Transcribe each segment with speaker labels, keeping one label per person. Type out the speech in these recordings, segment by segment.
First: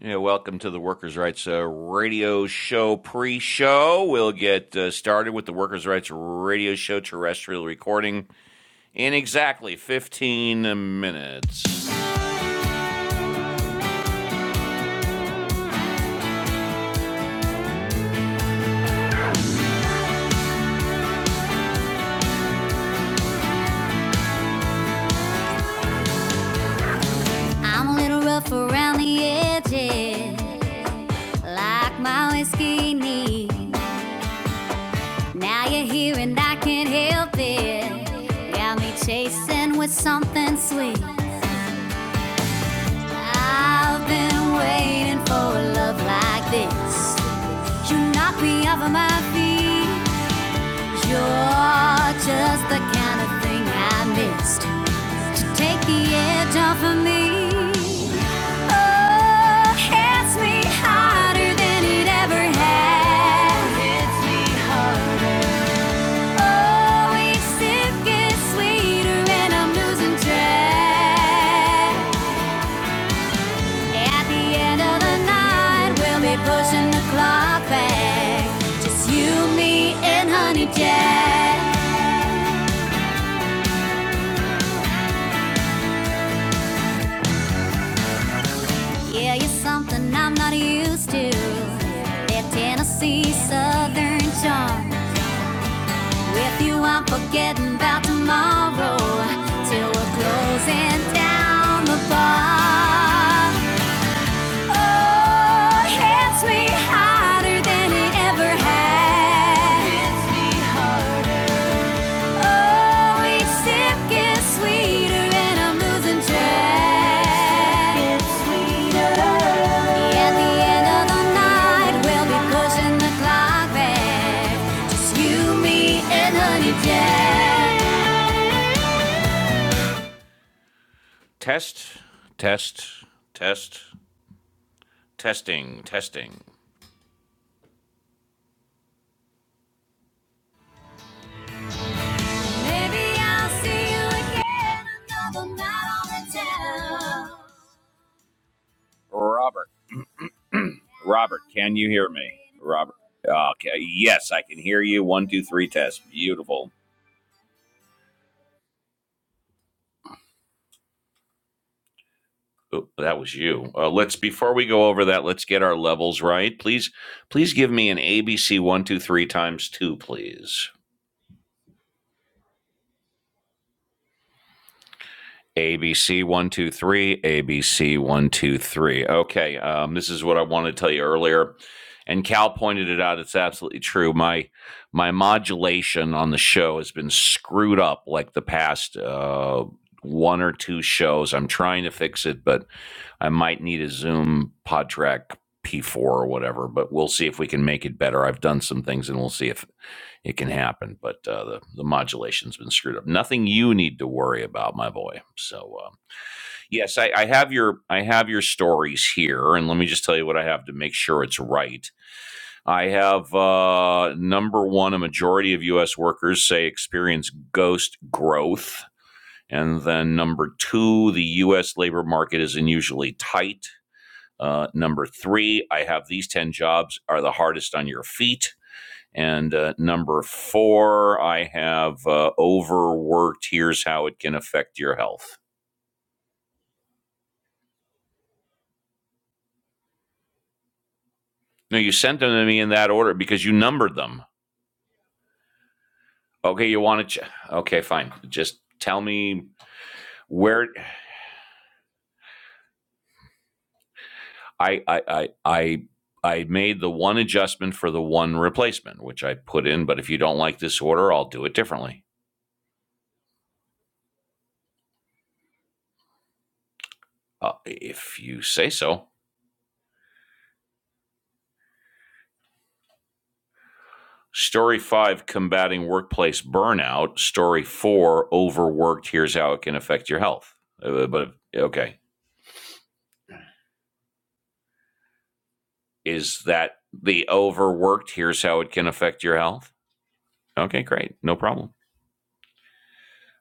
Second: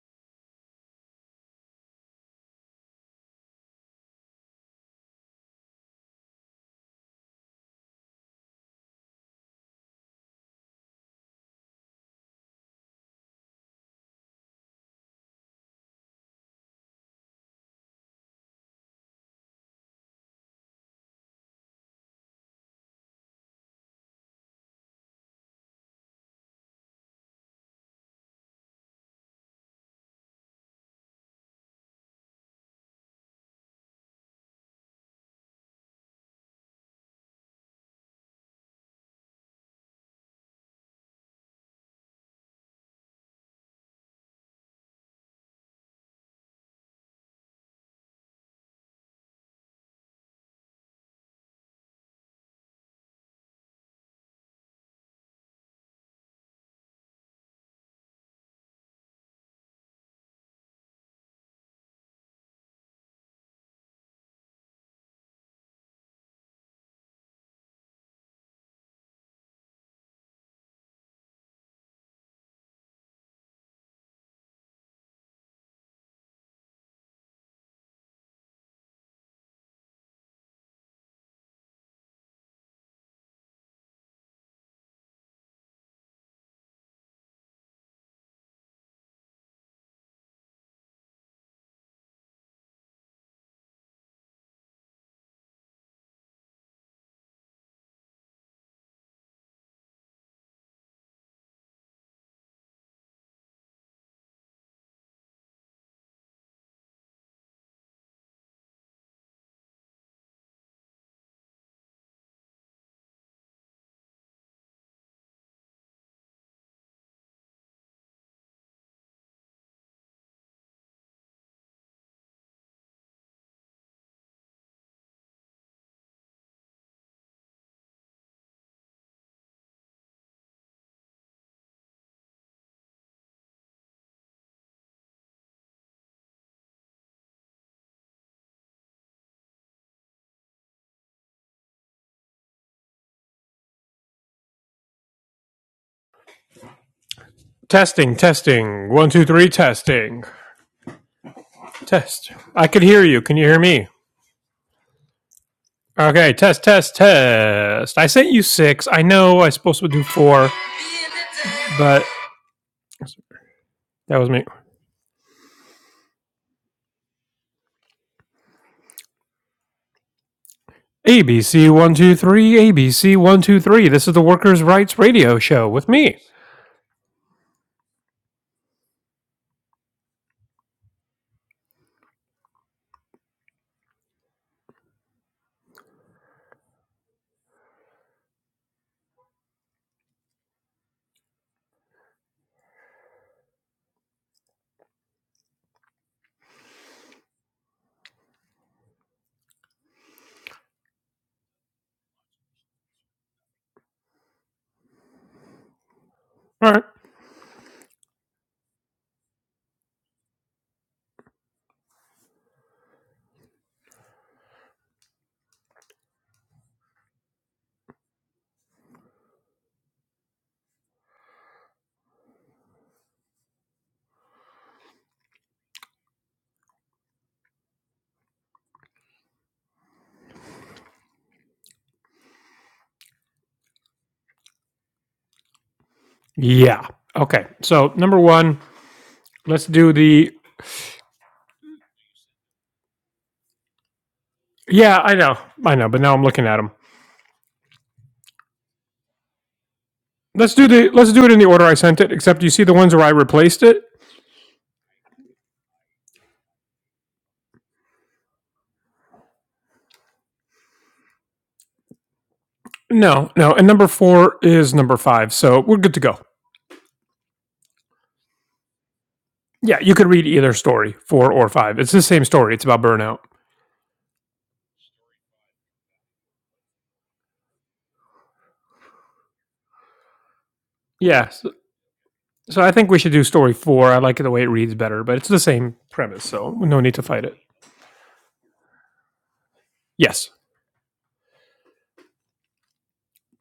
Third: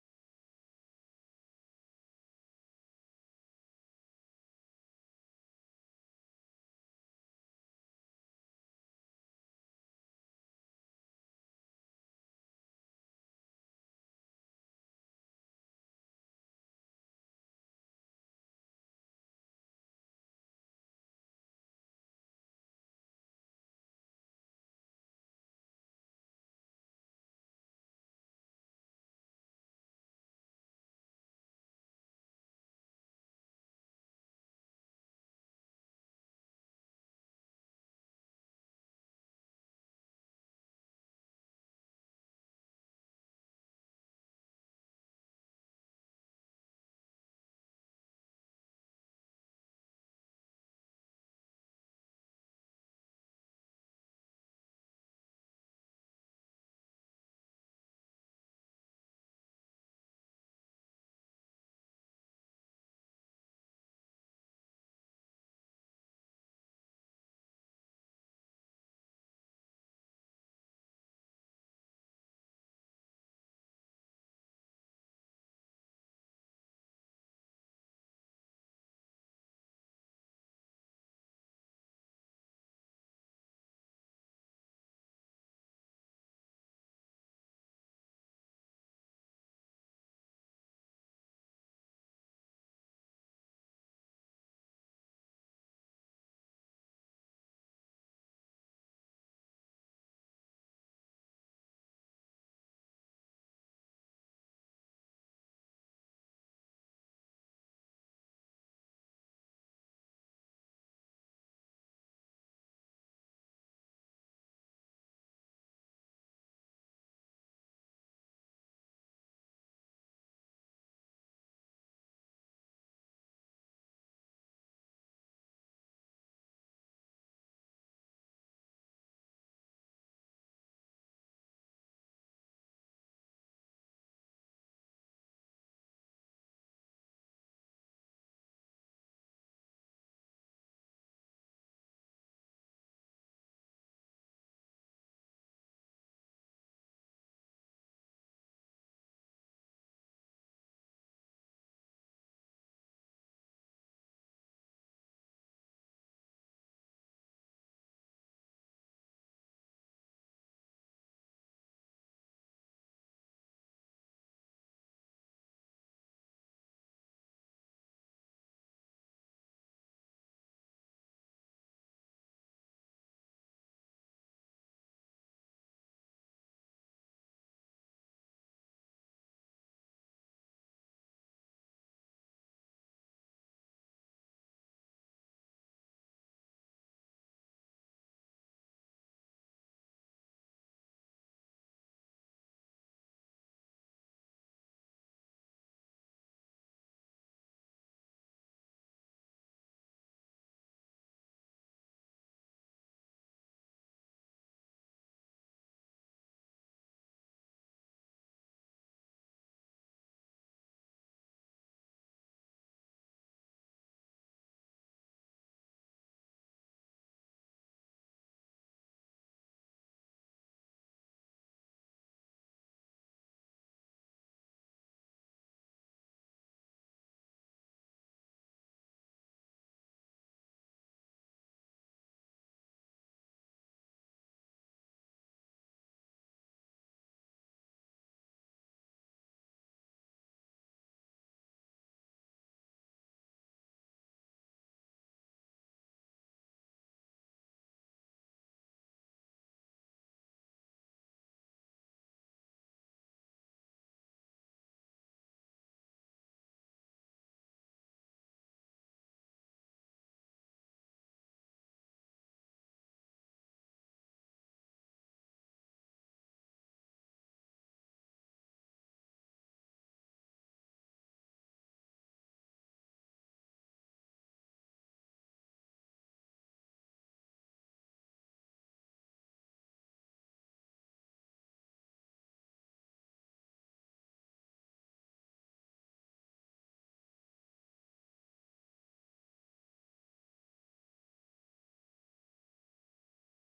Speaker 1: Yeah, welcome to the Workers' Rights uh, Radio Show pre show. We'll get uh, started with the Workers' Rights Radio Show terrestrial recording in exactly 15 minutes. I'm a little rough around the edges, like my whiskey knee. Now you're here and I can't help it. Got me chasing with something sweet. I've been waiting for a love like this. You knock me off of my feet. You're just the kind of thing I missed to take the edge off of me. Oh, hits me harder than it ever has. Hits me harder. Oh, each sip gets sweeter and I'm losing track. At the end of the night, we'll be pushing the clock back. Just you, me, and Honey Jack. Yeah, you're something I'm not used to. That Tennessee Southern charm. With you, I'm forgetting about tomorrow. Till we're closing down the bar. Oh, it hits me harder than it ever has. Hits me harder. Oh, Test, test, test, testing, testing. Maybe I'll see you again another night on the town.
Speaker 2: Testing, testing. One, two, three,
Speaker 1: Robert.
Speaker 2: testing.
Speaker 1: Robert, can you hear me?
Speaker 2: Test. I could
Speaker 1: Robert.
Speaker 2: hear you. Can you hear
Speaker 1: Okay.
Speaker 2: me?
Speaker 1: Yes, I can hear you. One, two, three test.
Speaker 2: Okay, test,
Speaker 1: Beautiful.
Speaker 2: test, test. I sent you six. I know I was supposed to do four, but
Speaker 1: Oh, that was you. Uh, let's
Speaker 2: that was me.
Speaker 1: before we go over that, let's get our levels right. Please, please give me an ABC one, two, three times two, please.
Speaker 2: ABC 123, ABC 123. This is the Workers' Rights Radio Show with me.
Speaker 1: ABC one two three, ABC one two three. Okay, um, this is what I wanted to tell you earlier, and Cal pointed it out. It's absolutely true. My my modulation on the show has been screwed up like the past uh, one or two shows. I'm trying to fix it, but I might need a Zoom PodTrack P4 or whatever. But we'll see if we can make it better. I've done some things, and we'll see if it can happen. But uh, the the modulation's been screwed up. Nothing you need to worry about, my boy. So um,
Speaker 2: All right.
Speaker 1: yes, I, I have your I have your stories here, and let me just tell you what I have to make sure it's right. I have uh, number one: a majority of U.S. workers say experience ghost growth. And then number two, the U.S. labor market is unusually tight. Uh, number three, I have these 10 jobs are the hardest on your feet. And uh, number four, I have uh, overworked. Here's how it can affect your health.
Speaker 2: Yeah. Okay. So, number one, let's do the.
Speaker 1: No, you sent them to me in that order because you numbered them.
Speaker 2: Yeah, I know. I know, but now I'm looking at
Speaker 1: Okay,
Speaker 2: them.
Speaker 1: you want to? Ch- okay, fine. Just tell me
Speaker 2: Let's do
Speaker 1: where
Speaker 2: the. Let's do it in the order I sent it, except you see the ones where I replaced it?
Speaker 1: I I I I. I made the one adjustment for the one replacement, which I put in. But if you don't like this order, I'll do it differently.
Speaker 2: No, no. And number four is number five. So we're good to go.
Speaker 1: Uh, if you say so.
Speaker 2: Yeah, you could read either story, four or five. It's the same story. It's about burnout.
Speaker 1: Story five, combating workplace burnout. Story four, overworked. Here's how it can affect your health. Uh,
Speaker 2: Yeah.
Speaker 1: but
Speaker 2: So,
Speaker 1: okay,
Speaker 2: so I think we should do story four. I like the way it reads better, but it's the same premise.
Speaker 1: is
Speaker 2: So
Speaker 1: that
Speaker 2: no need to fight
Speaker 1: the
Speaker 2: it.
Speaker 1: overworked? Here's how it can affect your health.
Speaker 2: Yes.
Speaker 1: Okay, great, no problem.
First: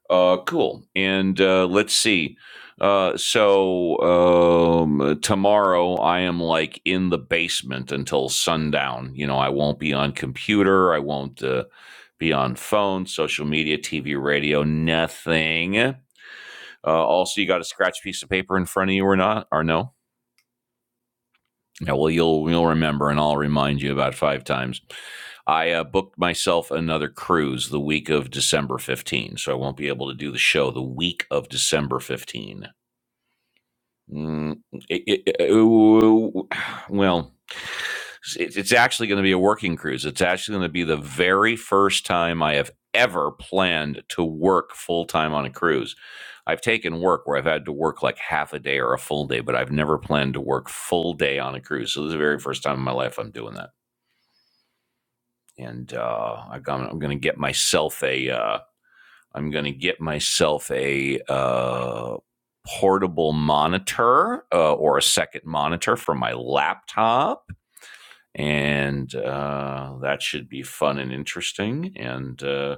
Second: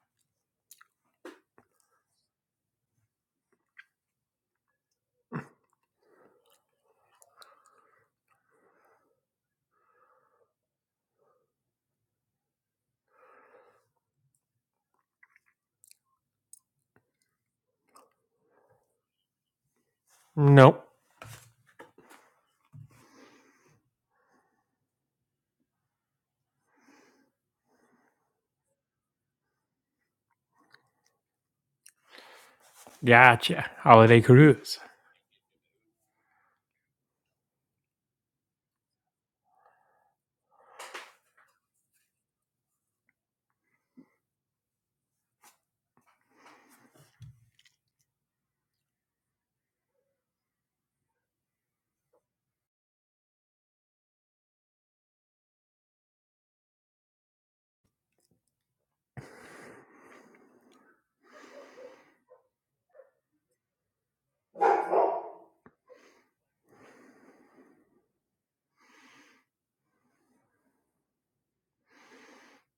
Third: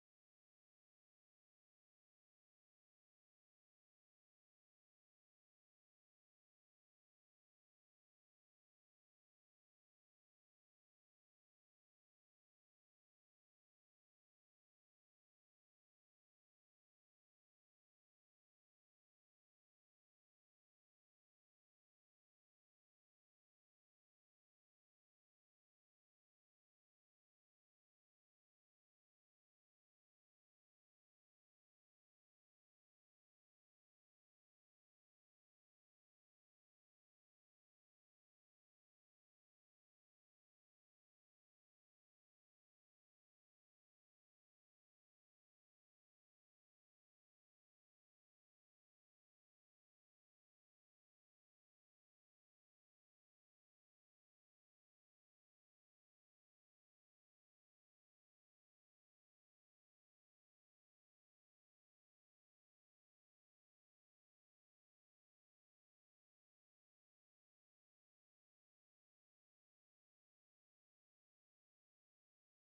Speaker 1: Uh, cool. And uh, let's see. Uh, so um, tomorrow I am like in the basement until sundown. You know, I won't be on computer. I won't uh, be on phone, social media, TV, radio, nothing. Uh, also, you got a scratch piece of paper in front of you or not, or no?
Speaker 2: No.
Speaker 1: Yeah, well, you'll you'll remember, and I'll remind you about five times. I uh, booked myself another cruise the week of December fifteenth, so I won't be able to do the show the week of December fifteenth.
Speaker 2: Gotcha. Holiday
Speaker 1: Mm,
Speaker 2: cruise.
Speaker 1: it- it- it- well, it's actually going to be a working cruise. It's actually going to be the very first time I have ever planned to work full time on a cruise. I've taken work where I've had to work like half a day or a full day, but I've never planned to work full day on a cruise. So this is the very first time in my life I'm doing that, and uh, i I'm going to get myself a. Uh, I'm going to get myself a uh, portable monitor uh, or a second monitor for my laptop. And uh, that should be fun and interesting. And uh,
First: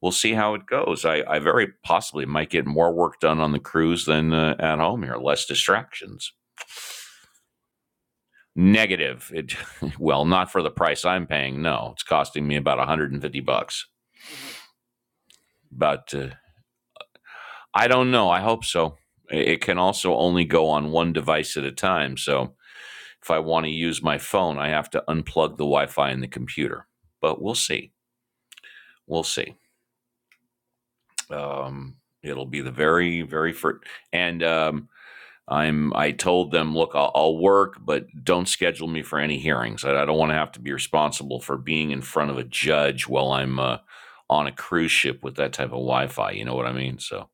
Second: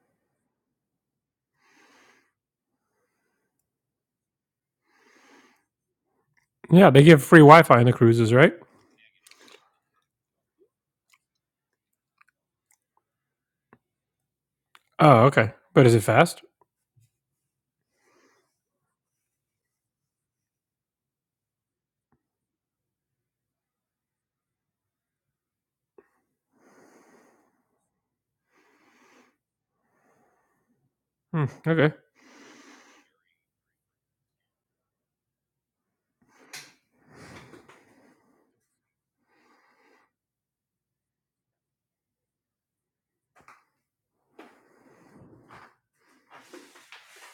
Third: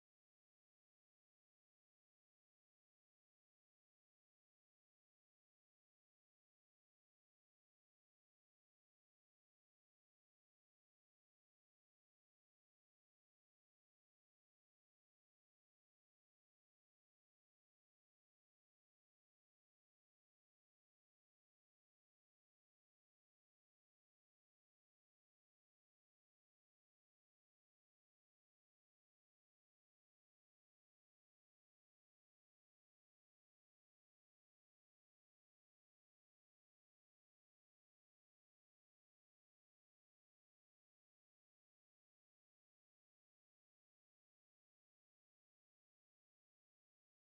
Speaker 1: we'll see how it goes. I, I very possibly might get more work done on the cruise than uh, at home here, less distractions.
Speaker 2: Yeah, they give free Wi Fi on the cruises, right?
Speaker 1: Negative. It, well, not for the price I'm paying. No, it's costing me about 150 bucks.
Speaker 2: Oh, okay. But is it
Speaker 1: But uh,
Speaker 2: fast?
Speaker 1: I don't know. I hope so. It can also only go on one device at a time. So if I want to use my phone, I have to unplug the Wi Fi in the computer. But we'll see. We'll see.
Speaker 2: Hmm, okay.
Speaker 1: Um, it'll be the very, very first. And um, I'm. I told them, look, I'll, I'll work, but don't schedule me for any hearings. I, I don't want to have to be responsible for being in front of a judge while I'm uh, on a cruise ship with that type of Wi-Fi. You know what I mean? So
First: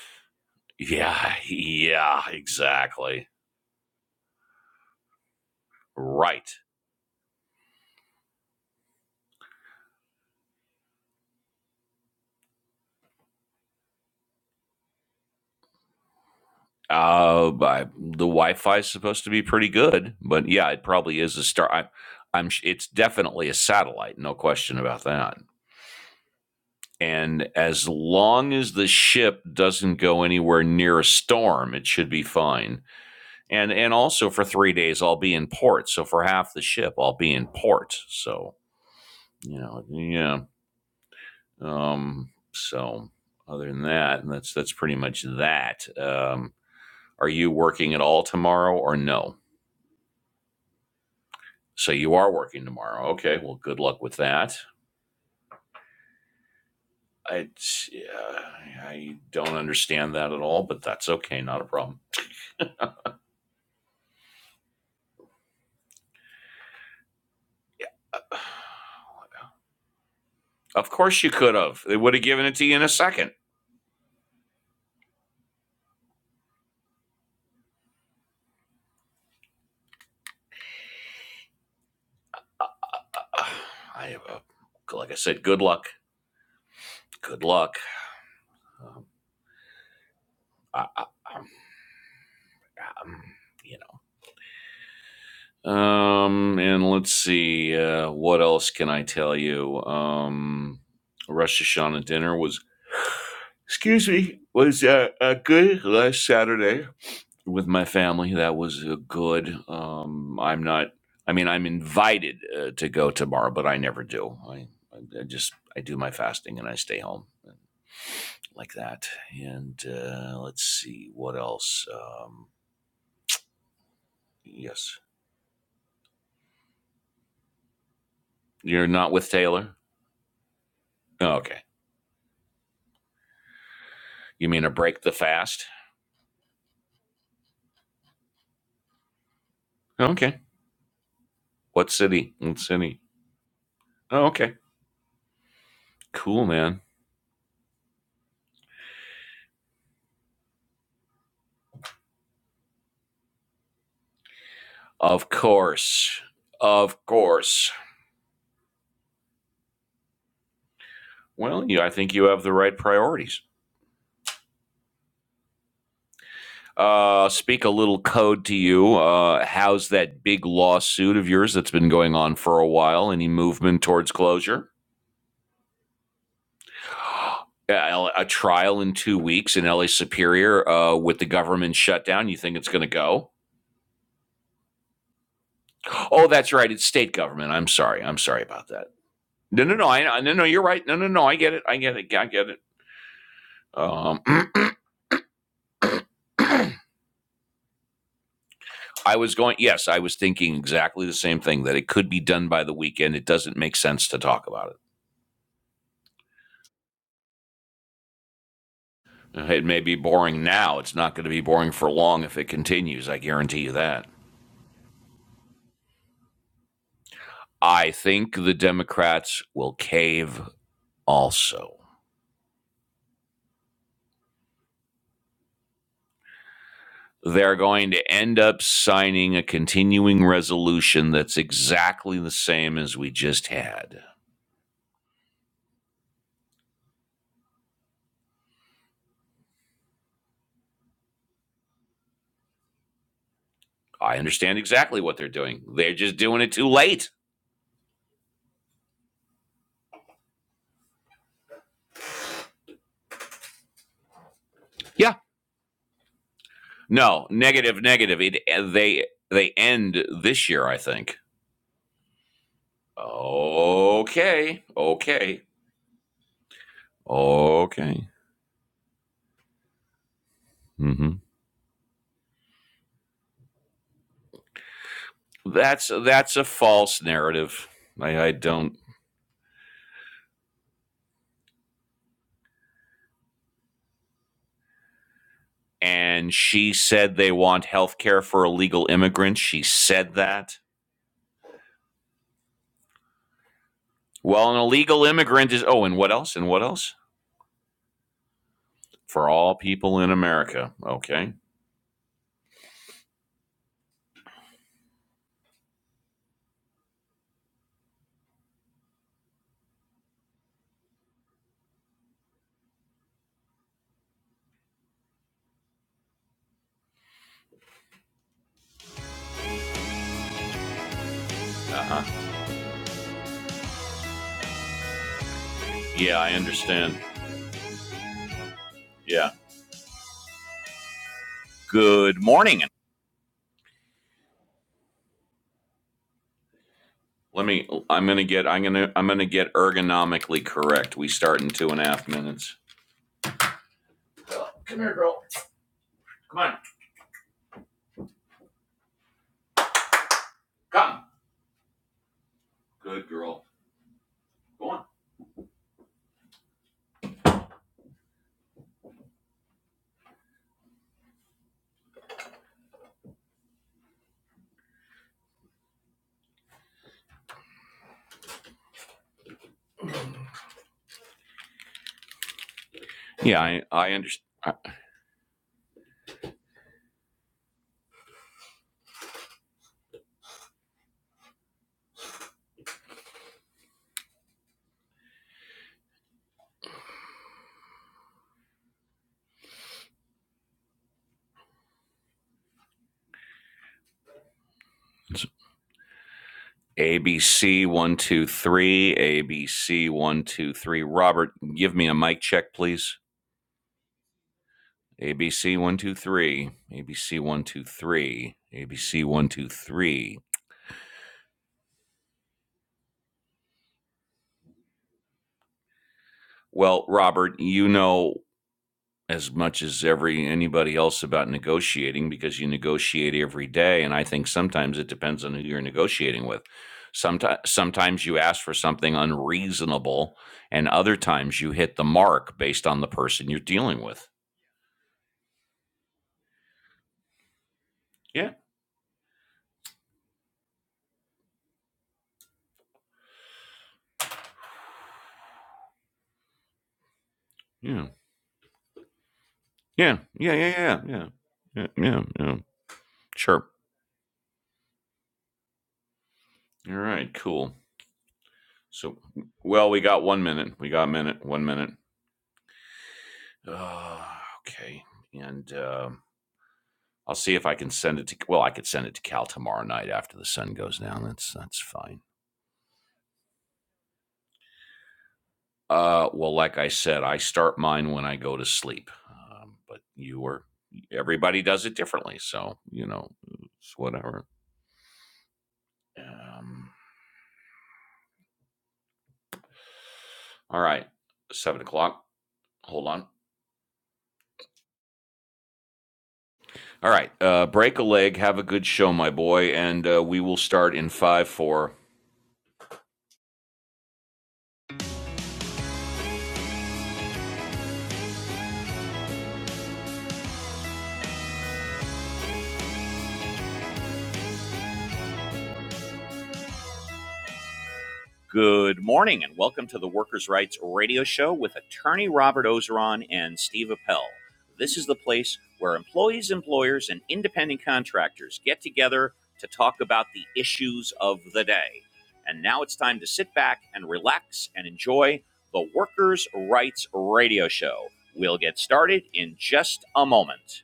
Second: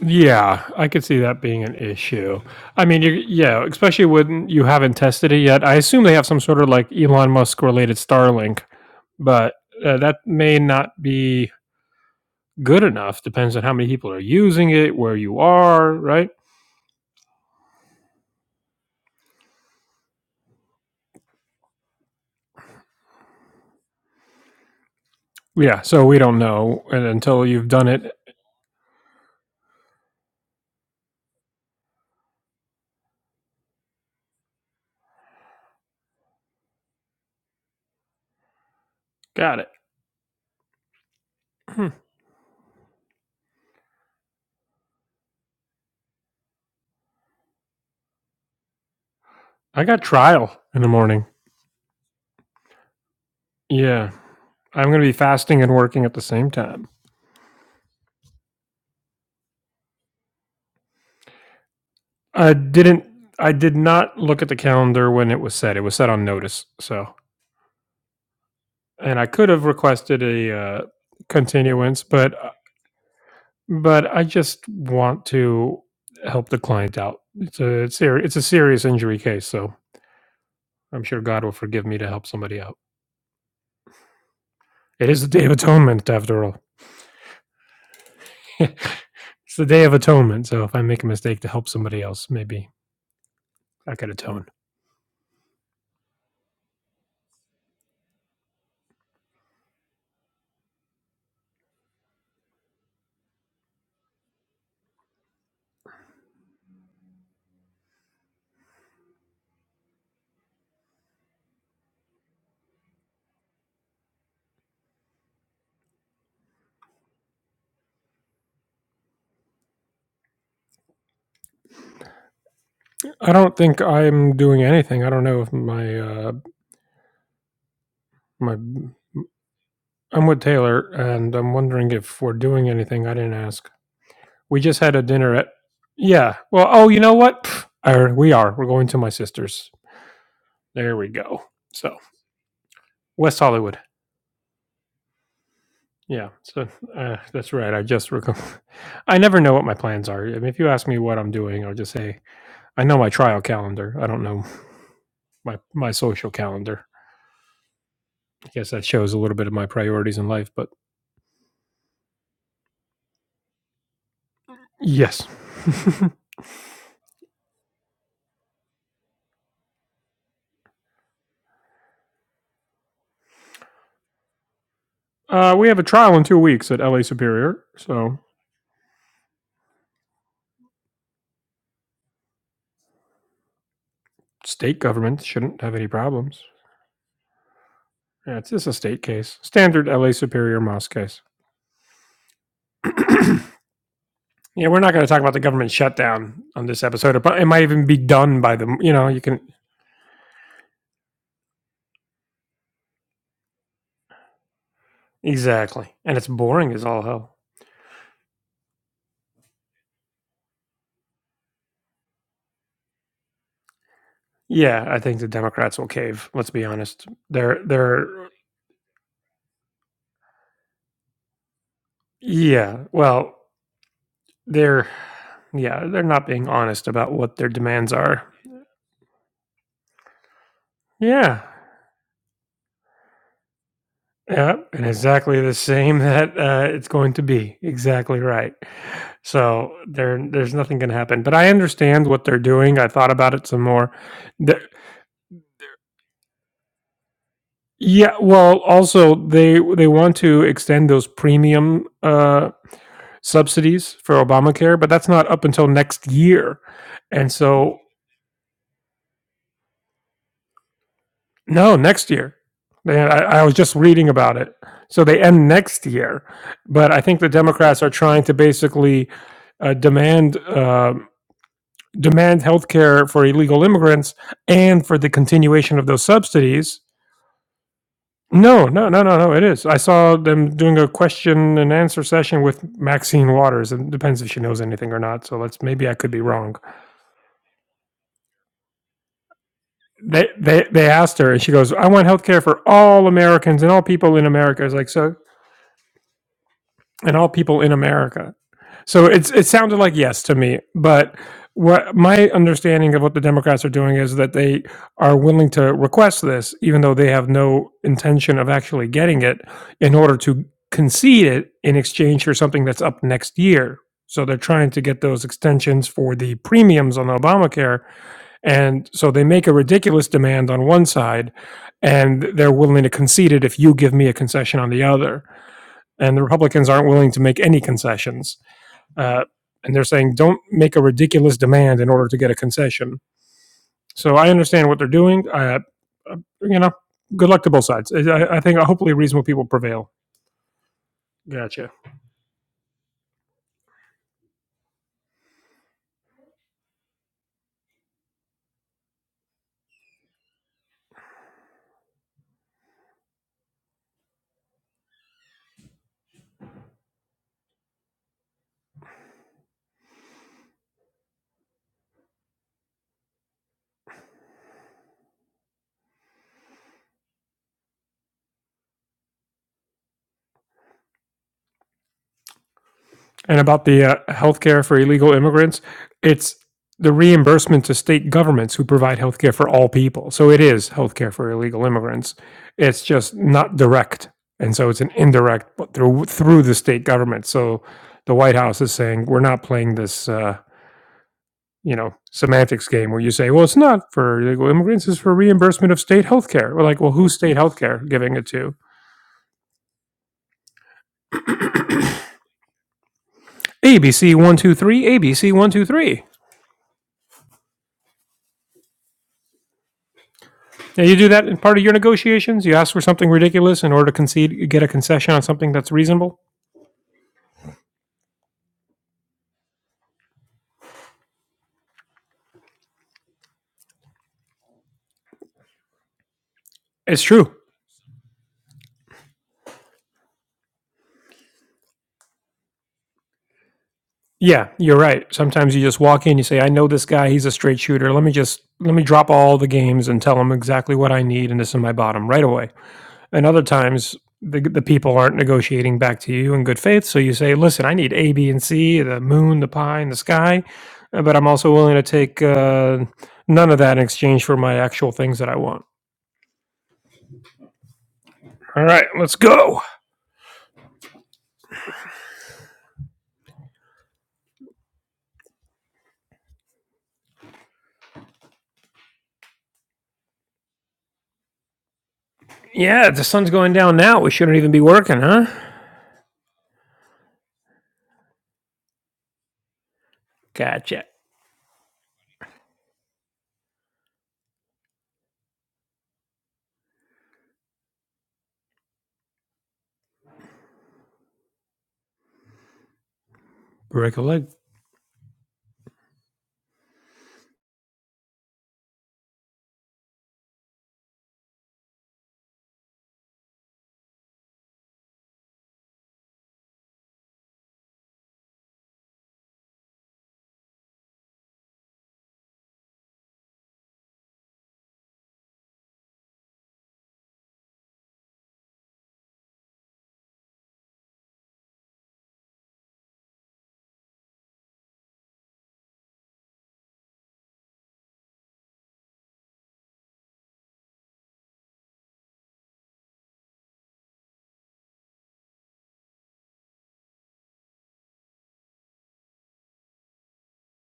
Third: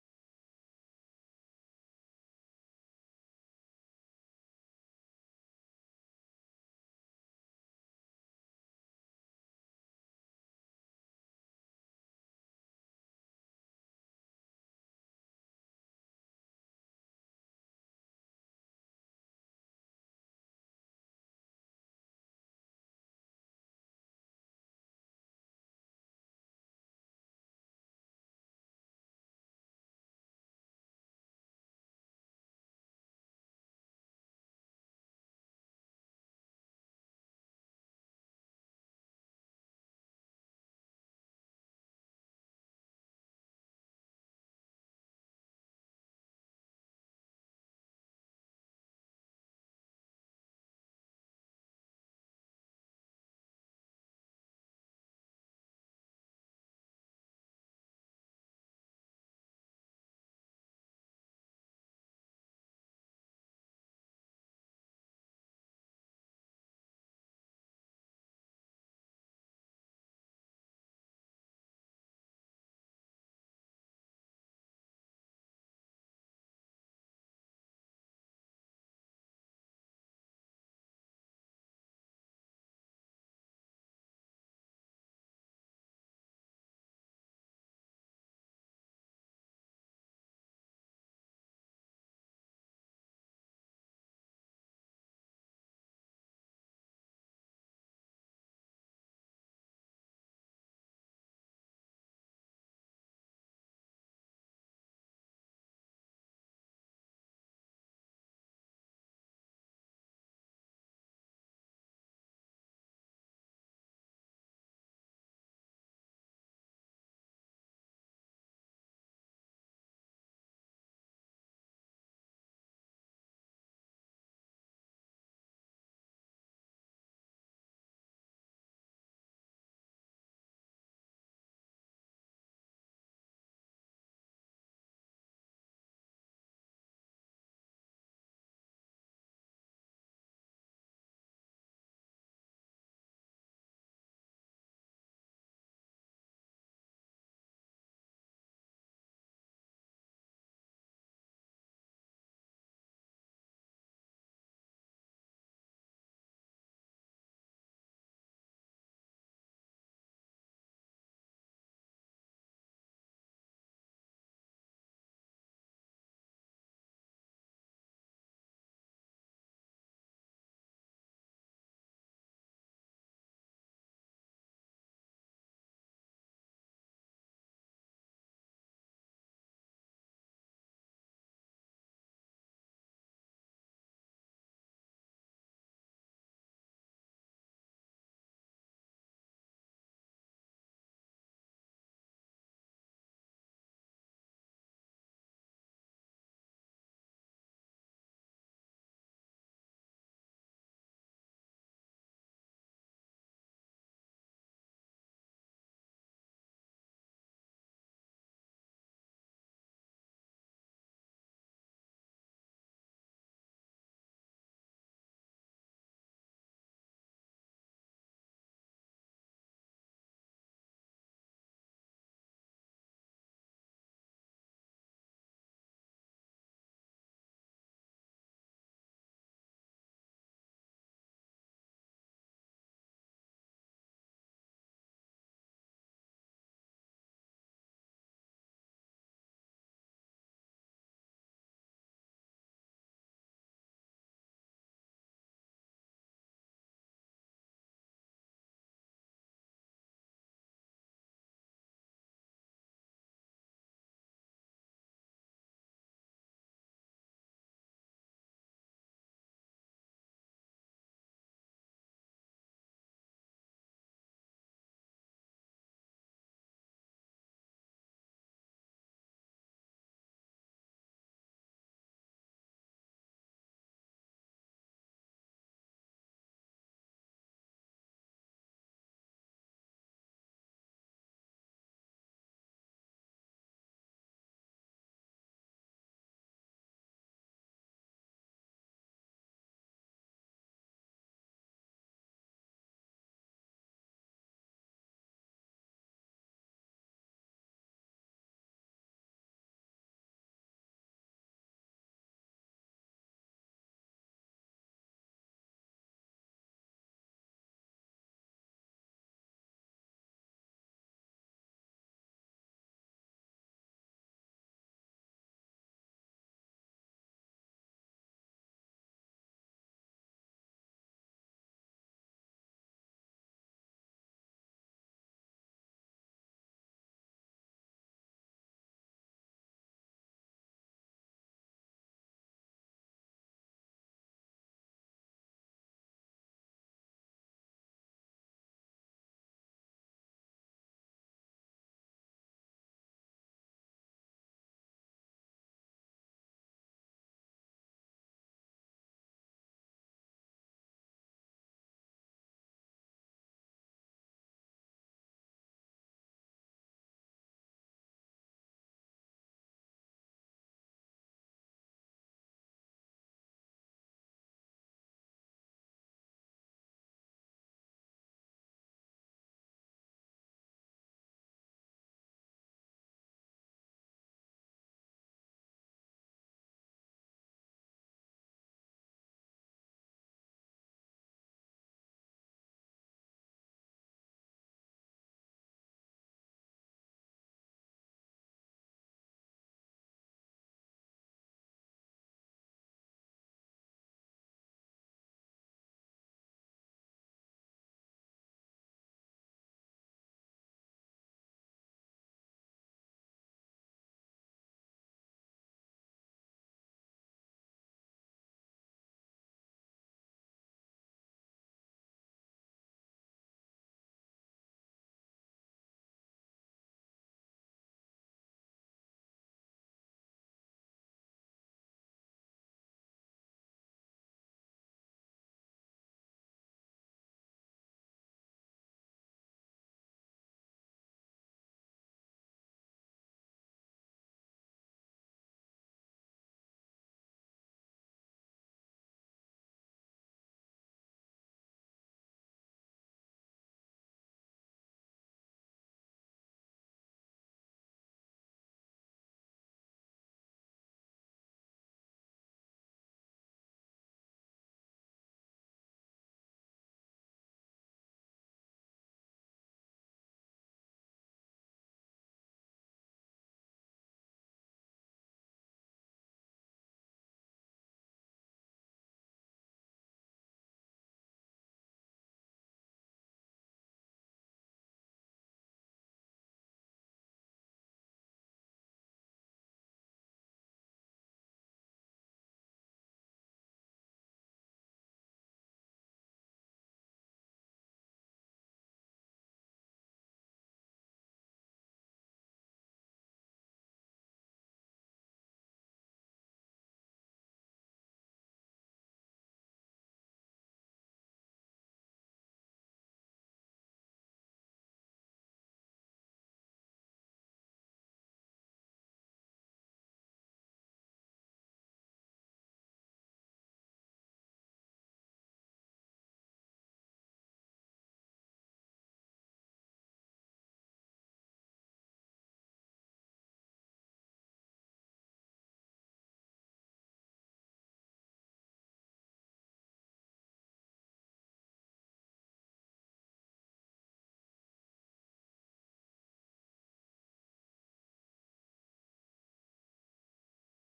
Speaker 2: Yeah, I could see
Speaker 1: yeah,
Speaker 2: that being an
Speaker 1: yeah,
Speaker 2: issue. I mean, you
Speaker 1: exactly.
Speaker 2: yeah, especially when you haven't tested it yet. I assume they have some
Speaker 1: Right.
Speaker 2: sort of like Elon Musk related Starlink, but uh, that may not be good enough. Depends on how many people are using it, where you are, right?
Speaker 1: Uh, I, the Wi-Fi is supposed to be pretty good, but yeah, it probably is a star. I, I'm. It's definitely a satellite, no question about that.
Speaker 2: Yeah, so we don't know, and until
Speaker 1: And
Speaker 2: you've done
Speaker 1: as
Speaker 2: it,
Speaker 1: long as the ship doesn't go anywhere near a storm, it should be fine. And and also for three days, I'll be in port. So for half the ship, I'll be in port. So you
Speaker 2: got it.
Speaker 1: know, yeah.
Speaker 2: Hmm.
Speaker 1: Um. So other than that, that's that's pretty much that. Um. Are you working at all tomorrow or no?
Speaker 2: I got trial in the morning.
Speaker 1: So you are working tomorrow. Okay. Well, good luck
Speaker 2: Yeah,
Speaker 1: with that.
Speaker 2: I'm going to be fasting and working at the same time.
Speaker 1: I, uh, I don't understand that at all, but that's okay. Not a problem.
Speaker 2: I didn't. I did not look at the calendar when it was set. It was set on notice, so. and I could have requested a uh,
Speaker 1: Of course you could have. They
Speaker 2: continuance,
Speaker 1: would have
Speaker 2: but
Speaker 1: given
Speaker 2: uh,
Speaker 1: it to you in a second.
Speaker 2: but I just want to help the client out. It's a it's, ser- it's a serious injury case, so I'm sure God will forgive me to help somebody out.
Speaker 1: I have a, like
Speaker 2: It
Speaker 1: I
Speaker 2: is the
Speaker 1: said,
Speaker 2: Day of
Speaker 1: good luck.
Speaker 2: Atonement, after all.
Speaker 1: Good luck.
Speaker 2: it's
Speaker 1: Um,
Speaker 2: the Day of Atonement, so if I
Speaker 1: I,
Speaker 2: make
Speaker 1: I,
Speaker 2: a mistake
Speaker 1: um,
Speaker 2: to help somebody else, maybe
Speaker 1: um, you
Speaker 2: I could atone.
Speaker 1: know. Um, and let's see. Uh, what else can I tell you? Um, Rosh Hashanah dinner was, excuse me, was uh, uh, good last Saturday. with my family. That was uh, good. Um, I'm not. I mean, I'm invited uh, to go tomorrow, but I never do. I, I I just I do my fasting and I stay home like that. And uh, let's see what else. Um,
Speaker 2: I don't think I'm doing
Speaker 1: yes,
Speaker 2: anything. I don't know if my uh, my
Speaker 1: you're not with Taylor.
Speaker 2: I'm with Taylor,
Speaker 1: Oh,
Speaker 2: and I'm
Speaker 1: okay,
Speaker 2: wondering if we're doing anything. I didn't ask.
Speaker 1: you
Speaker 2: We
Speaker 1: mean a
Speaker 2: just had a
Speaker 1: break the
Speaker 2: dinner at.
Speaker 1: fast?
Speaker 2: Yeah. Well. Oh, you know what? Pff, Or we are. We're going to my sister's.
Speaker 1: Okay.
Speaker 2: There we go.
Speaker 1: What
Speaker 2: So
Speaker 1: city? What city?
Speaker 2: West Hollywood.
Speaker 1: Oh, okay.
Speaker 2: Yeah.
Speaker 1: Cool,
Speaker 2: So
Speaker 1: man.
Speaker 2: uh, that's right. I just. Rec- I never know what my plans are. I mean, if you ask me what I'm doing, I'll just say I know my trial calendar. I don't know
Speaker 1: Of
Speaker 2: my my
Speaker 1: course,
Speaker 2: social calendar.
Speaker 1: of course.
Speaker 2: I guess that shows a little bit of my priorities in life. But
Speaker 1: Well, you, I think you have the right priorities.
Speaker 2: yes.
Speaker 1: uh, speak a little code to you. Uh, how's that big lawsuit of yours that's been going on for a while? Any movement towards closure?
Speaker 2: uh, we have a trial in two weeks at LA Superior.
Speaker 1: A
Speaker 2: So
Speaker 1: a trial in two weeks in LA Superior uh, with the government shutdown. You think it's going to go?
Speaker 2: state government shouldn't have any
Speaker 1: Oh,
Speaker 2: problems.
Speaker 1: that's right. It's state government. I'm sorry. I'm
Speaker 2: Yeah,
Speaker 1: sorry
Speaker 2: it's just
Speaker 1: about
Speaker 2: a
Speaker 1: that.
Speaker 2: state case.
Speaker 1: No, no, no.
Speaker 2: Standard
Speaker 1: I
Speaker 2: LA
Speaker 1: no, no. You're
Speaker 2: Superior
Speaker 1: right.
Speaker 2: Moss
Speaker 1: No, no,
Speaker 2: case.
Speaker 1: no. I get it. I get it. Yeah, I get it.
Speaker 2: yeah,
Speaker 1: Um,
Speaker 2: we're not going to talk about the government shutdown on this episode. But it might even be done by the, you know,
Speaker 1: I
Speaker 2: you
Speaker 1: was
Speaker 2: can.
Speaker 1: going. Yes, I was thinking exactly the same thing. That it could be done by the weekend. It doesn't make sense to talk about it.
Speaker 2: Exactly. And it's boring as all hell.
Speaker 1: Uh, It may be boring now. It's not going to be boring for long if it continues. I guarantee you that.
Speaker 2: Yeah, I think the Democrats will cave. Let's be honest. They're,
Speaker 1: I
Speaker 2: they're,
Speaker 1: think the Democrats will cave also.
Speaker 2: yeah, well, they're, yeah, they're not being honest about what their
Speaker 1: They're going
Speaker 2: demands
Speaker 1: to
Speaker 2: are.
Speaker 1: end up signing a continuing resolution that's
Speaker 2: Yeah,
Speaker 1: exactly the same as we just had.
Speaker 2: Yeah, and exactly the same that uh, it's going to be exactly right. So there, there's nothing going to happen. But I understand what they're doing. I thought about it some more.
Speaker 1: I understand
Speaker 2: The,
Speaker 1: exactly what they're doing. They're just doing it too late.
Speaker 2: yeah, well, also they they want to extend those premium uh, subsidies for Obamacare, but that's
Speaker 1: Yeah.
Speaker 2: not up until next year.
Speaker 1: No,
Speaker 2: And so
Speaker 1: negative, negative. It, they they end this year, I think.
Speaker 2: No, next year. They, I, I was just reading about it.
Speaker 1: Okay.
Speaker 2: So they
Speaker 1: Okay.
Speaker 2: end next year, but I think the Democrats are
Speaker 1: Okay.
Speaker 2: trying to basically uh, demand uh,
Speaker 1: Mm-hmm.
Speaker 2: demand health care for illegal immigrants and for the continuation of
Speaker 1: That's
Speaker 2: those
Speaker 1: that's a
Speaker 2: subsidies.
Speaker 1: false narrative. I, I
Speaker 2: No,
Speaker 1: don't.
Speaker 2: no, no, no, no. It is. I saw them doing a question and answer session with Maxine Waters. It depends if she knows anything or not. So let's maybe I could be
Speaker 1: And
Speaker 2: wrong.
Speaker 1: she said they want health care for illegal immigrants. She said
Speaker 2: They
Speaker 1: that.
Speaker 2: they they asked her, and she goes, "I want health care for all Americans and all people in
Speaker 1: Well, an
Speaker 2: America." It's like
Speaker 1: illegal
Speaker 2: so.
Speaker 1: immigrant is. Oh, and what else? And what else?
Speaker 2: and all people in America. So
Speaker 1: For
Speaker 2: it's it
Speaker 1: all
Speaker 2: sounded like
Speaker 1: people in
Speaker 2: yes to me,
Speaker 1: America.
Speaker 2: but
Speaker 1: Okay.
Speaker 2: what my understanding of what the Democrats are doing is that they are willing to request this, even though they have no intention of actually getting it, in order to concede it in exchange for something that's up next year. So they're trying to get those extensions for the premiums on Obamacare, and so they make a ridiculous demand on one side,
Speaker 1: Uh huh.
Speaker 2: and they're willing to concede it if you give me a concession on the other and
Speaker 1: Yeah,
Speaker 2: the
Speaker 1: I
Speaker 2: Republicans aren't
Speaker 1: understand.
Speaker 2: willing to make any concessions. Uh,
Speaker 1: Yeah.
Speaker 2: and they're saying, don't make a ridiculous demand in order to
Speaker 1: Good
Speaker 2: get a
Speaker 1: morning.
Speaker 2: concession. So I understand what they're doing. Uh, uh, you know, good luck
Speaker 1: Let
Speaker 2: to both
Speaker 1: me.
Speaker 2: sides.
Speaker 1: I'm gonna
Speaker 2: I, I
Speaker 1: get.
Speaker 2: think
Speaker 1: I'm gonna.
Speaker 2: hopefully
Speaker 1: I'm
Speaker 2: reasonable
Speaker 1: gonna
Speaker 2: people
Speaker 1: get
Speaker 2: prevail.
Speaker 1: ergonomically correct. We start in
Speaker 2: Gotcha.
Speaker 1: two and a half minutes. Come here, girl. Come on. Come. Good girl. Go on. Yeah,
Speaker 2: and
Speaker 1: I.
Speaker 2: about the
Speaker 1: I
Speaker 2: uh,
Speaker 1: understand.
Speaker 2: healthcare for illegal immigrants, it's the reimbursement to state governments who provide healthcare for all people. So it is healthcare for illegal immigrants. It's just not direct, and so it's an indirect, but through through the state government. So the White House is saying we're not playing this. Uh, you know, semantics game where you say, well, it's not for illegal immigrants, it's for reimbursement of state healthcare. We're like, well, who's state
Speaker 1: ABC
Speaker 2: healthcare
Speaker 1: one
Speaker 2: giving
Speaker 1: two
Speaker 2: it to?
Speaker 1: three. ABC one two three. Robert, give me a mic check, please.
Speaker 2: ABC123,
Speaker 1: ABC one two
Speaker 2: ABC123.
Speaker 1: three. ABC one two three. ABC one two three.
Speaker 2: Yeah, you do that in part of your negotiations. You ask for something ridiculous in order to concede, get a concession on something that's reasonable.
Speaker 1: Well, Robert, you know as much as every anybody else about negotiating because you negotiate every day, and I think sometimes it depends on who you're negotiating with.
Speaker 2: It's true.
Speaker 1: Sometimes, sometimes you ask for something unreasonable, and other times you hit the mark based on the person you're dealing with.
Speaker 2: Yeah, you're right. Sometimes you just walk in, you say, "I know this guy. He's a straight shooter. Let me
Speaker 1: Yeah.
Speaker 2: just let me drop all the games and tell him exactly what I need, and this is my bottom right away." And other times, the the people aren't negotiating back to you in good faith, so you say, "Listen, I
Speaker 1: Yeah.
Speaker 2: need A, B, and C: the moon, the pie, and the
Speaker 1: Yeah. Yeah. Yeah.
Speaker 2: sky."
Speaker 1: Yeah.
Speaker 2: uh,
Speaker 1: Yeah.
Speaker 2: But I'm also
Speaker 1: Yeah.
Speaker 2: willing to
Speaker 1: Yeah.
Speaker 2: take
Speaker 1: yeah.
Speaker 2: uh,
Speaker 1: Sure.
Speaker 2: none of that in exchange for my actual things that I want.
Speaker 1: All right. Cool.
Speaker 2: All right,
Speaker 1: So,
Speaker 2: let's go.
Speaker 1: well, we got one minute. We got a minute. One minute. Uh, okay. And um I'll see if I can send it to. Well, I could send it to Cal tomorrow night after the sun goes down. That's that's fine.
Speaker 2: Yeah, the sun's going down now. We shouldn't even be working, huh?
Speaker 1: Uh, well, like I said, I start mine when I go to sleep. Um, but you were
Speaker 2: Gotcha.
Speaker 1: everybody does it differently, so you know, it's whatever. Um, all right, seven o'clock. Hold on.
Speaker 2: Recollect
Speaker 1: All right. Uh, break a leg. Have a good show, my boy. And uh, we will start in 5 4. Good morning and welcome to the Workers' Rights Radio Show with attorney Robert Ozeron and Steve Appel. This is the place where employees, employers, and independent contractors get together to talk about the issues of the day. And now it's time to sit back and relax and enjoy the Workers' Rights Radio Show. We'll get started in just a moment.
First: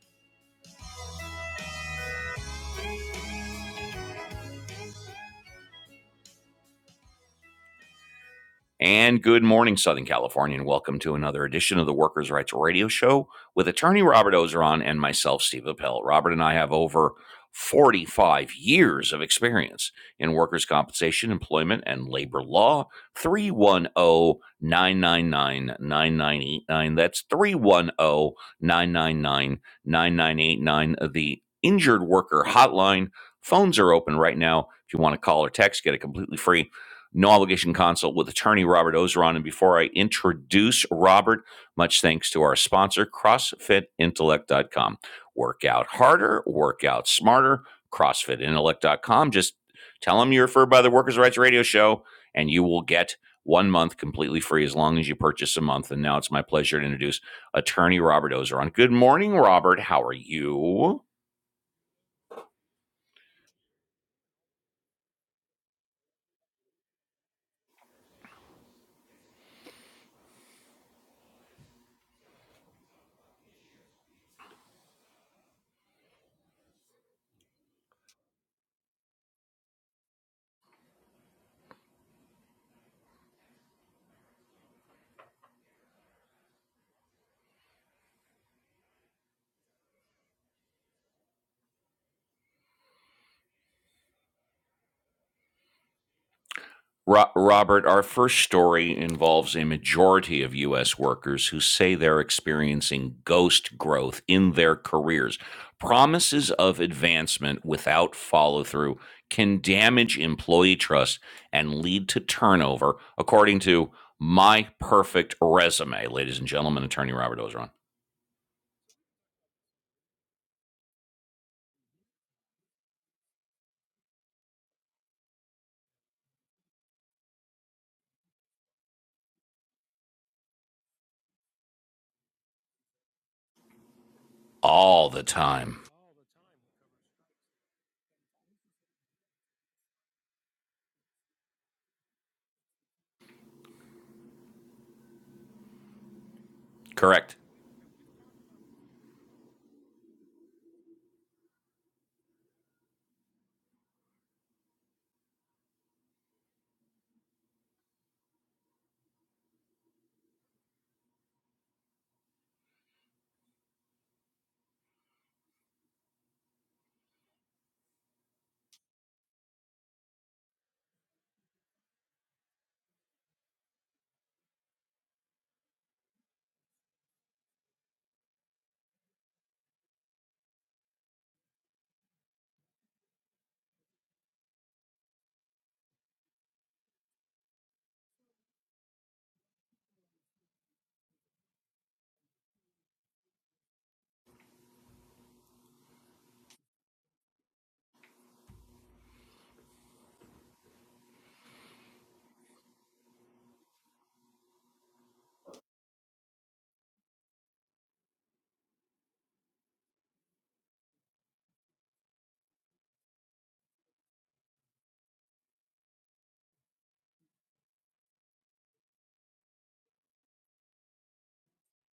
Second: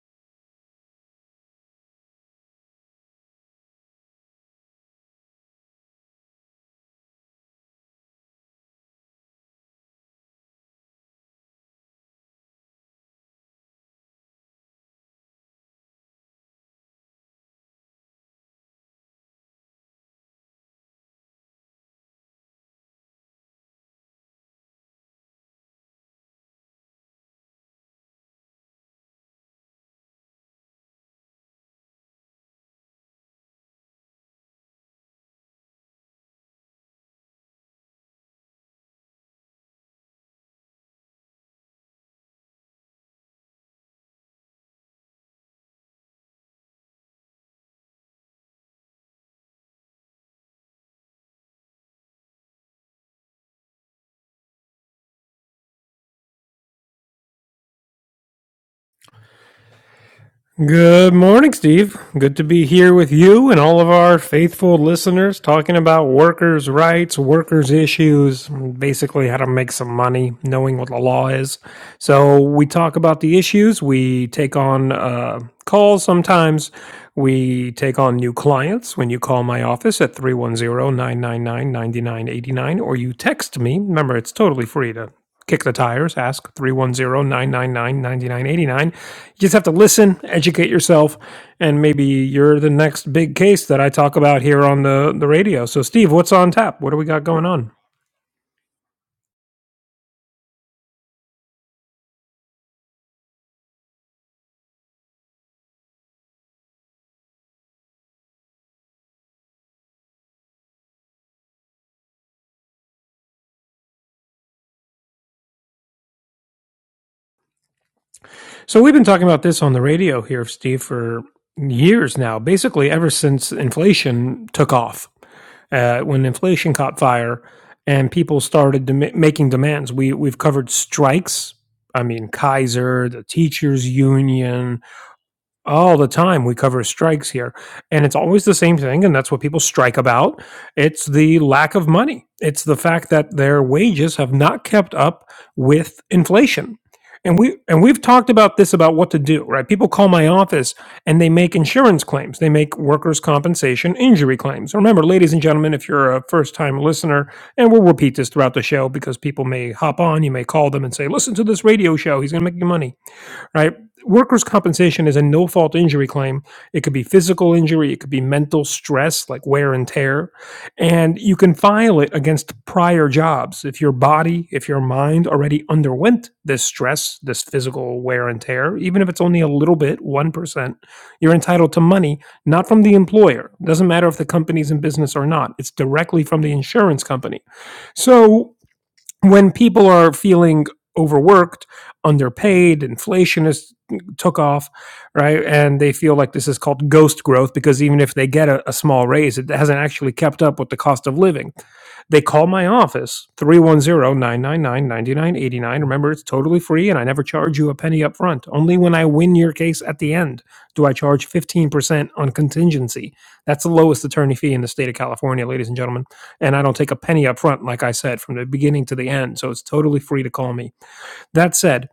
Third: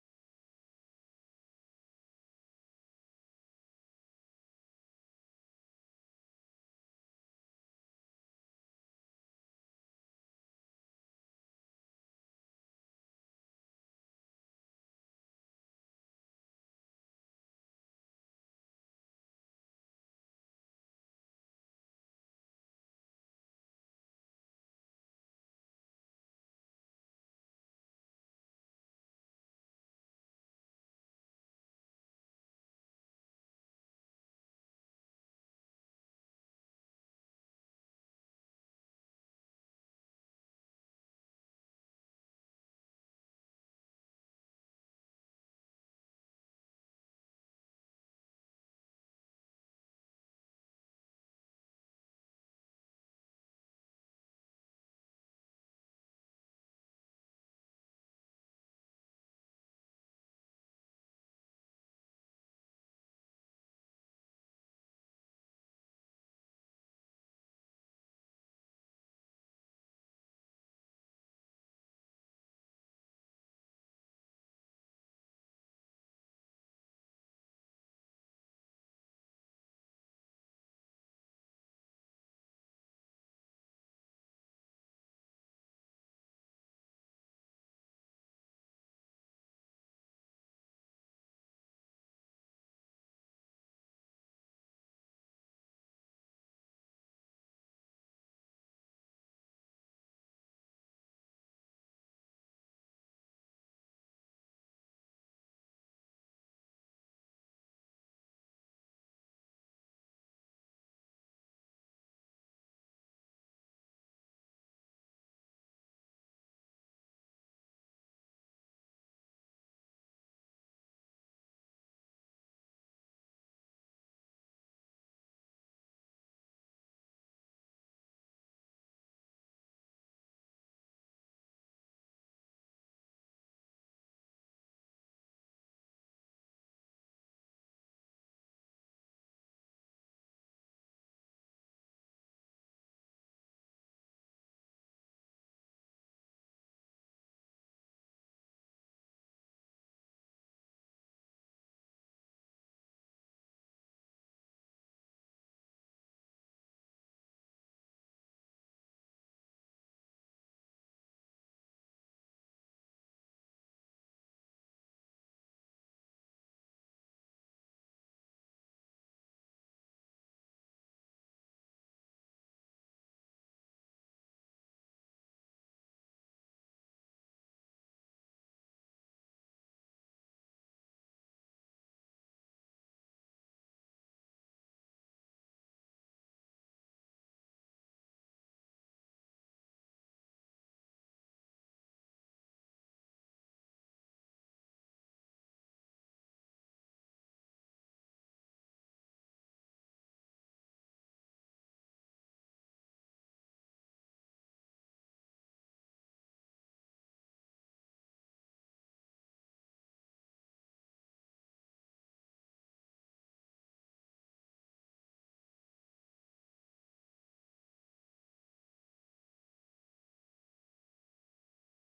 Speaker 1: And good morning, Southern California, and welcome to another edition of the Workers' Rights Radio Show with attorney Robert Ozeron and myself, Steve Appel. Robert and I have over 45 years of experience in workers' compensation, employment, and labor law. Three one o 999 9989. That's three one o 999 9989. the Injured Worker Hotline. Phones are open right now. If you want to call or text, get it completely free no obligation consult with attorney Robert Ozeron. And before I introduce Robert, much thanks to our sponsor, CrossFitIntellect.com. Work out harder, work out smarter, CrossFit Intellect dot com. Just tell them you're referred by the Workers' Rights Radio Show, and you will get one month completely free as long as you purchase a month. And now it's my pleasure to introduce attorney Robert Ozeron. Good morning, Robert. How are you?
Speaker 2: Good morning, Steve. Good to be here with you and all of our faithful listeners talking about workers' rights, workers' issues, basically how to make some money, knowing what the law is. So, we talk about the issues, we take on uh, calls sometimes, we take on new clients when you call my office at three one zero nine nine nine ninety nine eighty nine, or you text me. Remember, it's totally free to kick the tires, ask three one zero nine nine nine ninety nine eighty nine. You just have to listen, educate yourself, and maybe you're the next big case that I talk about here on the, the radio. So, Steve, what's on tap? What do we got
Speaker 1: Ro-
Speaker 2: going on?
Speaker 1: Robert, our first story involves a majority of U.S. workers who say they're experiencing ghost growth in their careers. Promises of advancement without follow through can damage employee trust and lead to turnover, according to My Perfect Resume. Ladies and gentlemen, attorney Robert Ozeron.
Speaker 2: So we've been talking about this on the radio here, Steve, for years now, basically ever since inflation took off. Uh, when inflation caught fire and people started dem- making demands, we we've covered strikes. I mean, Kaiser, the teachers' union,
Speaker 1: All the time.
Speaker 2: all the time we cover strikes here and it's always the same thing and that's what people strike about it's the lack of money it's the fact that their wages have not kept up with inflation
Speaker 1: Correct.
Speaker 2: and we and we've talked about this about what to do right people call my office and they make insurance claims they make workers compensation injury claims remember ladies and gentlemen if you're a first time listener and we'll repeat this throughout the show because people may hop on you may call them and say listen to this radio show he's going to make you money right? Workers' compensation is a no fault injury claim. It could be physical injury, it could be mental stress, like wear and tear. And you can file it against prior jobs. If your body, if your mind already underwent this stress, this physical wear and tear, even if it's only a little bit, 1%, you're entitled to money, not from the employer. It doesn't matter if the company's in business or not, it's directly from the insurance company. So when people are feeling overworked, underpaid, inflation is mm, took off, right? And they feel like this is called ghost growth because even if they get a, a small raise, it hasn't actually kept up with the cost of living. They call my office, three one zero nine nine nine ninety nine eighty nine. Remember, it's totally free and I never charge you a penny up front. Only when I win your case at the end do I charge 15% on contingency. That's the lowest attorney fee in the state of California, ladies and gentlemen and I don't take a penny up front, like I said, from the beginning to the end. So it's totally free to call me. That said,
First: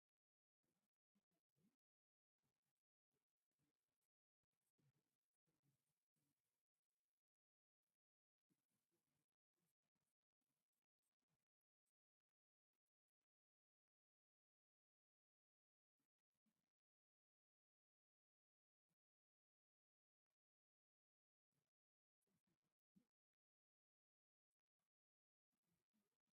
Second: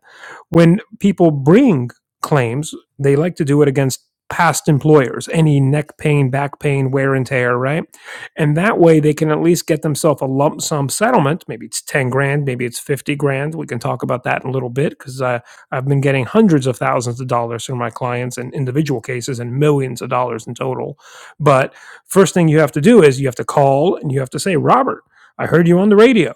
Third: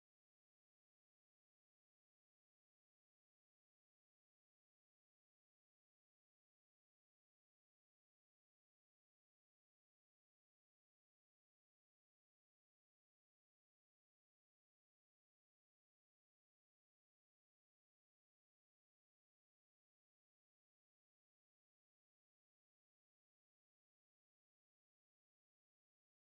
Speaker 2: when people bring claims, they like to do it against past employers, any neck pain, back pain, wear and tear, right? And that way they can at least get themselves a lump sum settlement. Maybe it's 10 grand, maybe it's 50 grand. We can talk about that in a little bit because uh, I've been getting hundreds of thousands of dollars from my clients in individual cases and millions of dollars in total. But first thing you have to do is you have to call and you have to say, Robert, I heard you on the radio.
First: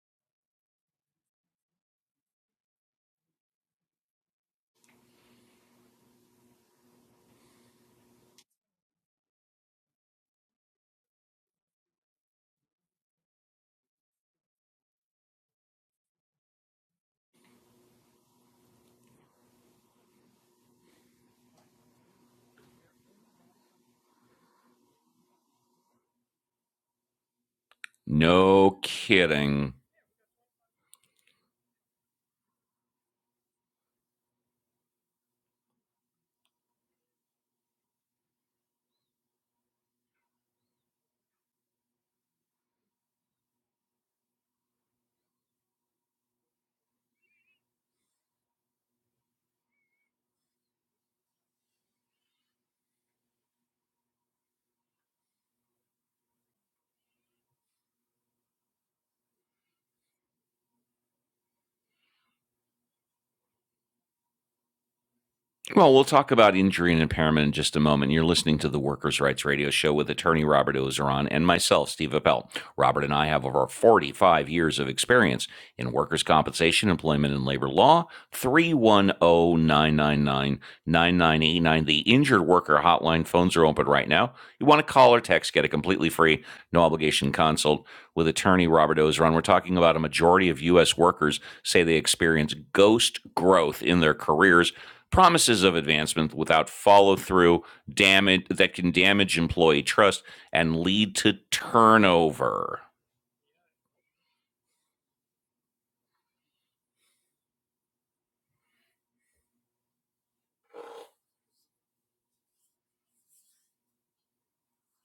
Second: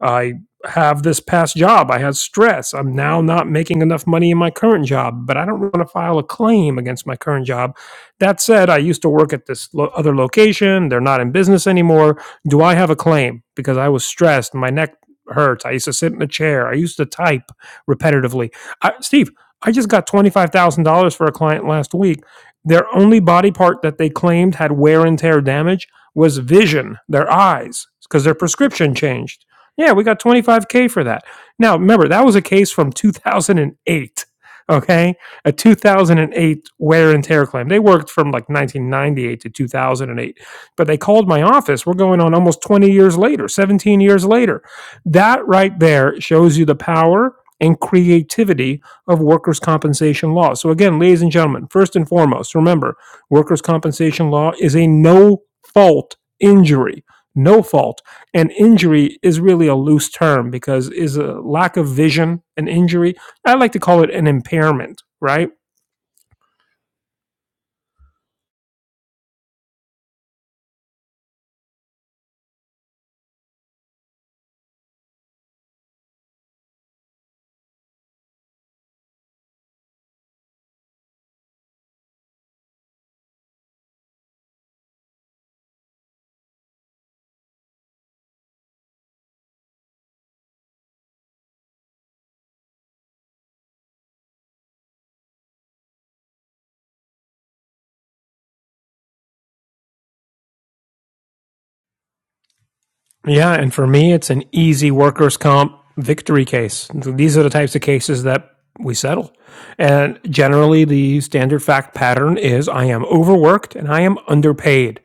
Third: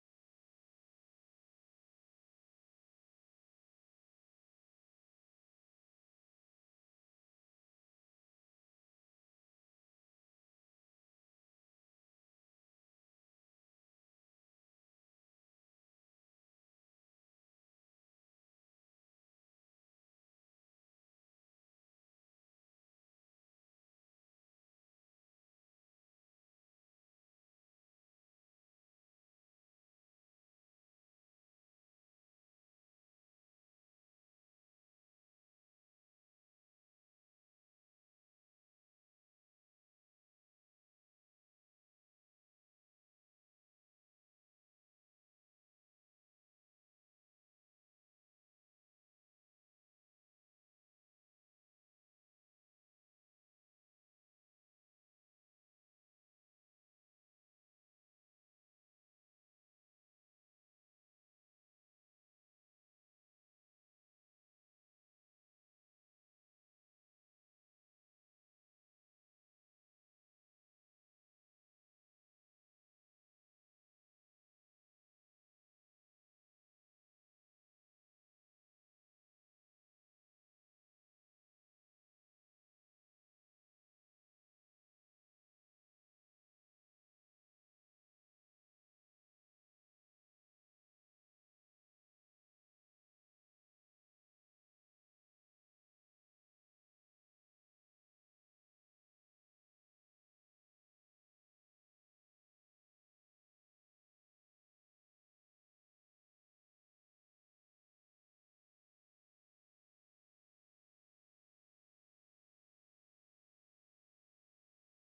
Speaker 2: Uh, have this past job. I had stress. I'm now not making enough money in my current job, but I don't want to file a claim against my current job. That said, I used to work at this lo- other location. They're not in business anymore. Do I have a claim? Because I was stressed. My neck hurts. I used to sit in a chair. I used to type repetitively. I, Steve, I just got $25,000 for a client last week. Their only body part that they claimed had wear and tear damage was vision, their eyes, because their
Speaker 1: No
Speaker 2: prescription changed
Speaker 1: kidding.
Speaker 2: yeah, we got 25K for that. Now, remember, that was a case from 2008. Okay. A 2008 wear and tear claim. They worked from like 1998 to 2008, but they called my office. We're going on almost 20 years later, 17 years later. That right there shows you the power and creativity of workers' compensation law. So, again, ladies and gentlemen, first and foremost, remember workers' compensation law is a no fault injury. No fault and injury is really a loose term because is a lack of vision an injury i like to call it an impairment right
Speaker 1: Well, we'll talk about injury and impairment in just a moment. You're listening to the Workers' Rights Radio Show with attorney Robert Ozeron and myself, Steve Appel. Robert and I have over 45 years of experience in workers' compensation, employment, and labor law. Three one o 999 9989. The injured worker hotline phones are open right now. You want to call or text, get a completely free, no obligation consult with attorney Robert Ozeron. We're talking about a majority of U.S. workers say they experience ghost growth in their careers promises of advancement without follow through damage that can damage employee trust and lead to turnover
Speaker 2: yeah and for me it's an easy workers comp victory case these are the types of cases that we settle and generally the standard fact pattern is i am overworked and i am underpaid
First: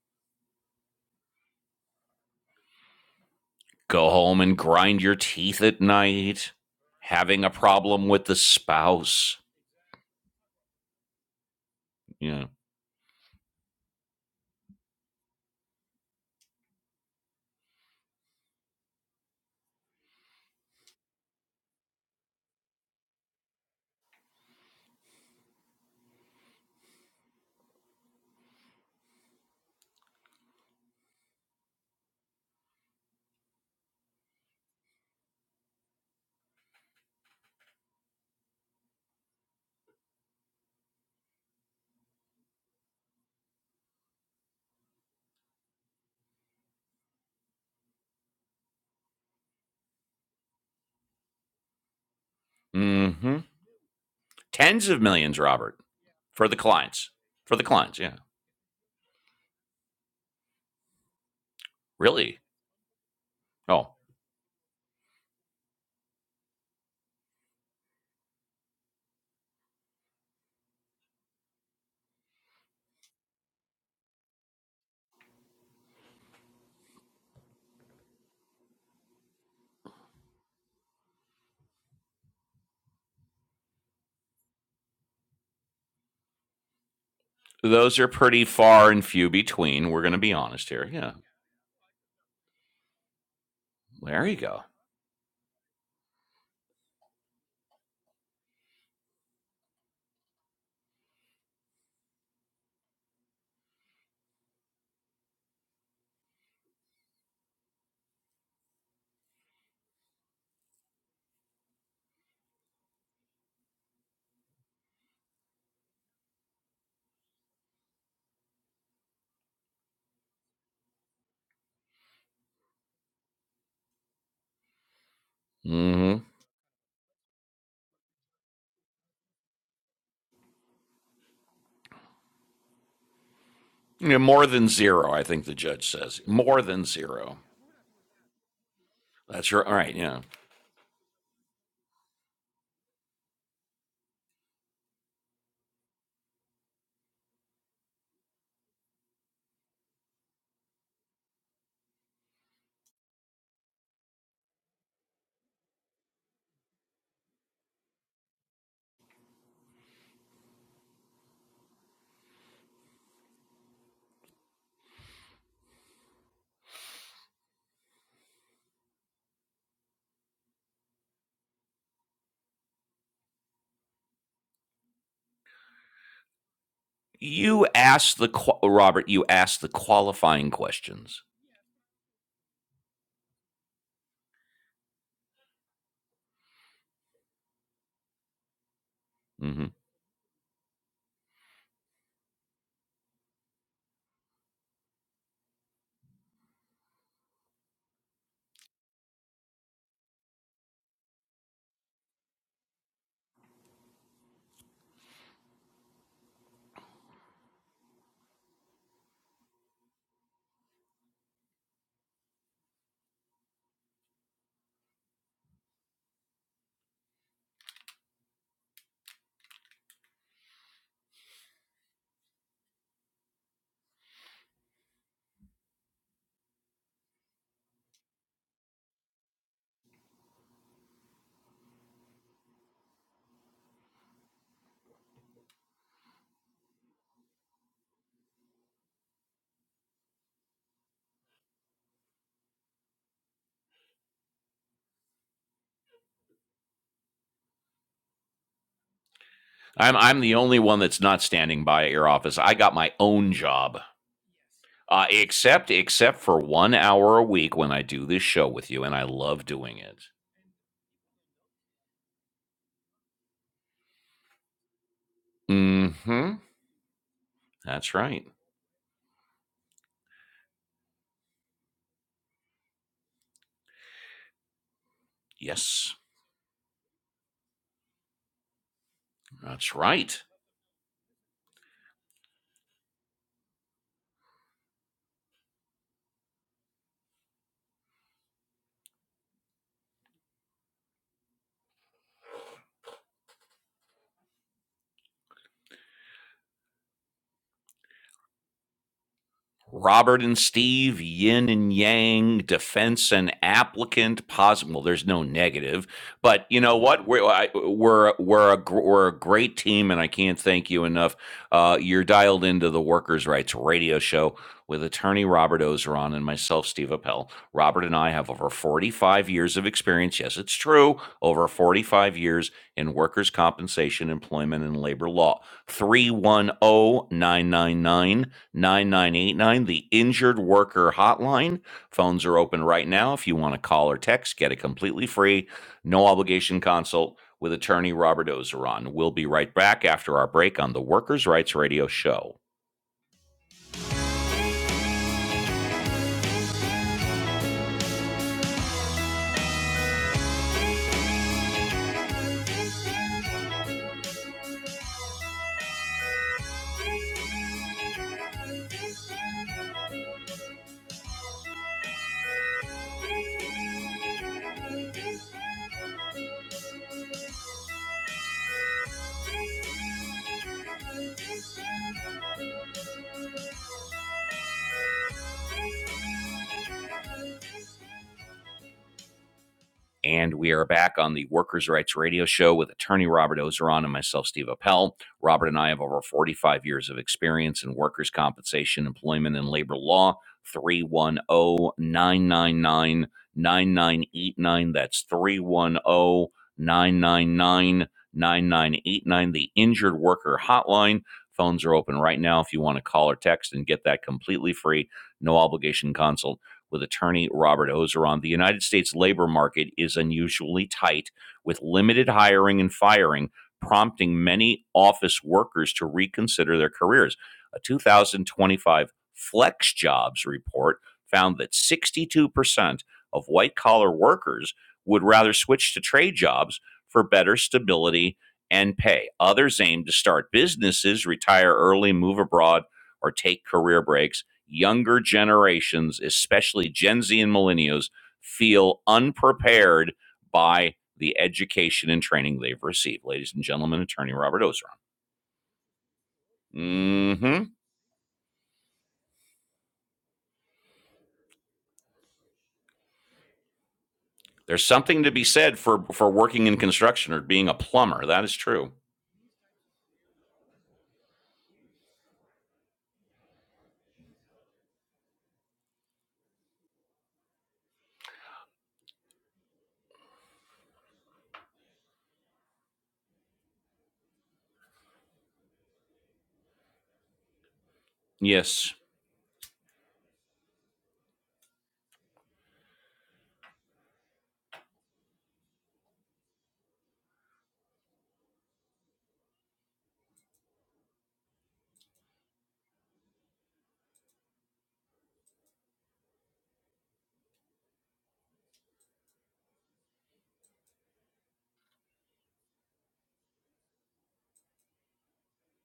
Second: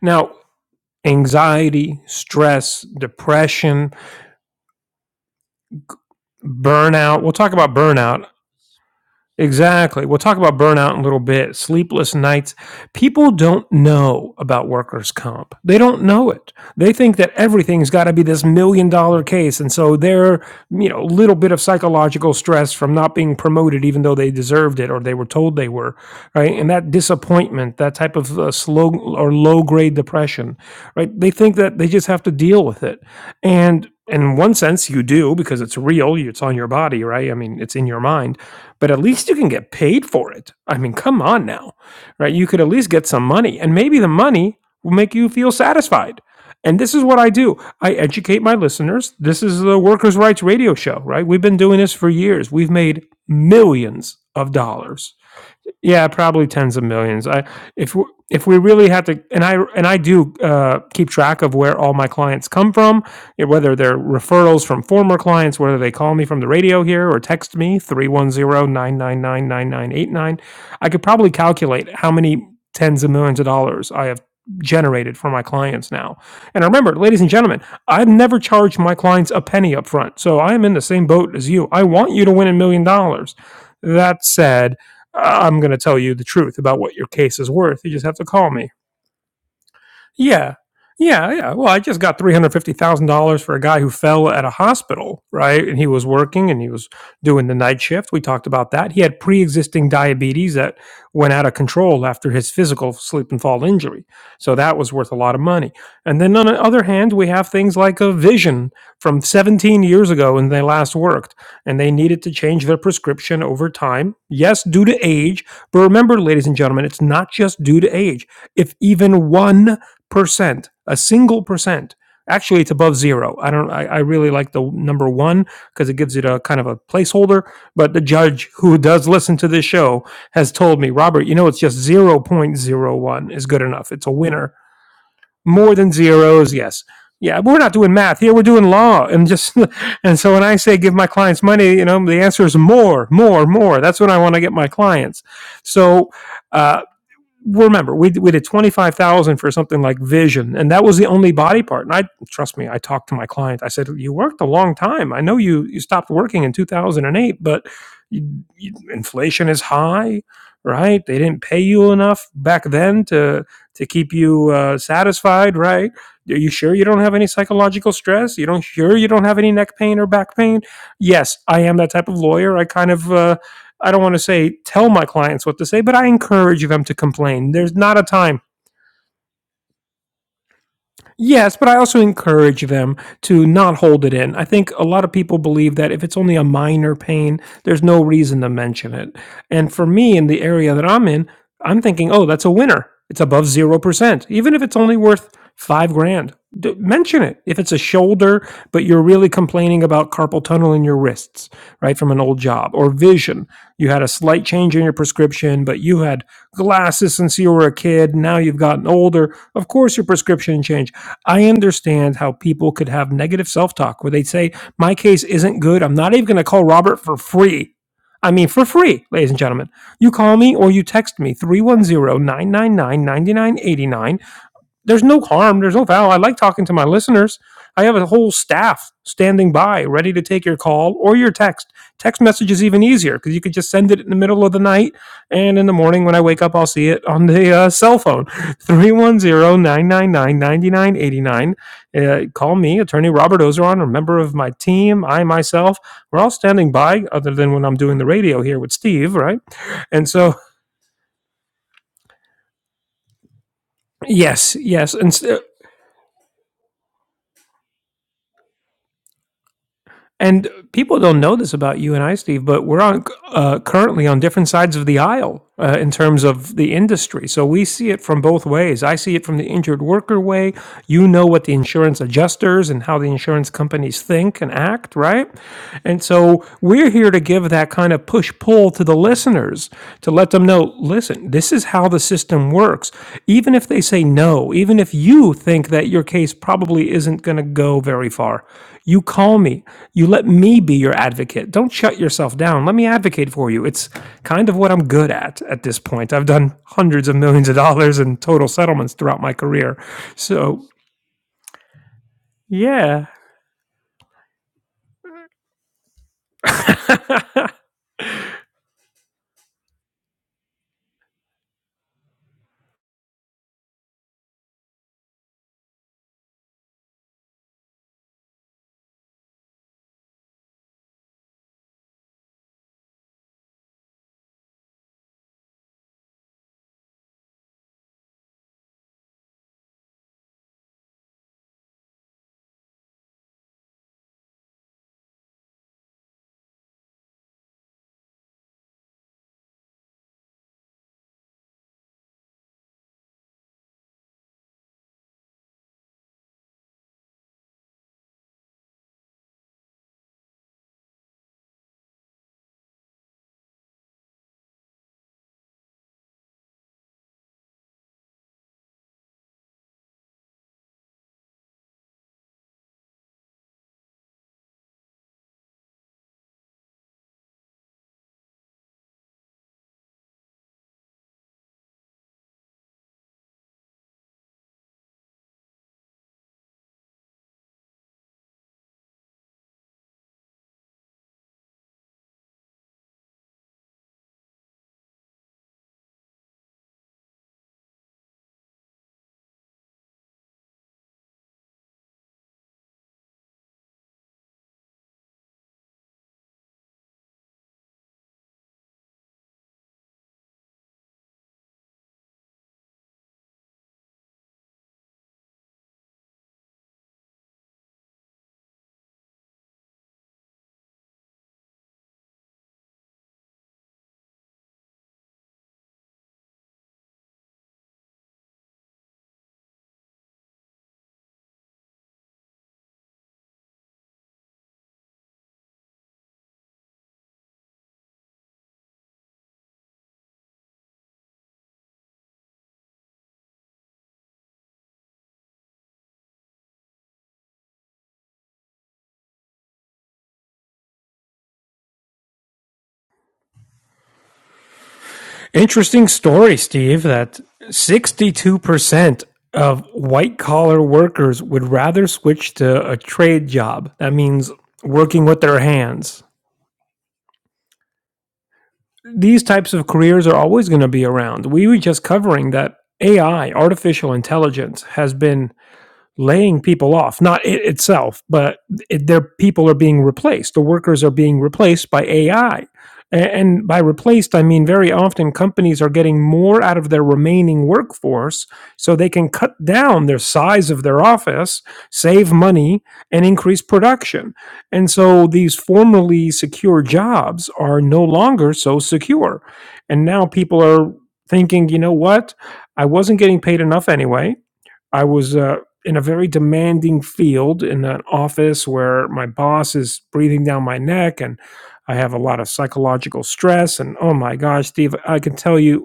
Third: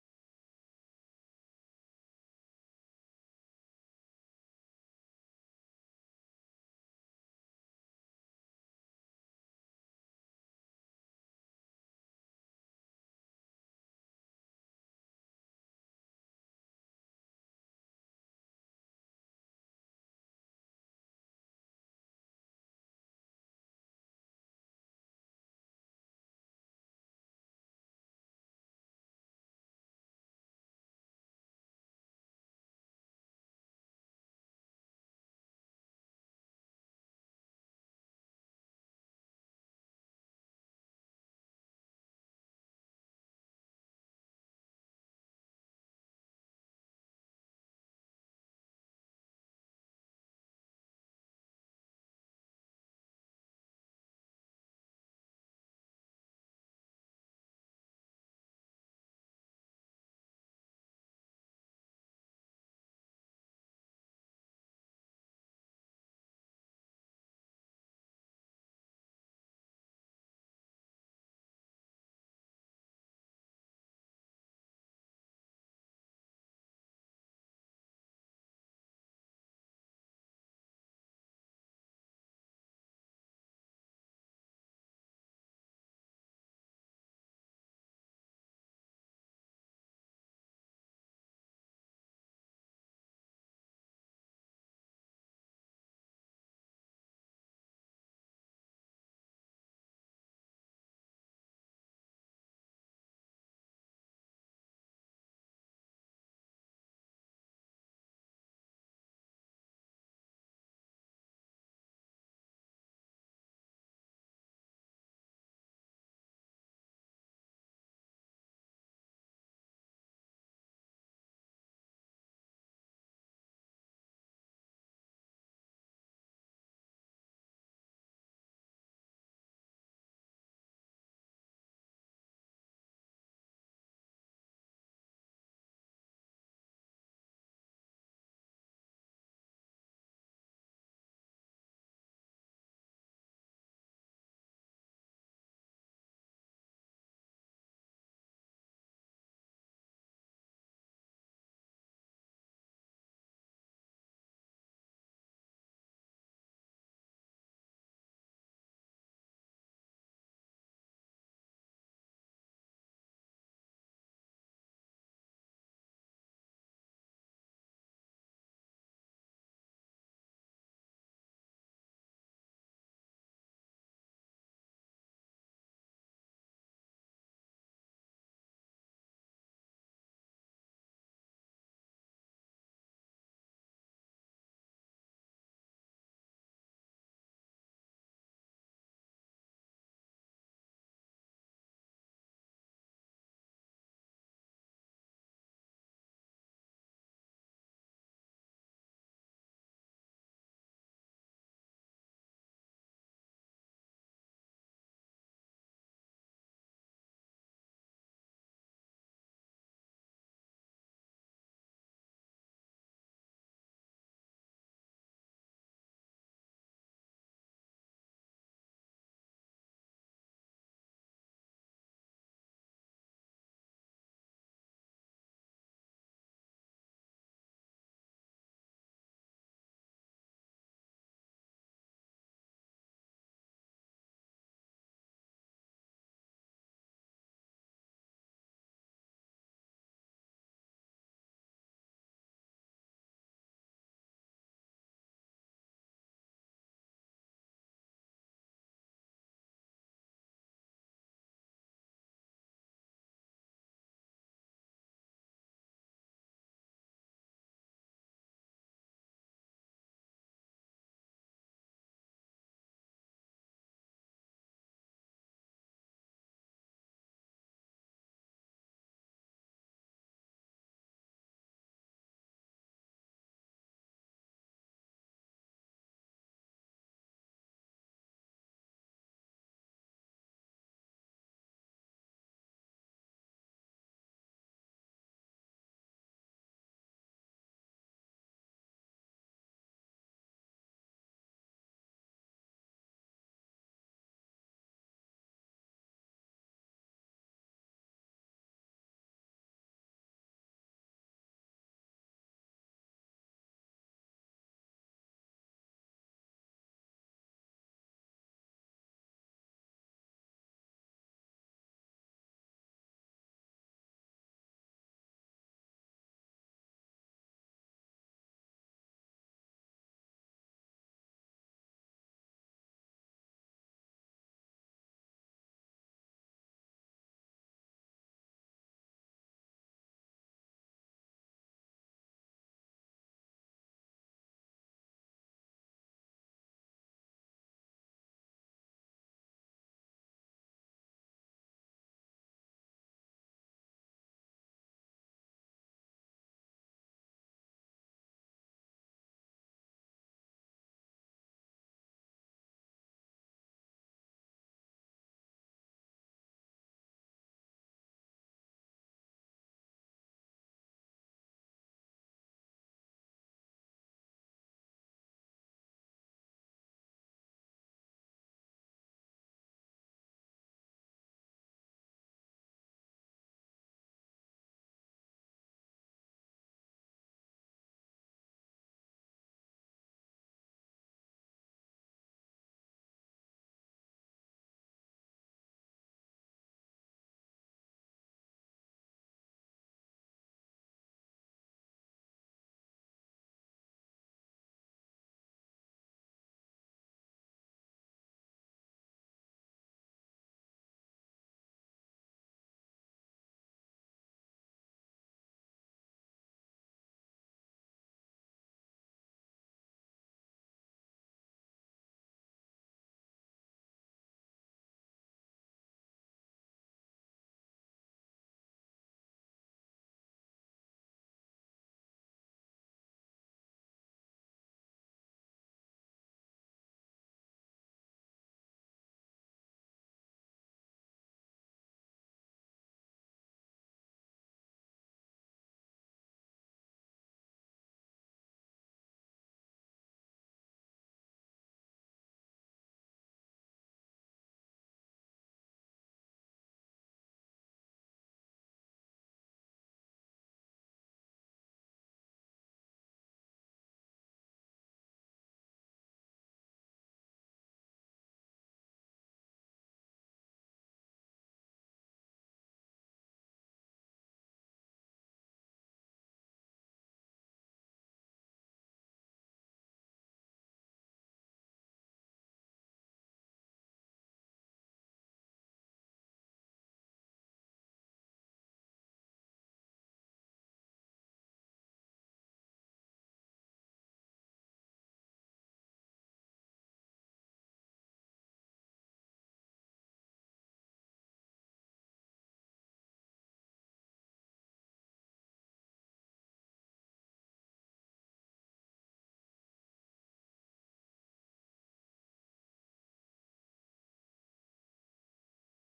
Speaker 2: now anxiety stress depression
Speaker 1: go home and grind your teeth at night
Speaker 2: burnout. We'll
Speaker 1: having a
Speaker 2: talk about
Speaker 1: problem with
Speaker 2: burnout.
Speaker 1: the spouse
Speaker 2: Exactly. We'll talk about burnout in a little bit. Sleepless
Speaker 1: yeah
Speaker 2: nights. People don't know about workers' comp. They don't know it. They think that everything's got to be this million dollar case. And so their, you know, little bit of psychological stress from not being promoted, even though they deserved it or they were told they were, right? And that disappointment, that type of uh, slow or low grade depression, right? They think that they just have to deal with it. And in one sense you do because it's real it's on your body right i mean it's in your mind but at least you can get paid for it i mean come on now right you could at least get some money and maybe the money will make you feel satisfied and this is what i do i educate my listeners this is the workers rights radio show right we've been doing this for years we've made
Speaker 1: mm-hmm.
Speaker 2: millions of
Speaker 1: tens of
Speaker 2: dollars
Speaker 1: millions robert
Speaker 2: yeah, probably
Speaker 1: for the
Speaker 2: tens of
Speaker 1: clients
Speaker 2: millions. I
Speaker 1: for the
Speaker 2: if
Speaker 1: clients
Speaker 2: we-
Speaker 1: yeah
Speaker 2: if we really had to, and I and I do uh, keep track of where all my
Speaker 1: really
Speaker 2: clients come from, yeah, whether
Speaker 1: oh
Speaker 2: they're referrals from former clients, whether they call me from the radio here or text me three one zero nine nine nine nine nine eight nine. I could probably calculate how many tens of millions of dollars I have generated for my clients now. And remember, ladies and gentlemen, I've never charged my clients a penny up front. So I am in the same boat as you. I want you to win a million dollars. That said, I'm going to tell you the truth about what your case is worth. You
Speaker 1: those
Speaker 2: just
Speaker 1: are
Speaker 2: have to
Speaker 1: pretty
Speaker 2: call me.
Speaker 1: far and few between we're going to be
Speaker 2: Yeah.
Speaker 1: honest here yeah
Speaker 2: Yeah, yeah. Well, I just got $350,000 for a guy who
Speaker 1: there
Speaker 2: fell
Speaker 1: you
Speaker 2: at a
Speaker 1: go
Speaker 2: hospital, right? And he was working and he was doing the night shift. We talked about that. He had pre-existing diabetes that went out of control after his physical sleep and fall injury. So that was worth a lot of money. And then on the other hand, we have things like a vision from 17 years ago when they last worked and they needed to change their prescription over time. Yes, due to age, but remember ladies and gentlemen, it's not just due to age. If even one percent, a single percent. Actually, it's above zero. I don't. I, I really like the number one because it gives
Speaker 1: mm-hmm.
Speaker 2: it a kind of a placeholder. But the judge who does listen to this show has told me, Robert, you know, it's just zero point zero one is good enough. It's a
Speaker 1: Yeah, more
Speaker 2: winner.
Speaker 1: than zero i think the
Speaker 2: More
Speaker 1: judge
Speaker 2: than
Speaker 1: says
Speaker 2: zeros,
Speaker 1: more
Speaker 2: yes.
Speaker 1: than zero
Speaker 2: Yeah, we're not doing math here. We're doing law, and
Speaker 1: That's
Speaker 2: just
Speaker 1: right. All right.
Speaker 2: and
Speaker 1: Yeah.
Speaker 2: so when I say give my clients money, you know, the answer is more, more, more. That's what I want to get my clients. So uh, remember we we did 25,000 for something like vision and that was the only body part and I trust me I talked to my client I said you worked a long time I know you you stopped working in 2008 but you, you, inflation is high right they didn't pay you enough back then to to keep you uh, satisfied right are you sure you don't have any psychological stress you don't sure you don't have any neck pain or back pain yes I am that type of lawyer I kind of uh, I don't want to say tell my clients what to say, but I encourage them to complain.
Speaker 1: You
Speaker 2: There's not a
Speaker 1: asked the
Speaker 2: time
Speaker 1: qua- Robert. You asked the qualifying questions.
Speaker 2: Yes, but I also encourage them to not hold it in. I think a lot of people believe that if it's only a minor pain, there's no reason to mention it.
Speaker 1: hmm
Speaker 2: And for me, in the area that I'm in, I'm thinking, oh, that's a winner. It's above 0%, even if it's only worth five grand. D- mention it. If it's a shoulder, but you're really complaining about carpal tunnel in your wrists, right, from an old job, or vision. You had a slight change in your prescription, but you had glasses since you were a kid. Now you've gotten older. Of course, your prescription changed. I understand how people could have negative self talk where they'd say, My case isn't good. I'm not even going to call Robert for free. I mean, for free, ladies and gentlemen. You call me or you text me three one zero nine nine nine ninety nine eighty nine there's no harm, there's no foul. I like talking to my listeners. I have a whole staff standing by, ready to take your call or your text. Text message is even easier because you could just send it in the middle of the night, and in the morning when I wake up, I'll see it on the uh, cell phone. Three one zero nine nine nine ninety nine eighty nine. 999 Call me, Attorney Robert Ozeron, or a member of my team. I myself, we're all standing by, other than when I'm doing the radio here with Steve, right?
Speaker 1: I'm
Speaker 2: And
Speaker 1: I'm the
Speaker 2: so,
Speaker 1: only one that's not standing by at your office. I got my own job,
Speaker 2: yes, yes.
Speaker 1: uh,
Speaker 2: And
Speaker 1: except except for one hour a week when I do this show with you, and I love doing it.
Speaker 2: And people don't know this about you and I, Steve, but we're on uh, currently on different sides of the aisle uh, in terms
Speaker 1: Mm-hmm.
Speaker 2: of the industry. So we see
Speaker 1: That's
Speaker 2: it from
Speaker 1: right.
Speaker 2: both ways. I see it from the injured worker way. You know what the insurance adjusters and how the insurance companies think and act, right?
Speaker 1: Yes,
Speaker 2: And so we're here to give that kind of push pull to the listeners
Speaker 1: that's
Speaker 2: to
Speaker 1: right.
Speaker 2: let them know listen, this is how the system works. Even if they say no, even if you think that your case probably isn't going to go very far, you call me. You let me be your advocate. Don't shut yourself down. Let me advocate for you. It's kind of what I'm good at at this point. I've done hundreds of millions of dollars in total settlements throughout my career.
Speaker 1: Robert and
Speaker 2: So,
Speaker 1: Steve, yin and yang,
Speaker 2: yeah.
Speaker 1: defense and applicant, positive. Well, there's no negative, but you know what? We're I, we're we're a gr- we're a great team, and I can't thank you enough. Uh, you're dialed into the Workers' Rights Radio Show with attorney Robert Ozeron and myself, Steve Appel. Robert and I have over 45 years of experience. Yes, it's true. Over 45 years in workers' compensation, employment, and labor law. Three one o 999. 9989, the Injured Worker Hotline. Phones are open right now. If you want to call or text, get a completely free, no obligation consult with attorney Robert Ozeron. We'll be right back after our break on the Workers' Rights Radio Show. And we are back on the Workers' Rights Radio Show with attorney Robert Ozeron and myself, Steve Appel. Robert and I have over 45 years of experience in workers' compensation, employment, and labor law. 310 999 9989. That's 310 999 9989. the Injured Worker Hotline. Phones are open right now if you want to call or text and get that completely free, no obligation consult with attorney Robert Ozeron. The United States labor market is unusually tight, with limited hiring and firing prompting many office workers to reconsider their careers. A 2025 Flex Jobs report found that 62% of white collar workers would rather switch to trade jobs for better stability and pay. Others aim to start businesses, retire early, move abroad, or take career breaks younger generations, especially Gen Z and millennials, feel unprepared by the education and training they've received. Ladies and gentlemen, attorney Robert
Speaker 2: Interesting story, Steve, that
Speaker 1: Ozeron. hmm
Speaker 2: 62% of white collar workers would rather switch to a trade job. That means
Speaker 1: There's something
Speaker 2: working
Speaker 1: to
Speaker 2: with
Speaker 1: be
Speaker 2: their
Speaker 1: said for
Speaker 2: hands
Speaker 1: for working in construction or being a plumber. That is true.
Speaker 2: these types of careers are always going to be around. We were just covering that AI, artificial intelligence, has been laying people off not it itself but it, their people are being replaced the workers are being replaced by ai and by replaced i mean very often companies are getting more out of their remaining workforce
Speaker 1: Yes.
Speaker 2: so they can cut down their size of their office save money and increase production and so these formerly secure jobs are no longer so secure and now people are thinking you know what i wasn't getting paid enough anyway I was uh, in a very demanding field in an office where my boss is breathing down my neck and I have a lot of psychological stress. And oh my gosh, Steve, I can tell you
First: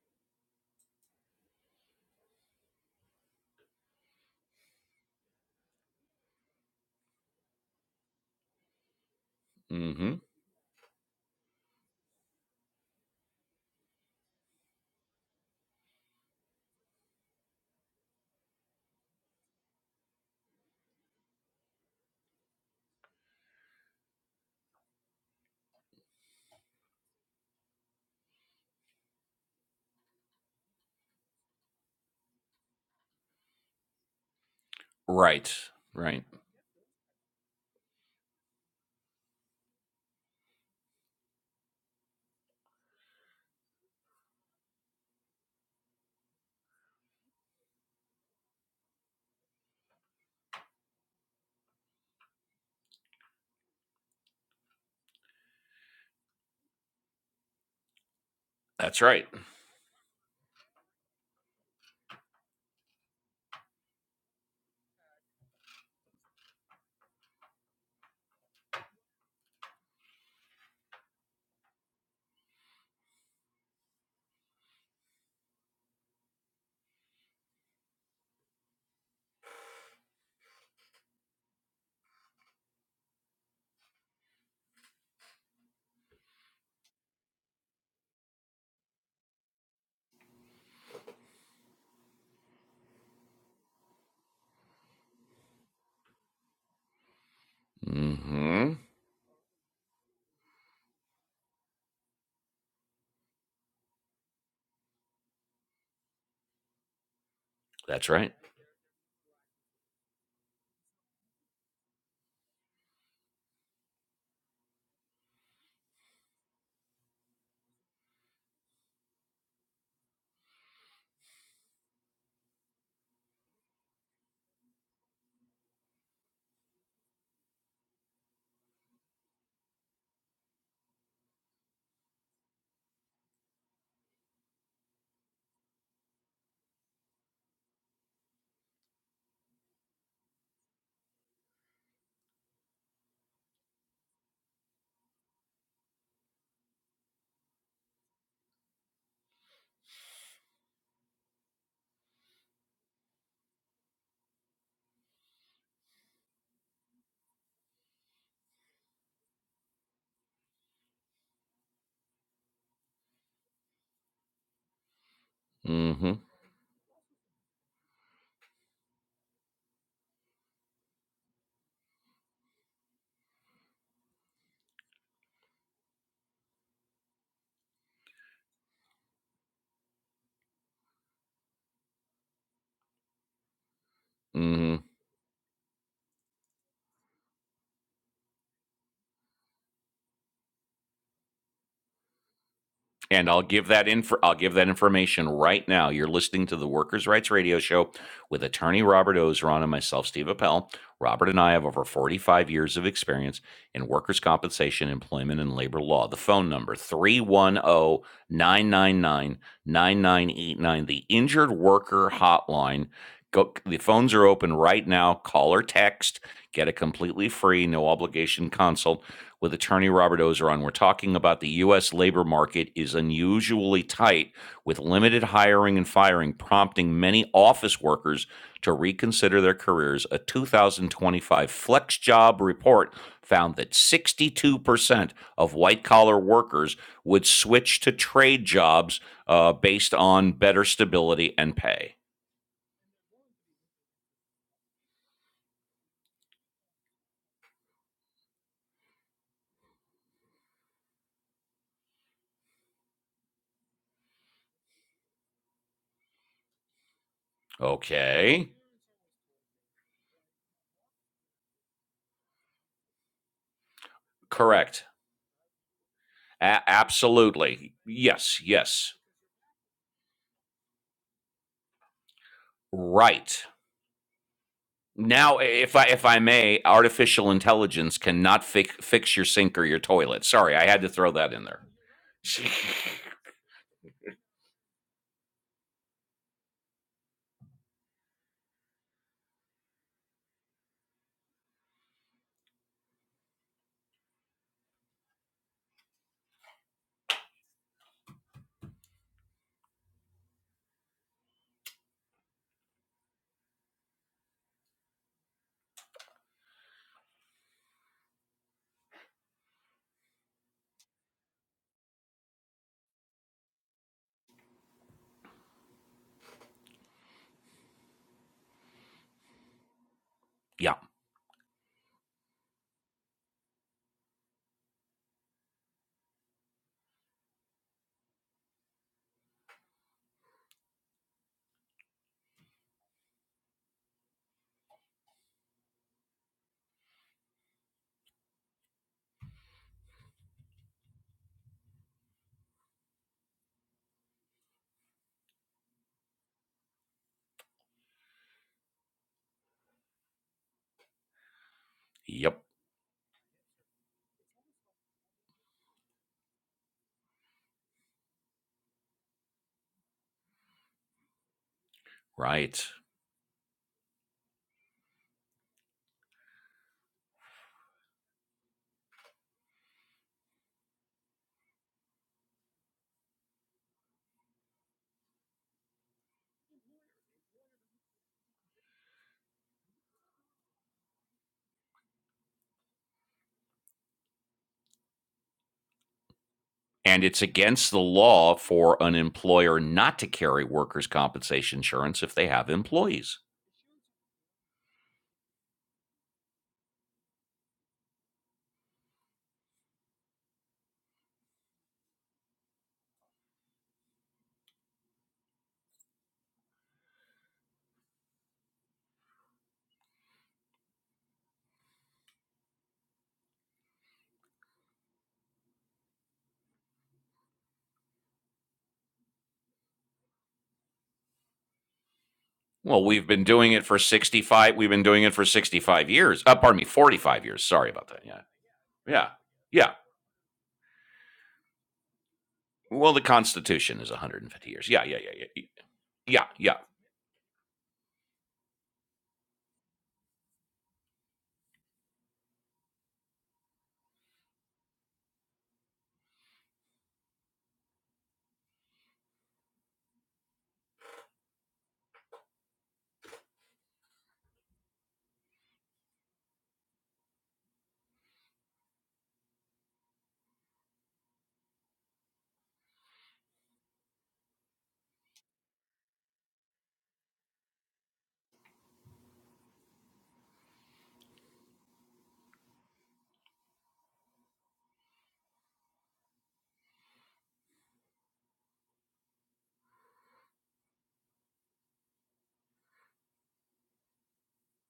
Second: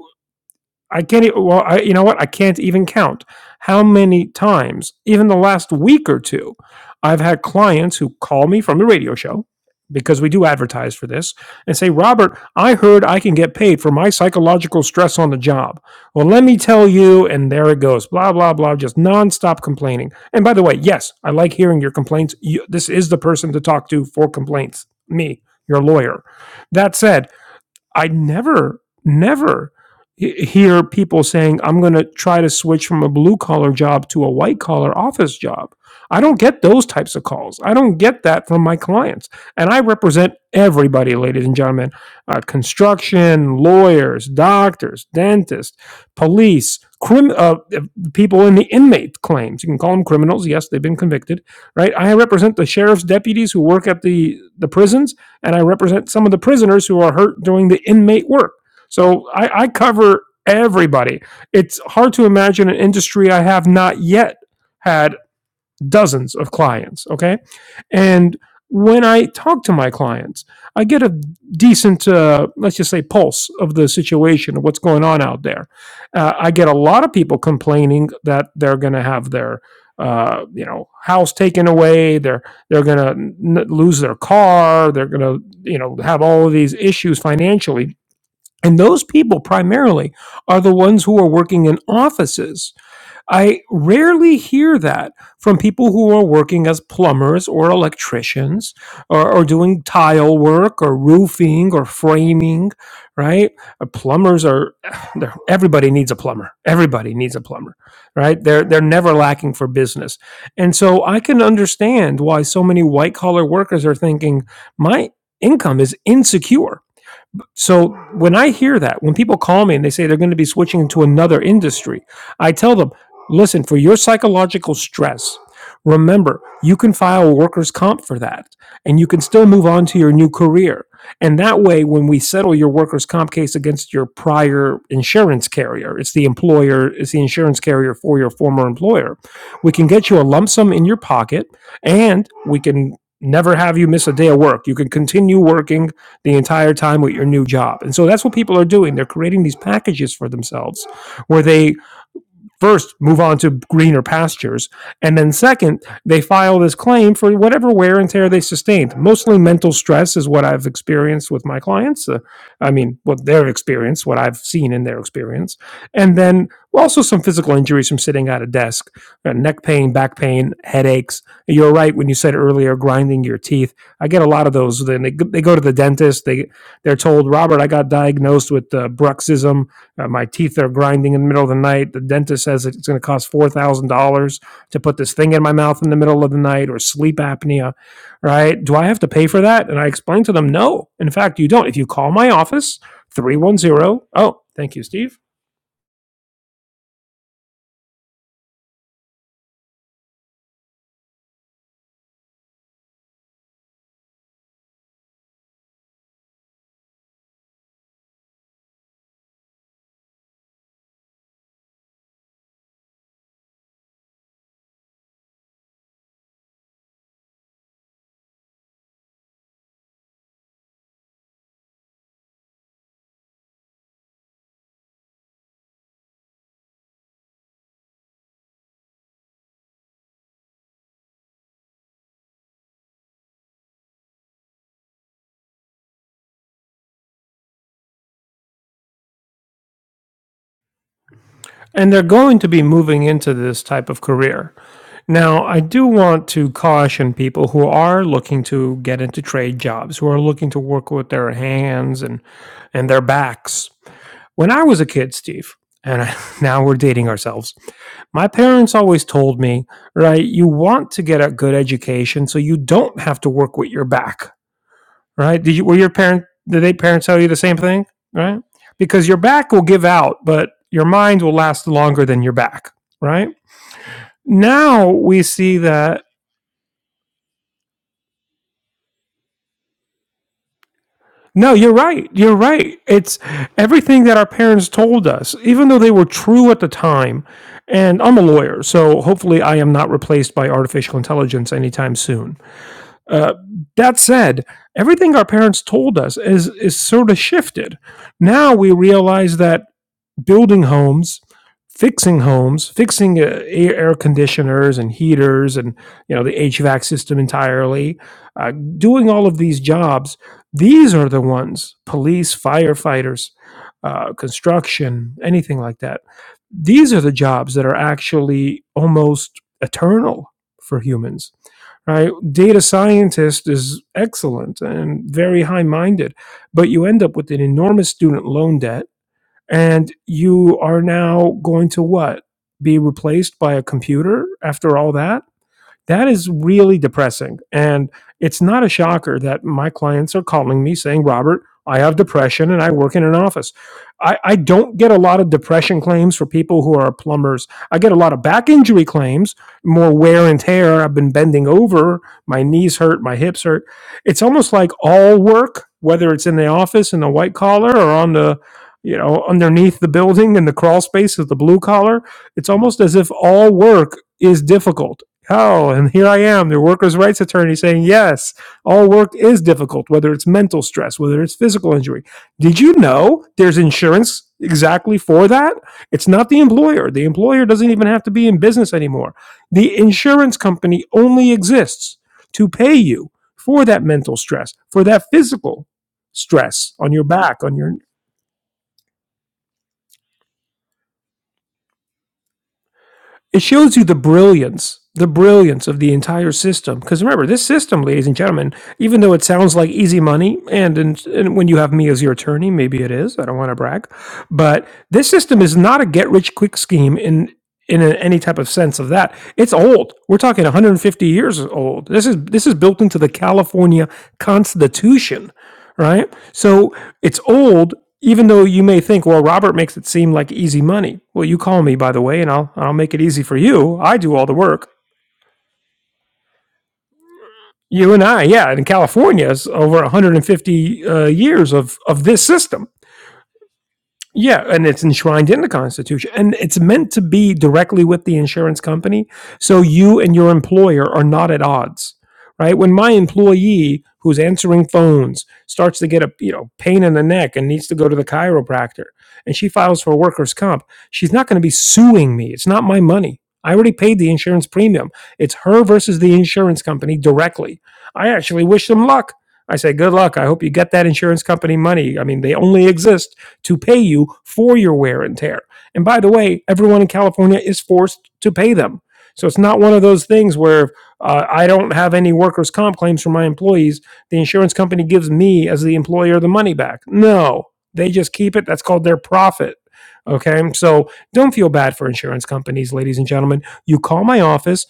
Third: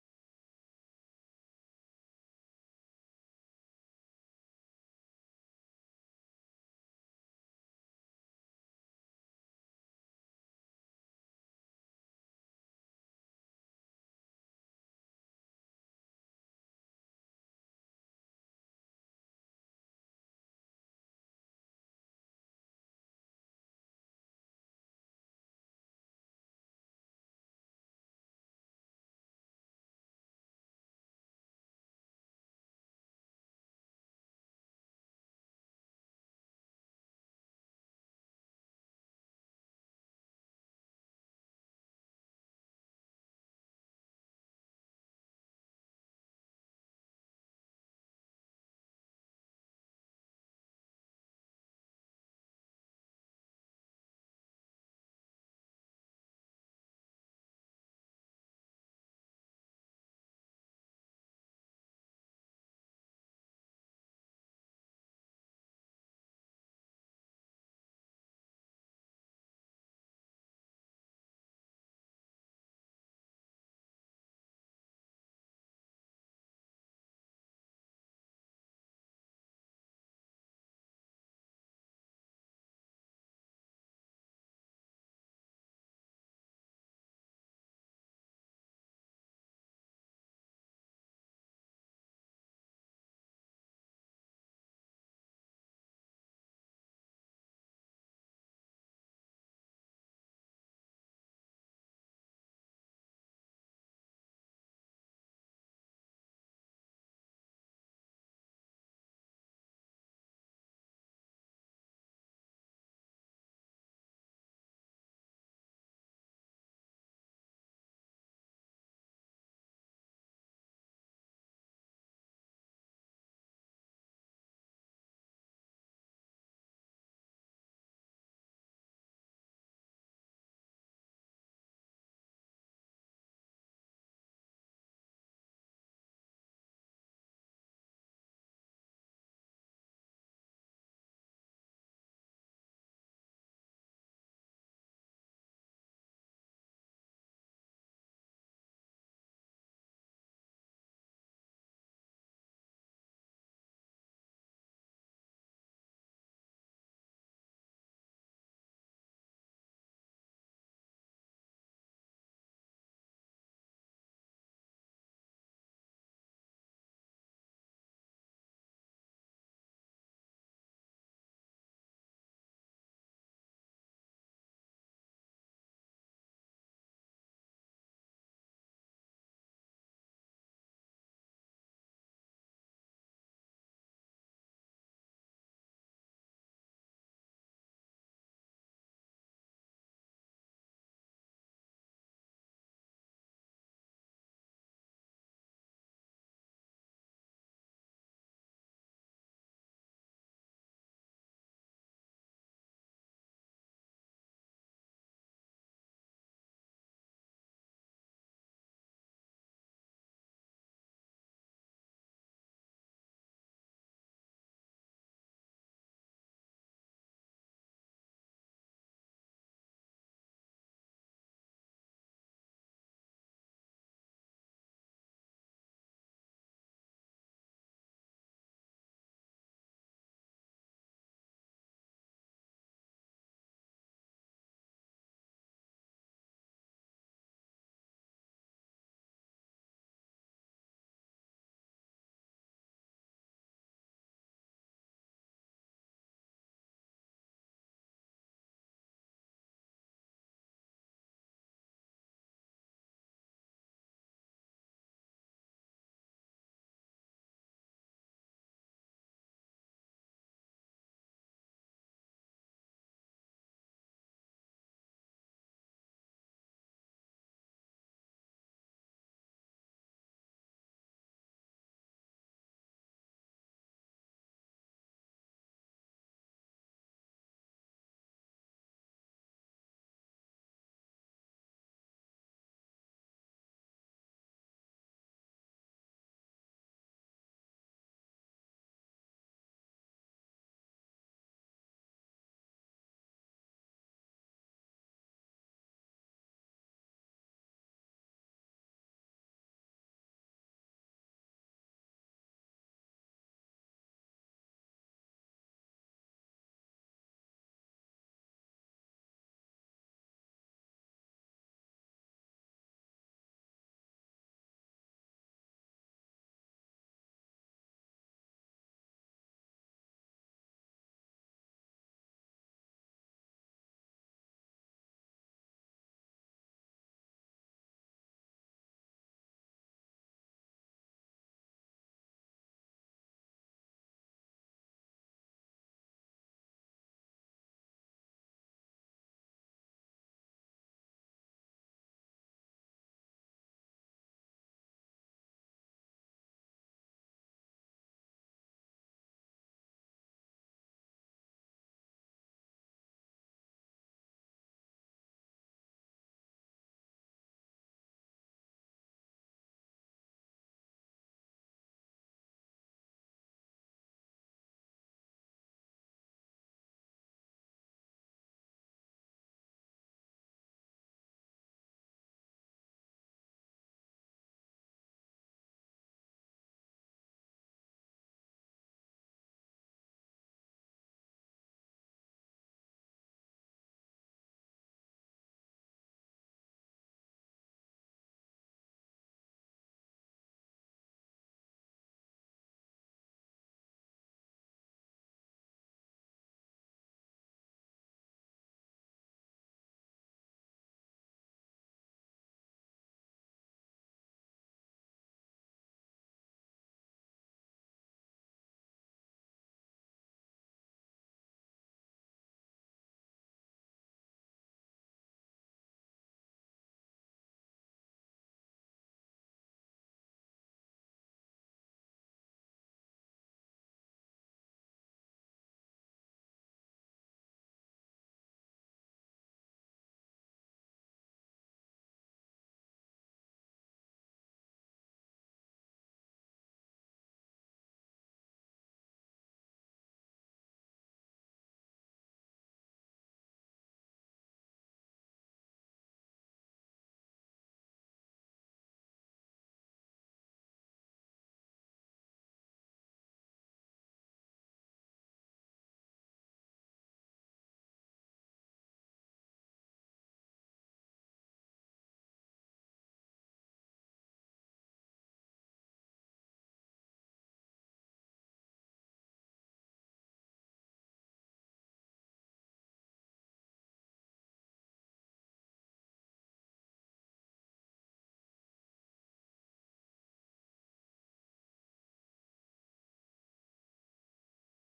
Speaker 2: I can't. even. well, I, you know what? I can't even count how many times, even the last week or two, I've had clients who call me from the radio show
Speaker 1: mm hmm
Speaker 2: because we do advertise for this and say, "Robert, I heard I can get paid for my psychological stress on the job." Well, let me tell you, and there it goes, blah blah blah, just nonstop complaining. And by the way, yes, I like hearing your complaints. You, this is the person to talk to for complaints. Me, your lawyer. That said. I never, never hear people saying, I'm going to try to switch from a blue collar job to a white collar office
Speaker 1: Right.
Speaker 2: job. I
Speaker 1: Right.
Speaker 2: don't get those types of calls. I don't get that from my clients. And I represent everybody, ladies and gentlemen uh, construction, lawyers, doctors, dentists, police, crim- uh, people in the inmate claims. You can call them criminals. Yes, they've been convicted, right? I represent the sheriff's deputies who work at the, the prisons and I represent some of the prisoners who are hurt doing the inmate work.
Speaker 1: That's right.
Speaker 2: So I, I cover everybody. It's hard to imagine an industry I have not yet had dozens of clients. Okay. And when I talk to my clients, I get a decent, uh, let's just say, pulse of the situation of what's going on out there. Uh, I get a lot of people complaining that they're going to have their, uh, you know, house taken away. They're they're going to n- lose their car. They're going to, you know, have all of these issues financially. And those people primarily are the ones who are working in offices I rarely hear that from people who are working as plumbers or
Speaker 1: mm hmm
Speaker 2: electricians or, or doing tile work or roofing or framing, right? Uh, plumbers are they're- everybody needs a plumber. Everybody needs a plumber,
Speaker 1: That's right.
Speaker 2: right? They're they're never lacking for business. And so I can understand why so many white collar workers are thinking my income is insecure so when I hear that, when people call me and they say they're going to be switching into another industry, I tell them, listen, for your psychological stress, remember you can file workers' comp for that and you can still move on to your new career. And that way, when we settle your workers' comp case against your prior insurance carrier, it's the employer, it's the insurance carrier for your former employer, we can get you a lump sum in your pocket and we can never have you miss a day of work. You can continue working the entire time with your new job. And so that's what people are doing. They're creating these packages for themselves where they first move on to greener pastures. And then second, they file this claim for whatever wear and tear they sustained. Mostly mental stress is what I've experienced with my clients. Uh, I mean, what their experience, what I've seen in their experience.
Speaker 1: mm hmm
Speaker 2: And then also some physical injuries from sitting at a desk, uh, neck pain, back pain, headaches. You're right when you said earlier grinding your teeth. I get a lot of those. Then they, go- they go to the dentist, they they're told, "Robert, I got diagnosed with uh, bruxism." Uh, my teeth are grinding in the middle of the night. The dentist says it's going to cost four thousand dollars
Speaker 1: mm hmm
Speaker 2: to put this thing in my mouth in the middle of the night, or sleep apnea, right? Do I have to pay for that? And I explained to them, no. In fact, you don't. If you call my office,
Speaker 1: And
Speaker 2: three
Speaker 1: I'll
Speaker 2: one
Speaker 1: give that
Speaker 2: zero,
Speaker 1: info
Speaker 2: oh,
Speaker 1: I'll give that
Speaker 2: thank you, Steve.
Speaker 1: information right now. You're listening to the Workers' Rights Radio Show with attorney Robert Ozeron and myself, Steve Appel. Robert and I have over 45 years of experience in workers' compensation, employment, and labor law. The phone number three one zero nine nine nine nine nine eight nine. the injured worker hotline. Go, the phones are open right now. Call or text. Get a completely free, no obligation consult with attorney Robert Ozeron. We're talking about the U.S. labor market is unusually tight, with limited hiring and firing prompting many office workers to reconsider their careers. A 2025 Flex Job report found that 62% of white collar workers would switch to trade jobs uh, based on better stability and
Speaker 2: And
Speaker 1: pay.
Speaker 2: they're going to be moving into this type of career. Now, I do want to caution people who are looking to get into trade jobs, who are looking to work with their hands and and their backs When I was a kid, Steve, and I, now we're dating ourselves, my
Speaker 1: Okay,
Speaker 2: parents always told me, right, you want to get a good education so you don't have to work with your back,
Speaker 1: correct.
Speaker 2: right? Did you, were your parent,
Speaker 1: A-
Speaker 2: did they parents tell you the same
Speaker 1: absolutely.
Speaker 2: thing,
Speaker 1: Yes,
Speaker 2: right?
Speaker 1: yes.
Speaker 2: Because your back will give out, but your mind will last longer than your back, right?
Speaker 1: Right.
Speaker 2: Now we
Speaker 1: Now,
Speaker 2: see
Speaker 1: if I
Speaker 2: that
Speaker 1: if I may, artificial intelligence cannot fix fix your sink or your toilet. Sorry, I had to throw that in
Speaker 2: No,
Speaker 1: there.
Speaker 2: you're right. You're right. It's everything that our parents told us, even though they were true at the time. And I'm a lawyer, so hopefully I am not replaced by artificial intelligence anytime soon. Uh, that said, everything our parents told us is is sort of shifted. Now we realize that building homes, fixing homes, fixing uh, air, conditioners and heaters, and you know the HVAC system entirely, uh, doing all of these jobs. These are the ones: police, firefighters, uh, construction, anything like that. These are the jobs that are actually almost eternal
Speaker 1: yeah.
Speaker 2: for humans. Right? Data scientist is excellent and very high minded, but you end up with an enormous student loan debt and you are now going to what? Be replaced by a computer after all that? That is really depressing. And it's not a shocker that my clients are calling me saying, Robert, I have depression and I work in an office. I, I don't get a lot of depression claims for people who are plumbers. I get a lot of back injury claims, more wear and tear. I've been bending over,
Speaker 1: Yep.
Speaker 2: my knees hurt, my hips hurt. It's almost like all work, whether it's in the office in the white collar or on the you know, underneath the building in the crawl space of the blue collar, it's
Speaker 1: Right.
Speaker 2: almost as if all work is difficult Oh, and here I am, the workers' rights attorney saying, yes, all work is difficult, whether it's mental stress, whether it's physical injury. Did you know there's insurance exactly for that? It's not the employer. The employer doesn't even have to be in business anymore. The insurance company only exists to pay you for that mental stress, for that physical stress on
Speaker 1: And
Speaker 2: your
Speaker 1: it's
Speaker 2: back, on
Speaker 1: against
Speaker 2: your
Speaker 1: the law for an employer not to carry workers' compensation insurance if they have employees.
Speaker 2: It shows you the brilliance, the brilliance of the entire system. Because remember, this system, ladies and gentlemen, even though it sounds like easy money, and, and, and when you have me as your attorney, maybe it is. I don't want to brag, but this system is not a get rich quick scheme in in a- any type of sense of that. It's old. We're talking 150 years old. This is this is built into the California Constitution, right? So it's old, even though you may think, well, Robert makes it seem like easy money. Well, you call me, by the way, and I'll I'll
Speaker 1: Well,
Speaker 2: make it
Speaker 1: we've been
Speaker 2: easy for
Speaker 1: doing it
Speaker 2: you.
Speaker 1: for
Speaker 2: I do all the
Speaker 1: 65 we've
Speaker 2: work.
Speaker 1: been doing it for 65 years. Uh, pardon me, 45 years. Sorry about
Speaker 2: You
Speaker 1: that.
Speaker 2: and
Speaker 1: Yeah.
Speaker 2: I, yeah, in
Speaker 1: Yeah.
Speaker 2: California, it's
Speaker 1: Yeah.
Speaker 2: over 150 uh, years of of this system.
Speaker 1: Well, the Constitution is
Speaker 2: Yeah,
Speaker 1: 150
Speaker 2: and
Speaker 1: years.
Speaker 2: it's
Speaker 1: Yeah, yeah, yeah,
Speaker 2: enshrined in
Speaker 1: yeah.
Speaker 2: the
Speaker 1: Yeah,
Speaker 2: Constitution,
Speaker 1: yeah.
Speaker 2: and
Speaker 1: yeah.
Speaker 2: it's meant to be directly with the insurance company. So you and your employer are not at odds, right? When my employee who's answering phones starts to get a you know pain in the neck and needs to go to the chiropractor, and she files for workers' comp, she's not going to be suing me. It's not my money. I already paid the insurance premium. It's her versus the insurance company directly. I actually wish them luck. I say, good luck. I hope you get that insurance company money. I mean, they only exist to pay you for your wear and tear. And by the way, everyone in California is forced to pay them. So it's not one of those things where uh, I don't have any workers' comp claims from my employees. The insurance company gives me, as the employer, the money back. No, they just keep it. That's called their profit. Okay, so don't feel bad for insurance companies, ladies and gentlemen. You call my office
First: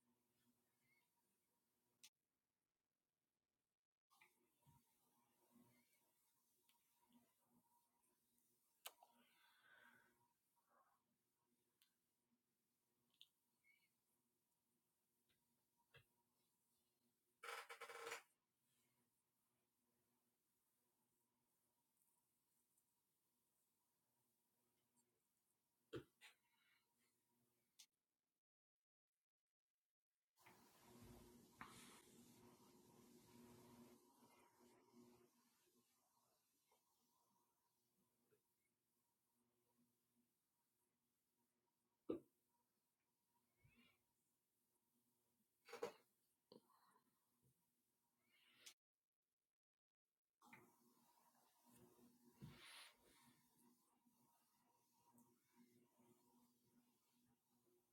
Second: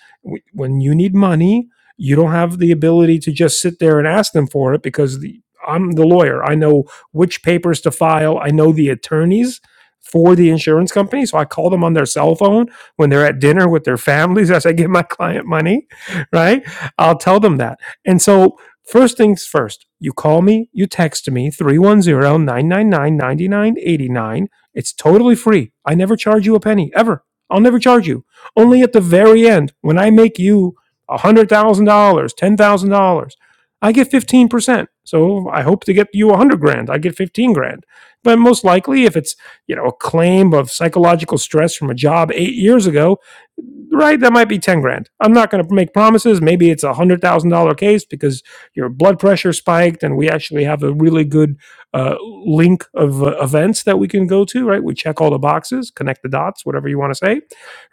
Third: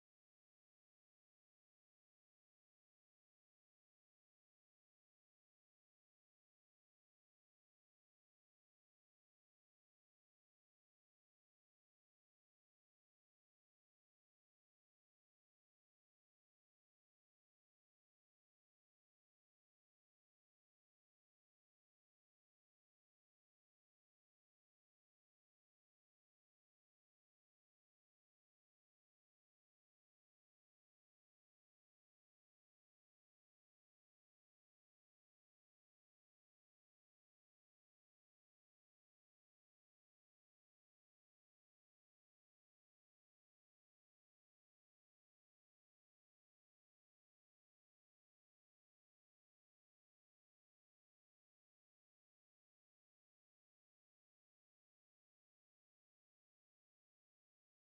Speaker 2: when you need money. You don't have the ability to just sit there and ask them for it because the, I'm the lawyer. I know which papers to file. I know the attorneys for the insurance company. So I call them on their cell phone when they're at dinner with their families as I give my client money, right? I'll tell them that. And so, first things first, you call me, you text me three one zero nine nine nine ninety nine eighty nine. It's totally free. I never charge you a penny ever. I'll never charge you. Only at the very end when I make you $100,000, $10,000, I get 15% ten percent. So I hope to get you a hundred grand. I get fifteen grand. But most likely, if it's you know a claim of psychological stress from a job eight years ago, right? That might be ten grand. I'm not going to make promises. Maybe it's a one hundred thousand dollar case because your blood pressure spiked, and we actually have a really good uh, link of uh, events that we can go to. Right? We check all the boxes, connect the dots, whatever you want to say.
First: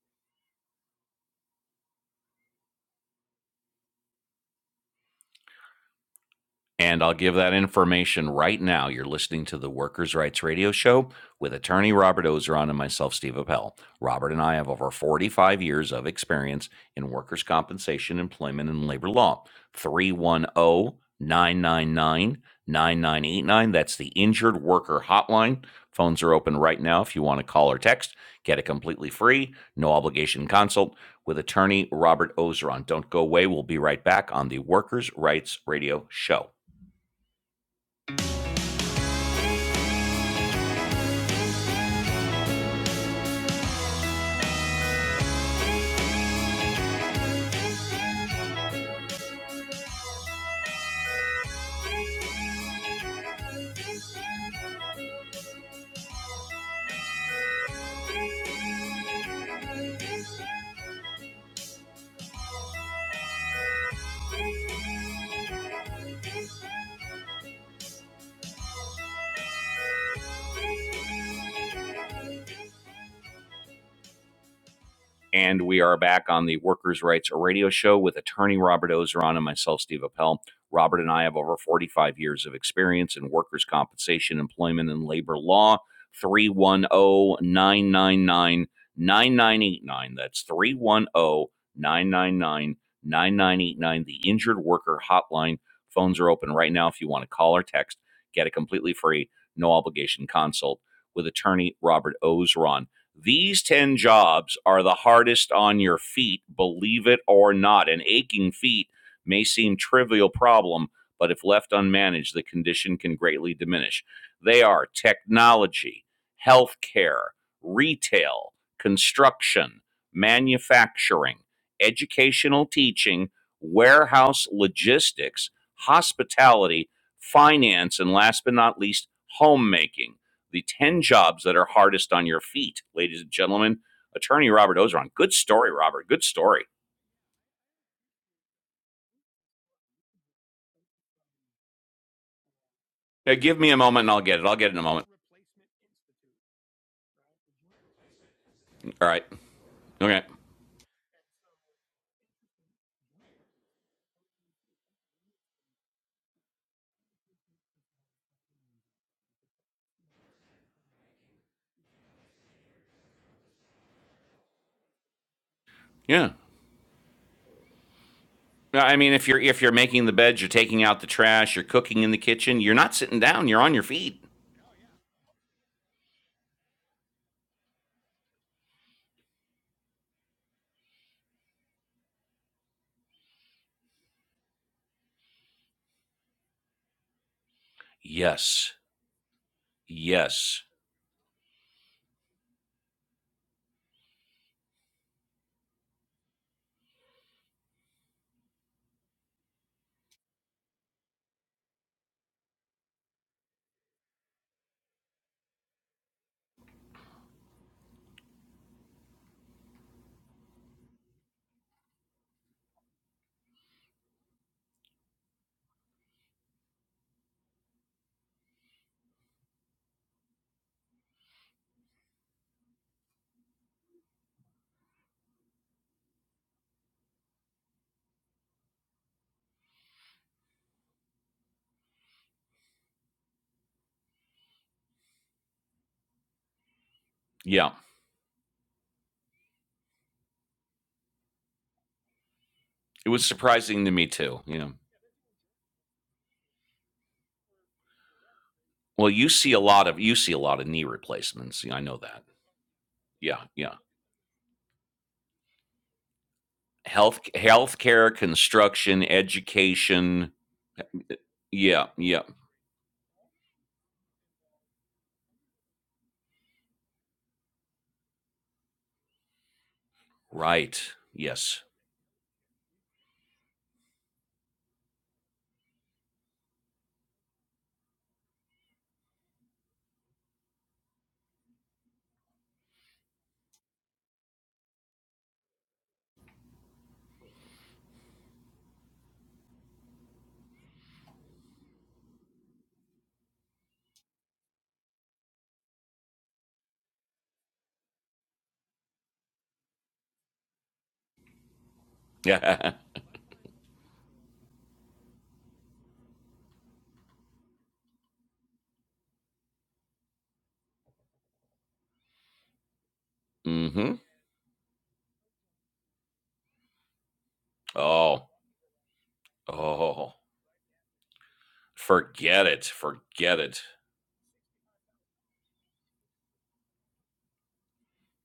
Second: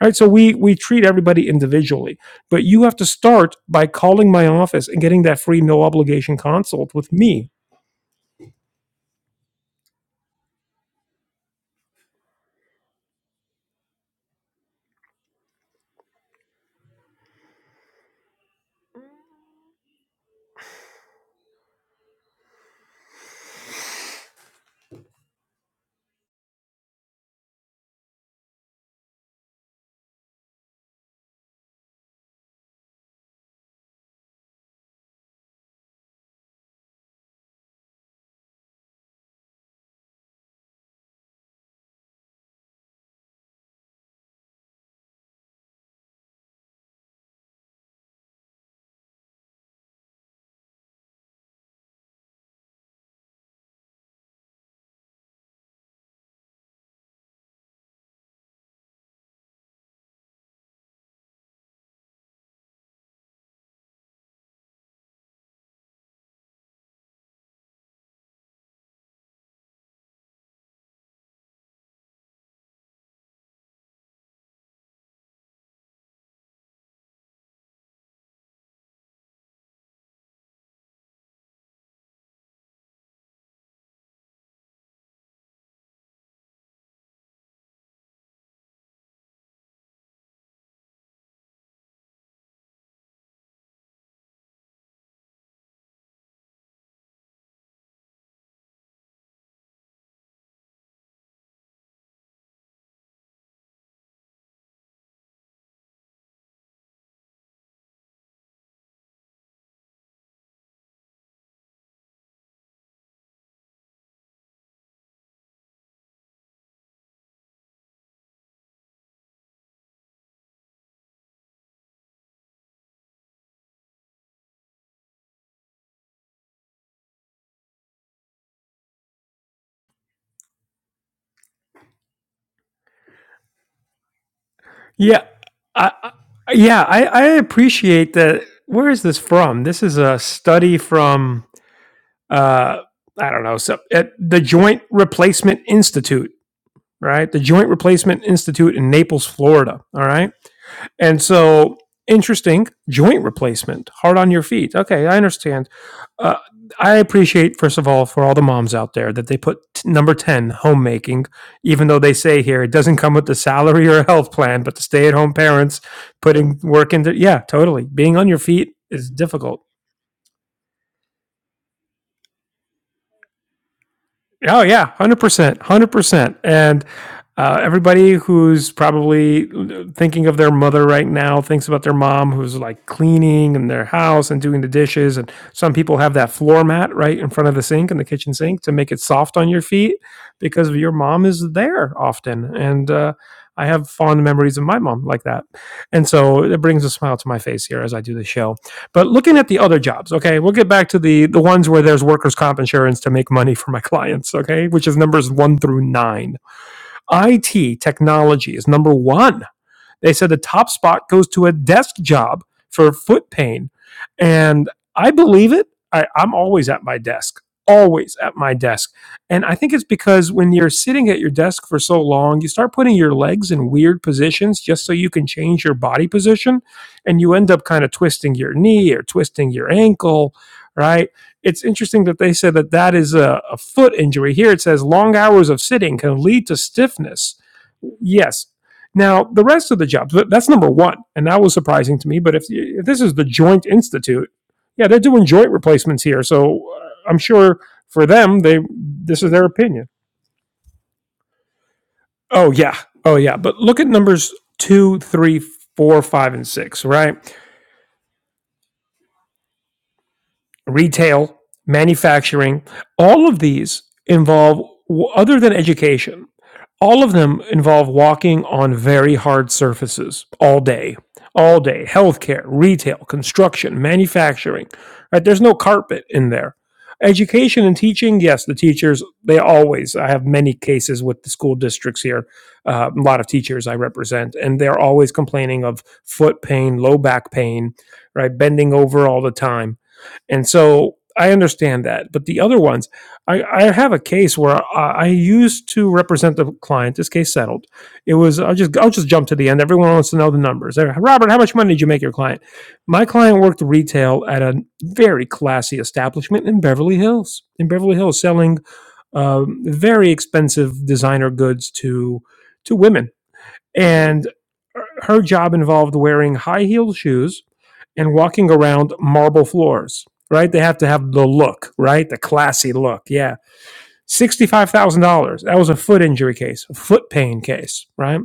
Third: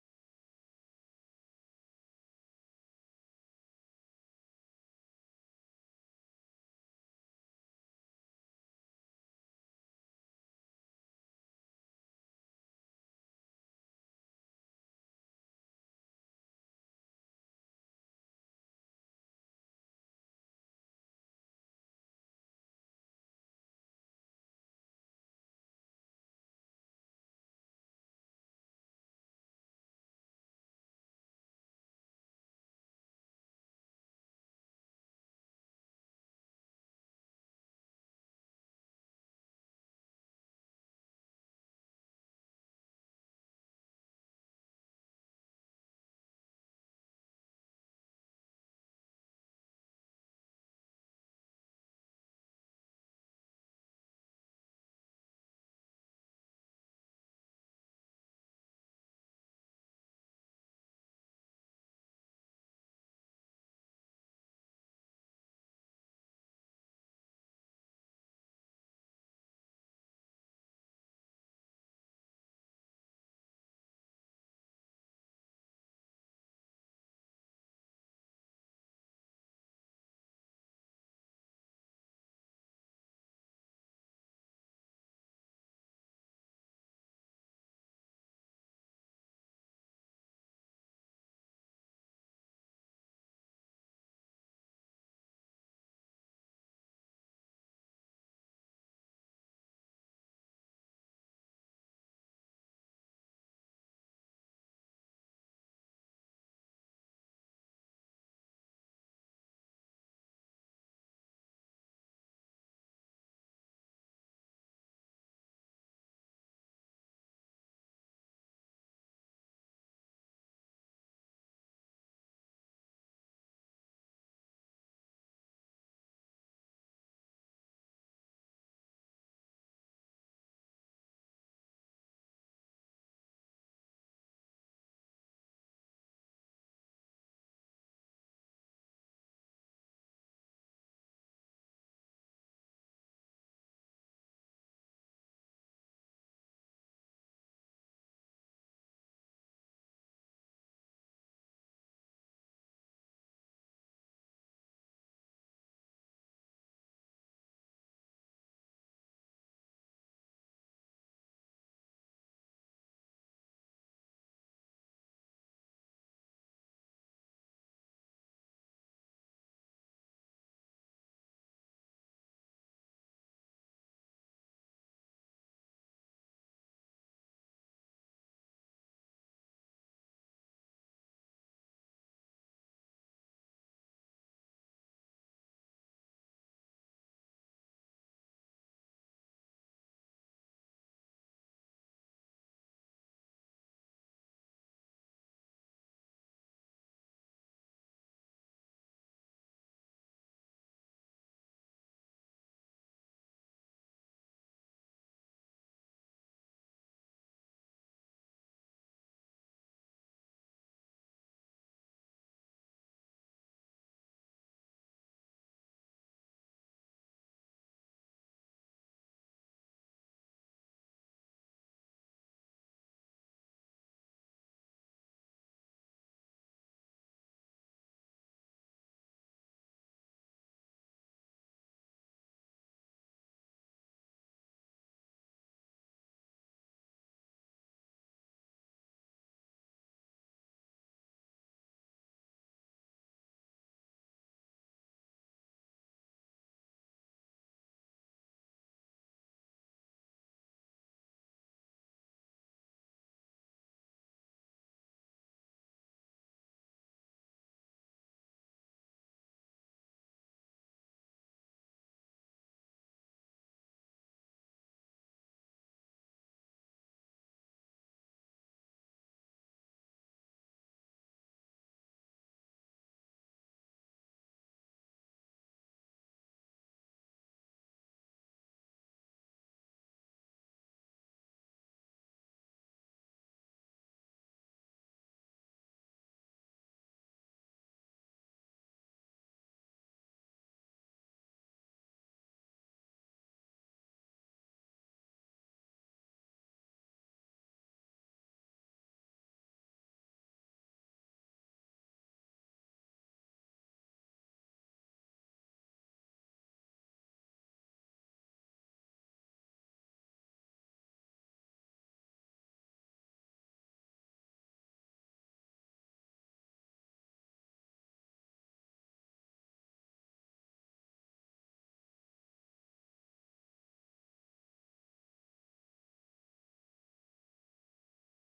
Speaker 2: Right? So we we treat everybody individually but you have to start by calling my office and getting that free no obligation consult
Speaker 1: And
Speaker 2: with
Speaker 1: I'll give
Speaker 2: me.
Speaker 1: that information right now. You're listening to the Workers' Rights Radio Show with attorney Robert Ozeron and myself, Steve Appel. Robert and I have over 45 years of experience in workers' compensation, employment, and labor law. 310 999 9989. That's the Injured Worker Hotline. Phones are open right now if you want to call or text. Get a completely free, no obligation consult with attorney Robert Ozeron. Don't go away. We'll be right back on the Workers' Rights Radio Show. And we are back on the Workers' Rights Radio Show with attorney Robert Ozeron and myself, Steve Appel. Robert and I have over 45 years of experience in workers' compensation, employment, and labor law. 310 999 9989. That's 310 999 9989. The Injured Worker Hotline. Phones are open right now if you want to call or text. Get a completely free, no obligation consult with attorney Robert Ozeron. These 10 jobs are the hardest on your feet, believe it or not. An aching feet may seem trivial problem, but if left unmanaged, the condition can greatly diminish. They are technology, healthcare, retail, construction, manufacturing, educational teaching, warehouse logistics, hospitality, finance, and last but not least, homemaking the 10 jobs that are hardest on your feet, ladies and gentlemen. Attorney Robert Ozeron.
Speaker 2: Yeah,
Speaker 1: Good story,
Speaker 2: I,
Speaker 1: Robert.
Speaker 2: I-
Speaker 1: Good story.
Speaker 2: yeah, I, I appreciate that. Where is this from? This is a study from uh, I
Speaker 1: Now,
Speaker 2: don't know,
Speaker 1: give me a
Speaker 2: so
Speaker 1: moment and
Speaker 2: at
Speaker 1: I'll get
Speaker 2: the
Speaker 1: it. I'll get it in a
Speaker 2: Joint
Speaker 1: moment.
Speaker 2: Replacement Institute, right? The Joint Replacement Institute in
Speaker 1: All right.
Speaker 2: Naples, Florida. All
Speaker 1: Okay.
Speaker 2: right. And so, interesting joint replacement, hard on your feet. Okay, I understand. Uh, I appreciate, first of all, for all the moms out there that they put t- number 10, homemaking, even though they say here it doesn't come with the salary or a health plan, but the stay at home parents
Speaker 1: Yeah.
Speaker 2: putting work into, yeah, totally. Being on your feet
Speaker 1: No, I
Speaker 2: is
Speaker 1: mean, if you're
Speaker 2: difficult.
Speaker 1: if you're making the beds, you're taking out the trash, you're cooking in the kitchen, you're not sitting down, you're on your feet.
Speaker 2: Oh yeah, one hundred percent, one hundred percent. And uh, everybody who's probably thinking of their mother right now thinks about their mom who's like cleaning in their house and doing the dishes. And some people have that floor mat right in front of the sink and the kitchen sink to
Speaker 1: Yes.
Speaker 2: make it soft on your feet
Speaker 1: Yes.
Speaker 2: because your mom is there often. And uh, I have fond memories of my mom like that, and so it brings a smile to my face here as I do the show. But looking at the other jobs, okay, we'll get back to the the ones where there's workers' comp insurance to make money for my clients, okay, which is numbers one through nine. IT technology is number one they said the top spot goes to a desk job for foot pain. And I believe it. I, I'm always at my desk, always at my desk. And I think it's because when you're sitting at your desk for so long, you start putting your legs in weird positions just so you can change your body position. And you end up kind of twisting your knee or twisting your ankle, right? It's interesting that they said that that is a, a foot injury. Here it says long hours of sitting can lead to stiffness.
Speaker 1: Yeah.
Speaker 2: Yes, now, the rest of the jobs, that's number one. And that was surprising to me. But if, if this
Speaker 1: It
Speaker 2: is the
Speaker 1: was
Speaker 2: Joint
Speaker 1: surprising to me
Speaker 2: Institute,
Speaker 1: too. Yeah.
Speaker 2: yeah, they're doing joint replacements here. So uh, I'm sure for them, they
Speaker 1: Well,
Speaker 2: this
Speaker 1: you
Speaker 2: is their
Speaker 1: see a lot
Speaker 2: opinion.
Speaker 1: of you see a lot of knee replacements. Yeah, I know that.
Speaker 2: Oh, yeah. Oh, yeah.
Speaker 1: Yeah.
Speaker 2: But
Speaker 1: Yeah.
Speaker 2: look at numbers two, three, four, five, and six, right?
Speaker 1: Health healthcare, construction, education.
Speaker 2: retail,
Speaker 1: Yeah. Yeah.
Speaker 2: manufacturing, all of these involve, other than education, all of them involve walking on very hard surfaces all
Speaker 1: Right.
Speaker 2: day, all
Speaker 1: Yes.
Speaker 2: day. Healthcare, retail, construction, manufacturing, right? There's no carpet in there. Education and teaching, yes, the teachers, they always, I have many cases with the school districts here, uh, a lot of teachers I represent, and they're always complaining of foot pain, low back pain, right? Bending over all the time and so I understand that. But the other ones, I, I have a case where I, I used to represent the client. This case settled. It was I'll just I'll just jump to the end. Everyone wants to know the numbers. Robert, how much money did you make your client?
Speaker 1: mm-hmm.
Speaker 2: My client worked retail at a very classy establishment in Beverly Hills. In Beverly Hills, selling um, very expensive designer goods to to women and her job involved wearing high heeled shoes and
Speaker 1: Oh.
Speaker 2: walking around marble floors.
Speaker 1: Oh.
Speaker 2: Right, they have to have the look, right, the
Speaker 1: Forget it.
Speaker 2: classy look. Yeah,
Speaker 1: Forget it.
Speaker 2: sixty five thousand dollars. That was a foot injury case, a foot pain case, right?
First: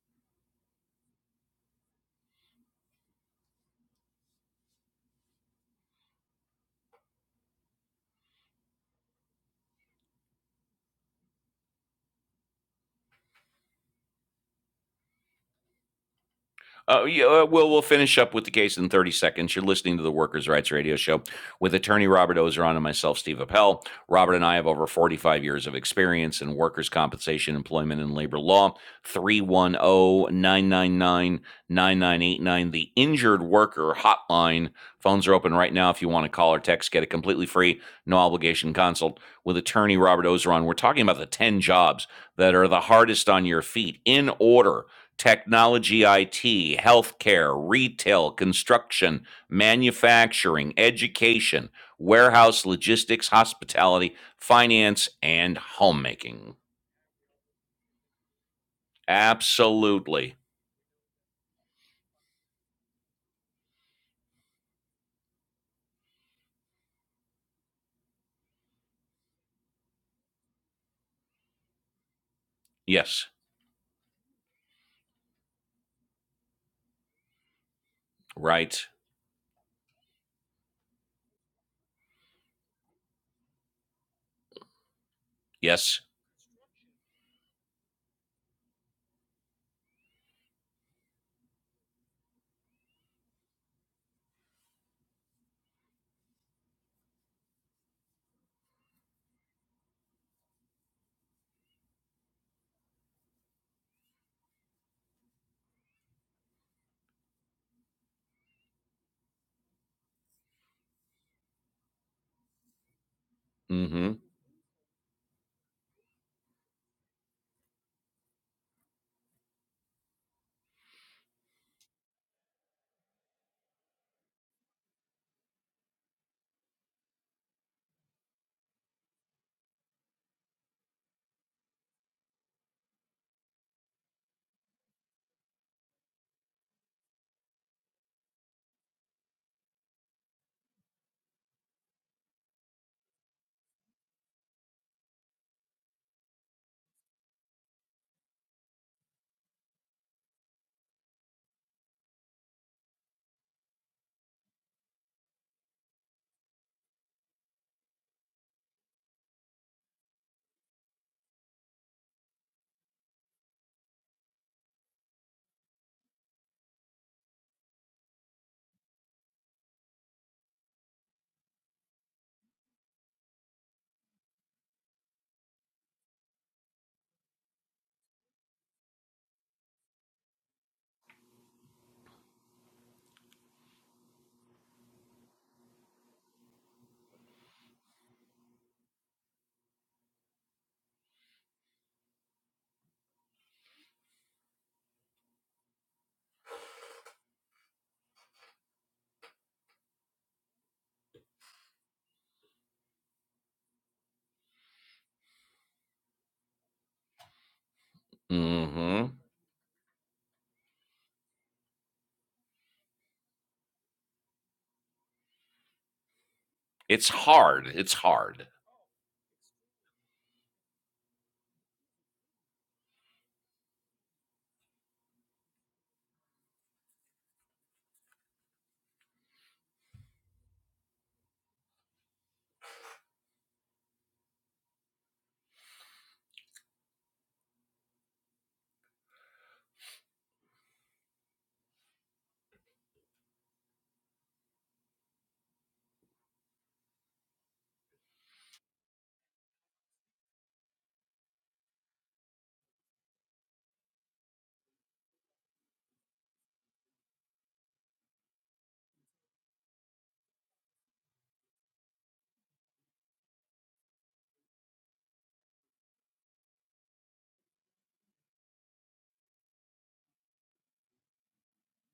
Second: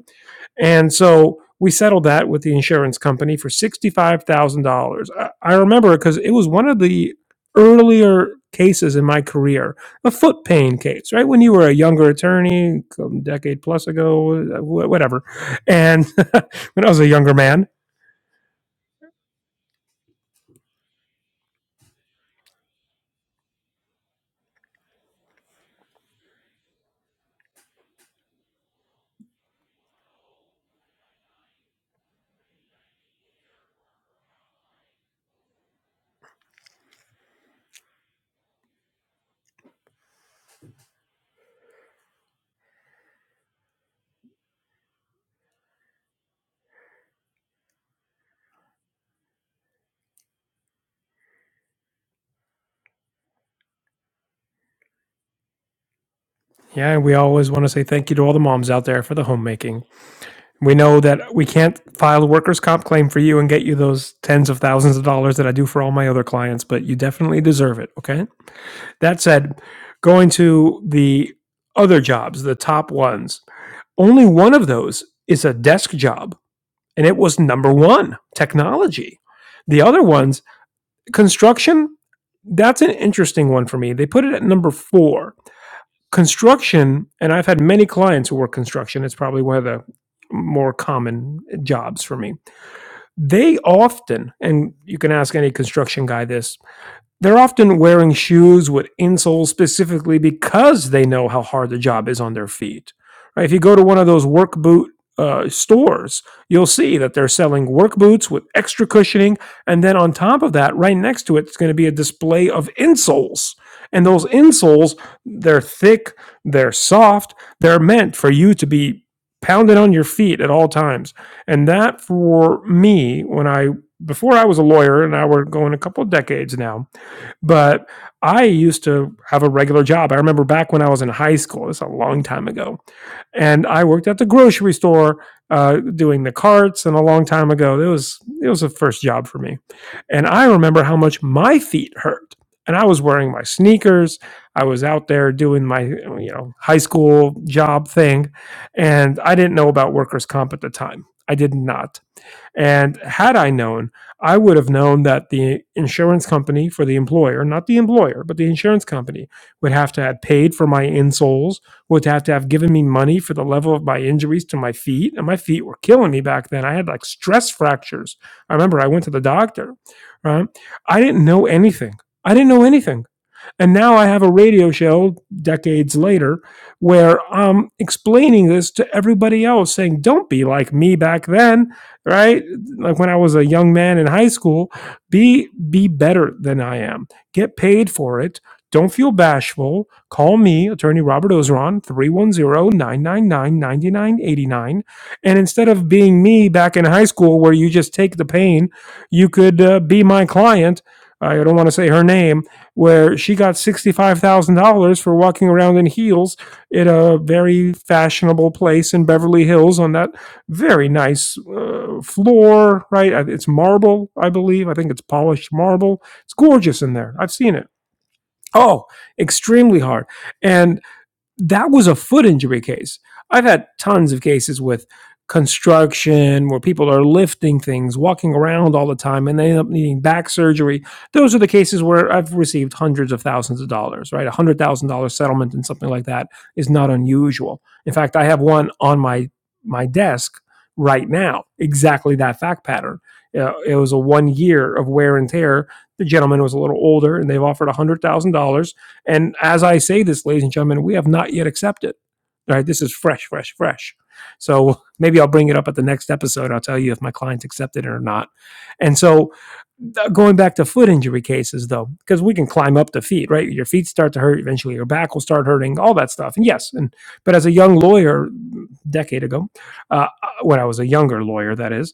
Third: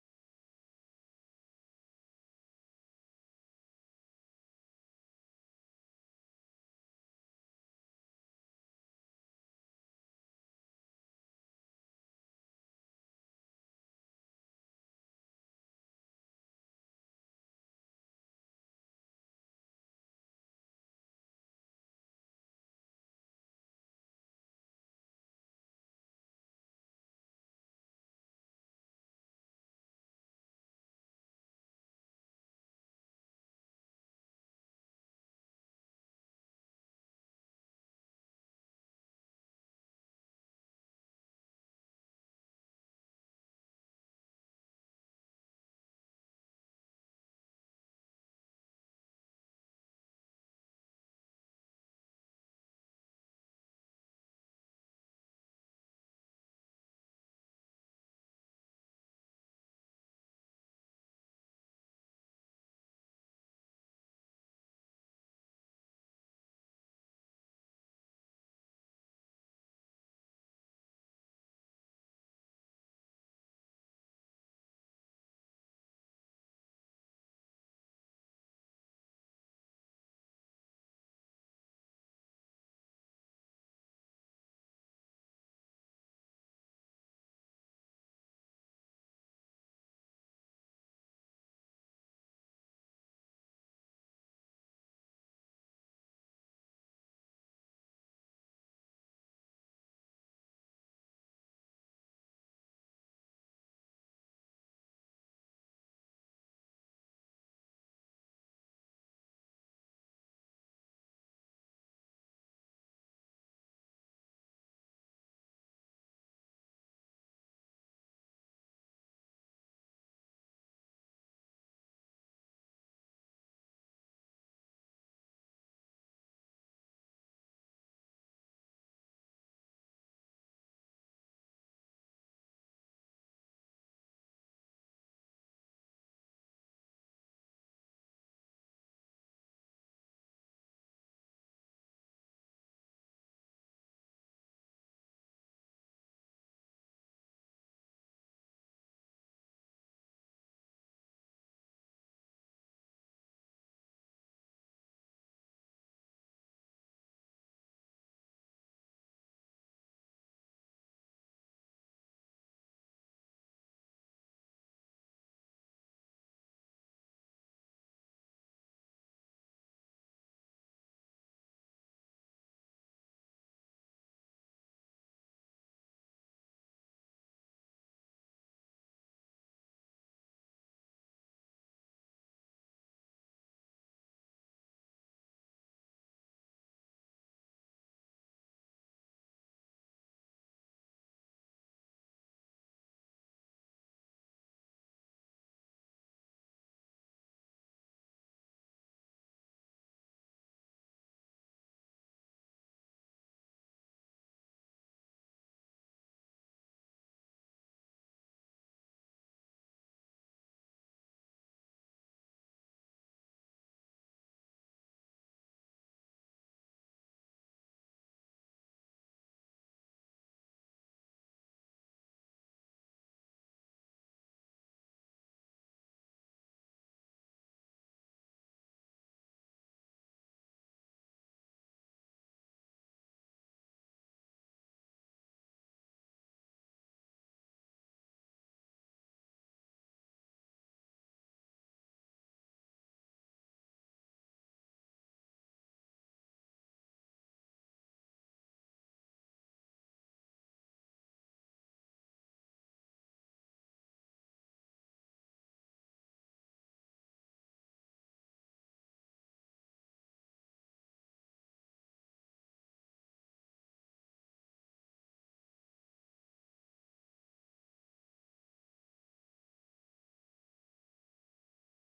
Speaker 2: And so we settled that with the insurance company for $65,000. I- I remember because it was one of the earlier cases in my career, a foot pain case, right? When you were a younger attorney, a decade plus ago, uh, whatever. And when I was
Speaker 1: Uh,
Speaker 2: a
Speaker 1: yeah,
Speaker 2: younger
Speaker 1: uh,
Speaker 2: man,
Speaker 1: we'll we'll finish up with the case in 30 seconds. You're listening to the Workers' Rights Radio Show with attorney Robert Ozeron and myself, Steve Appel. Robert and I have over 45 years of experience in workers' compensation, employment, and labor law. Three one o nine nine nine nine nine eight nine. the Injured Worker Hotline. Phones are open right now if you want to call or text. Get a completely free, no obligation consult with attorney Robert Ozeron. We're talking about the 10 jobs that are the hardest on your feet in order technology IT, healthcare, retail, construction, manufacturing, education, warehouse, logistics, hospitality, finance, and homemaking.
Speaker 2: yeah, we always want to say thank you to all the moms out there for the homemaking.
Speaker 1: Absolutely.
Speaker 2: We know that we can't file a workers' comp claim for you and get you those tens of thousands of dollars that I do for all my other clients, but you definitely deserve it. Okay. That said, going to the other jobs, the top
Speaker 1: Yes.
Speaker 2: ones, only one of those is a desk job, and it was number one
Speaker 1: Right.
Speaker 2: technology. The other ones, construction, that's an interesting one for me. They put it at number four.
Speaker 1: Yes.
Speaker 2: Construction, and I've had many clients who work construction, it's probably one of the more common jobs for me. They often, and you can ask any construction guy this, they're often wearing shoes with insoles specifically because they know how hard the job is on their feet. Right? If you go to one of those work boot uh, stores, you'll see that they're selling work boots with extra cushioning. And then on top of that, right next to it, it's going to be a display of insoles. And
Speaker 1: Mm-hmm.
Speaker 2: those insoles, they're thick, they're soft, they're meant for you to be pounded on your feet at all times. And that for me, when I, before I was a lawyer, and I were going a couple of decades now, but I used to have a regular job. I remember back when I was in high school, it's a long time ago. And I worked at the grocery store uh, doing the carts and a long time ago. It was it was a first job for me. And I remember how much my feet hurt. And I was wearing my sneakers. I was out there doing my you know high school job thing. And I didn't know about workers' comp at the time. I did not. And had I known, I would have known that the insurance company for the employer, not the employer, but the insurance company, would have to have paid for my insoles, would have to have given me money for the level of my injuries to my feet. And my feet were killing me back then. I had like stress fractures. I remember I went to the doctor, right? I didn't know anything. I didn't know anything. And now I have a radio show decades later where I'm explaining this to everybody else, saying, don't be like me back then, right? Like when I was a young man in high school, be be better than I am. Get paid for it. Don't feel bashful. Call me, attorney Robert Ozeron, three one zero nine nine nine ninety nine eighty nine. And instead of being me back in high school where you just take the pain, you could uh, be my client. I don't want to say her name, where she got $65,000 for walking around in heels in a very fashionable place
Speaker 1: Mm-hmm.
Speaker 2: in Beverly Hills on that very nice uh, floor, right? Uh, It's marble, I believe. I think it's polished marble. It's gorgeous in
Speaker 1: It's
Speaker 2: there. I've seen it.
Speaker 1: hard. It's hard.
Speaker 2: Oh, extremely hard. And that was a foot injury case. I've had tons of cases with construction where people are lifting things, walking around all the time, and they end up needing back surgery. Those are the cases where I've received hundreds of thousands of dollars, right? A hundred thousand dollar settlement and something like that is not unusual. In fact, I have one on my my desk right now, exactly that fact pattern. Uh, it was a one year of wear and tear. The gentleman was a little older, and they've offered a hundred thousand dollars and as I say this, ladies and gentlemen, we have not yet accepted. Right? This is fresh, fresh, fresh. So maybe I'll bring it up at the next episode. I'll tell you if my clients accepted it or not. And so uh, going back to foot injury cases though, because we can climb up the feet, right? Your feet start to hurt, eventually your back will start hurting, all that stuff. And yes, and but as a young lawyer, decade ago, uh, uh, when I was a younger lawyer, that is,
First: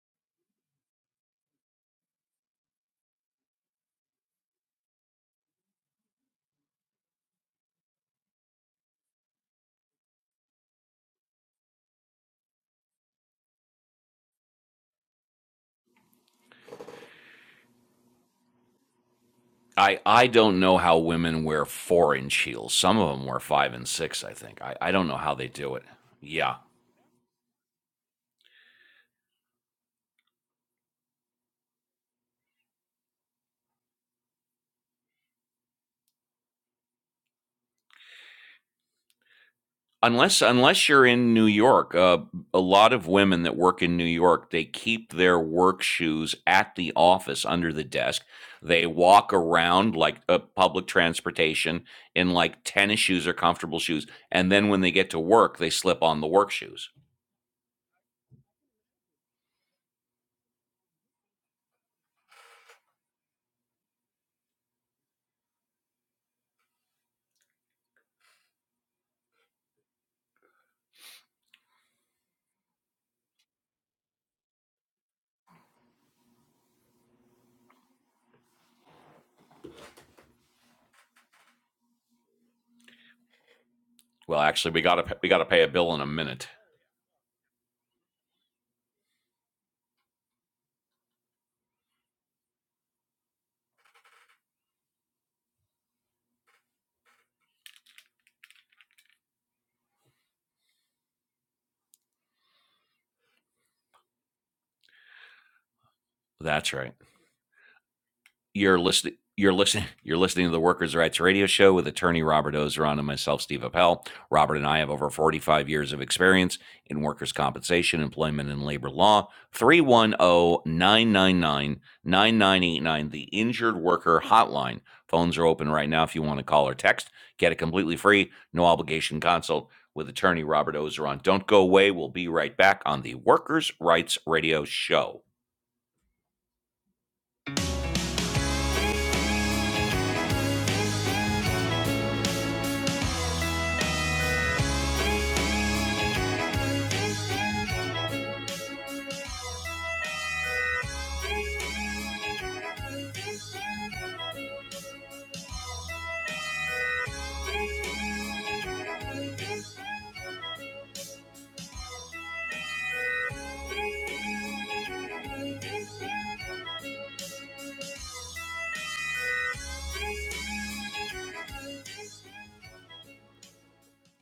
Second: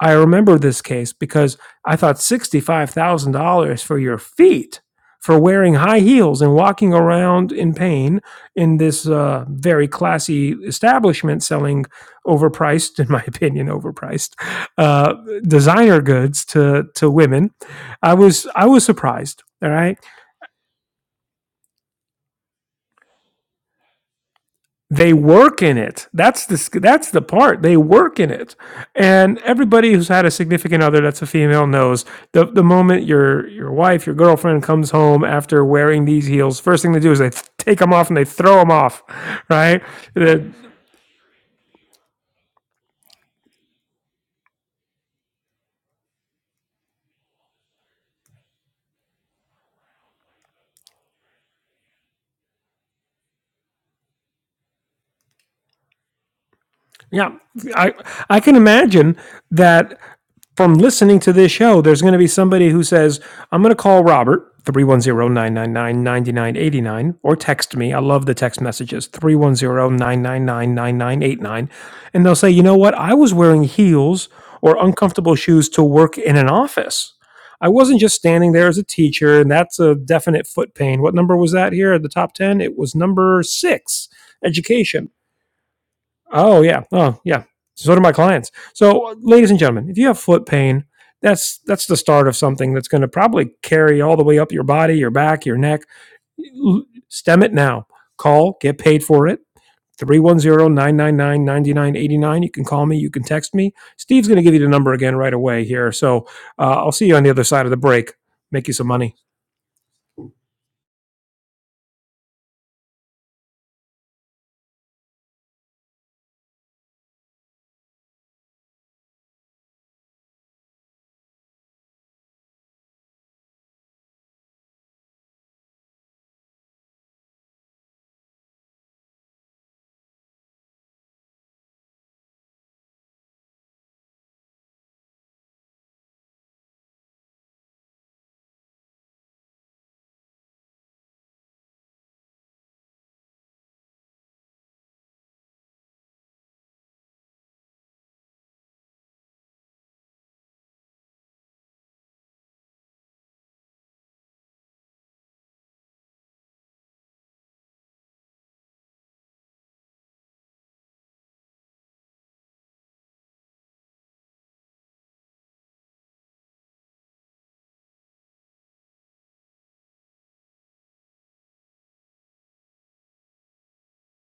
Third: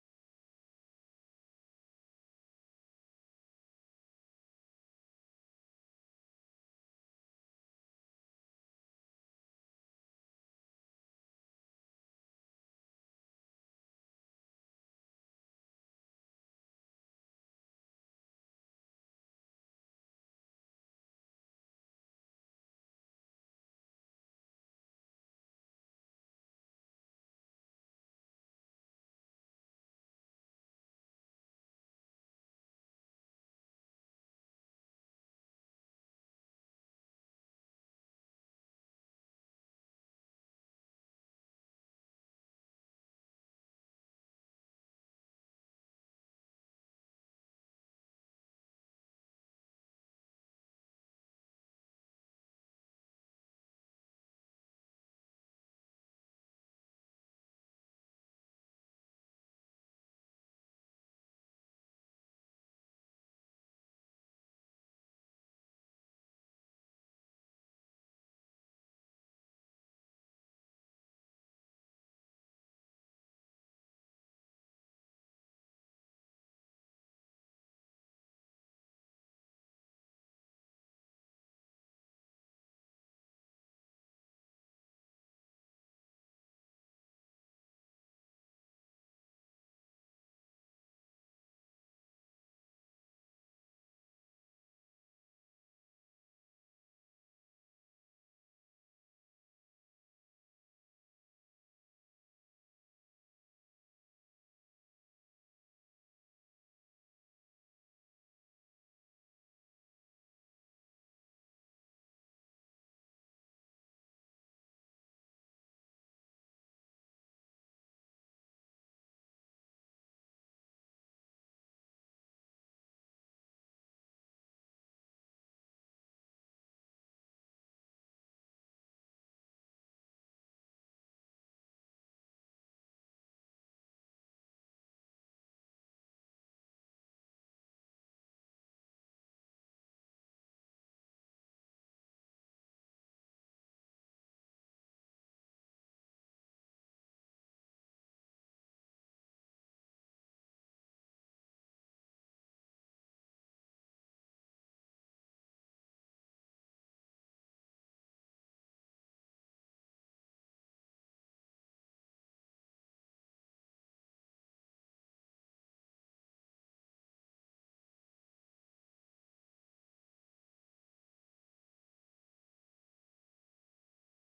Speaker 2: I remember this case because I thought $65,000 for your feet for wearing high heels and walking around in pain in this uh, very classy establishment selling overpriced, in my opinion, overpriced uh, designer goods to, to women. I was, I was surprised. All right
Speaker 1: I, I don't know how women wear four inch heels. Some of them wear five and six, I think. I, I don't
Speaker 2: they
Speaker 1: know how they
Speaker 2: work
Speaker 1: do
Speaker 2: in
Speaker 1: it.
Speaker 2: it. That's
Speaker 1: Yeah.
Speaker 2: the that's the part. They work in it, and everybody who's had a significant other that's a female knows the the moment your your wife your girlfriend comes home after wearing these heels, first thing they do is they take them off and they throw them off, right?
Speaker 1: unless unless you're in New York, uh, a lot of women that work in New York they keep their work shoes at the office under the desk. They walk around like uh, public transportation in like tennis shoes or comfortable shoes, and then when they get to work, they slip on the work shoes.
Speaker 2: yeah, I I can imagine that from listening to this show, there's going to be somebody who says, I'm going to call Robert, three one zero nine nine nine ninety nine eighty nine, or text me. I love the text messages, 310 999 And they'll say, you know what? I was wearing heels or uncomfortable shoes to work in an office. I wasn't just standing there as a teacher, and that's a definite foot pain. What number was that here at the top 10? It was number six,
Speaker 1: Well, actually, we got
Speaker 2: education.
Speaker 1: to we got to pay a bill in a minute.
Speaker 2: Oh yeah. Oh yeah. So do my clients. So, ladies and gentlemen, if you have foot pain, that's that's the start of something that's going to probably carry all the way up your body, your back, your neck. Stem it now. Call, get paid for it. Three one zero nine nine nine ninety nine eighty nine. you can call me you can text me steve's going to give you the number again right away here so
Speaker 1: That's
Speaker 2: uh, i'll
Speaker 1: right.
Speaker 2: see you on the other side of the break make you
Speaker 1: You're
Speaker 2: some
Speaker 1: listening.
Speaker 2: money
Speaker 1: You're listening. You're listening to the Workers' Rights Radio Show with attorney Robert Ozeron and myself, Steve Appel. Robert and I have over 45 years of experience in workers' compensation, employment, and labor law. Three one o nine nine nine nine nine eight nine. the Injured Worker Hotline. Phones are open right now if you want to call or text. Get a completely free, no obligation consult with attorney Robert Ozeron. Don't go away. We'll be right back on the Workers' Rights Radio Show.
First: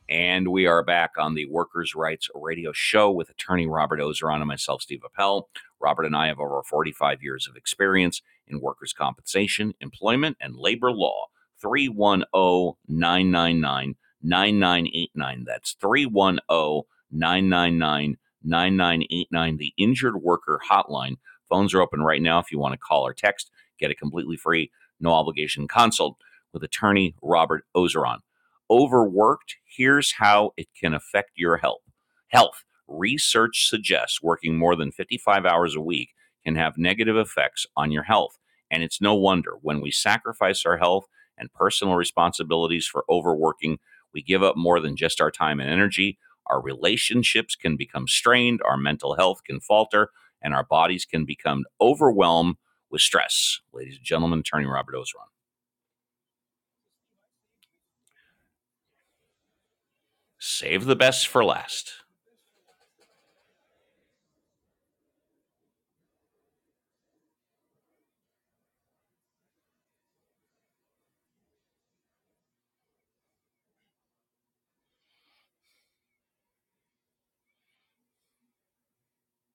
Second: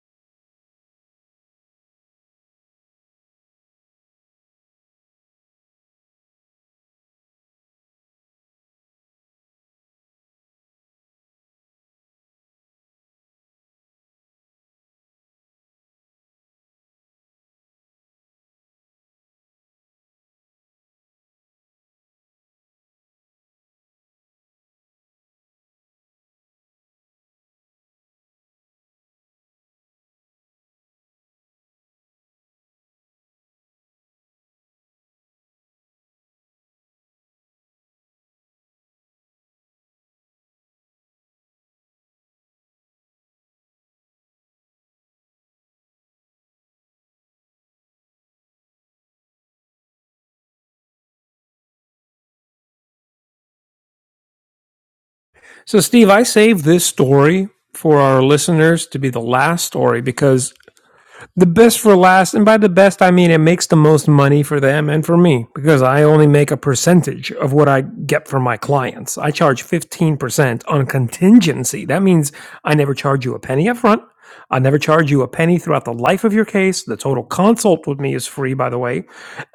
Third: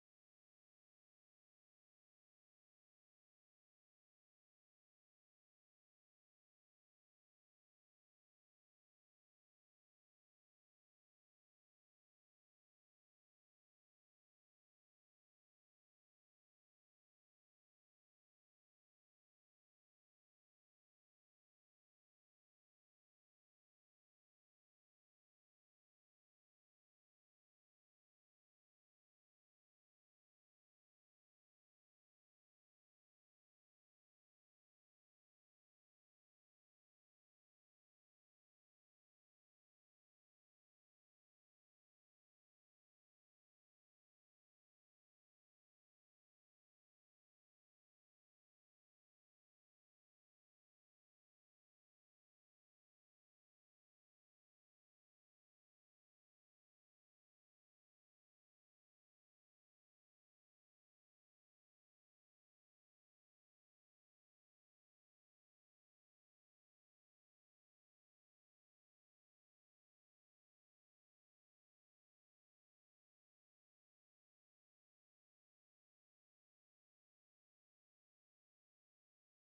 Speaker 1: And we are back on the Workers' Rights Radio Show with attorney Robert Ozeron and myself, Steve Appel. Robert and I have over 45 years of experience in workers' compensation, employment, and labor law. Three one o 999 9989. That's three one o 999 9989. the Injured Worker Hotline. Phones are open right now if you want to call or text, get a completely free, no obligation consult with attorney Robert Ozeron overworked, here's how it can affect your health. Health research suggests working more than 55 hours a week can have negative effects on your health. And it's no wonder when we sacrifice our health and personal responsibilities for overworking, we give up more than just our time and energy. Our relationships can become strained, our mental health can falter, and our bodies can become overwhelmed with stress. Ladies and gentlemen, attorney Robert Ozeron.
Speaker 2: so steve i saved this story for our listeners to be the last story because
Speaker 1: Save the best for
Speaker 2: the best
Speaker 1: last.
Speaker 2: for last. And by the best, I mean it makes the most money for them and for me because I only make a percentage of what I get from my clients. I charge 15% on contingency. That means I never charge you a penny up front. I never charge you a penny throughout the life of your case. The total consult with me is free, by the way.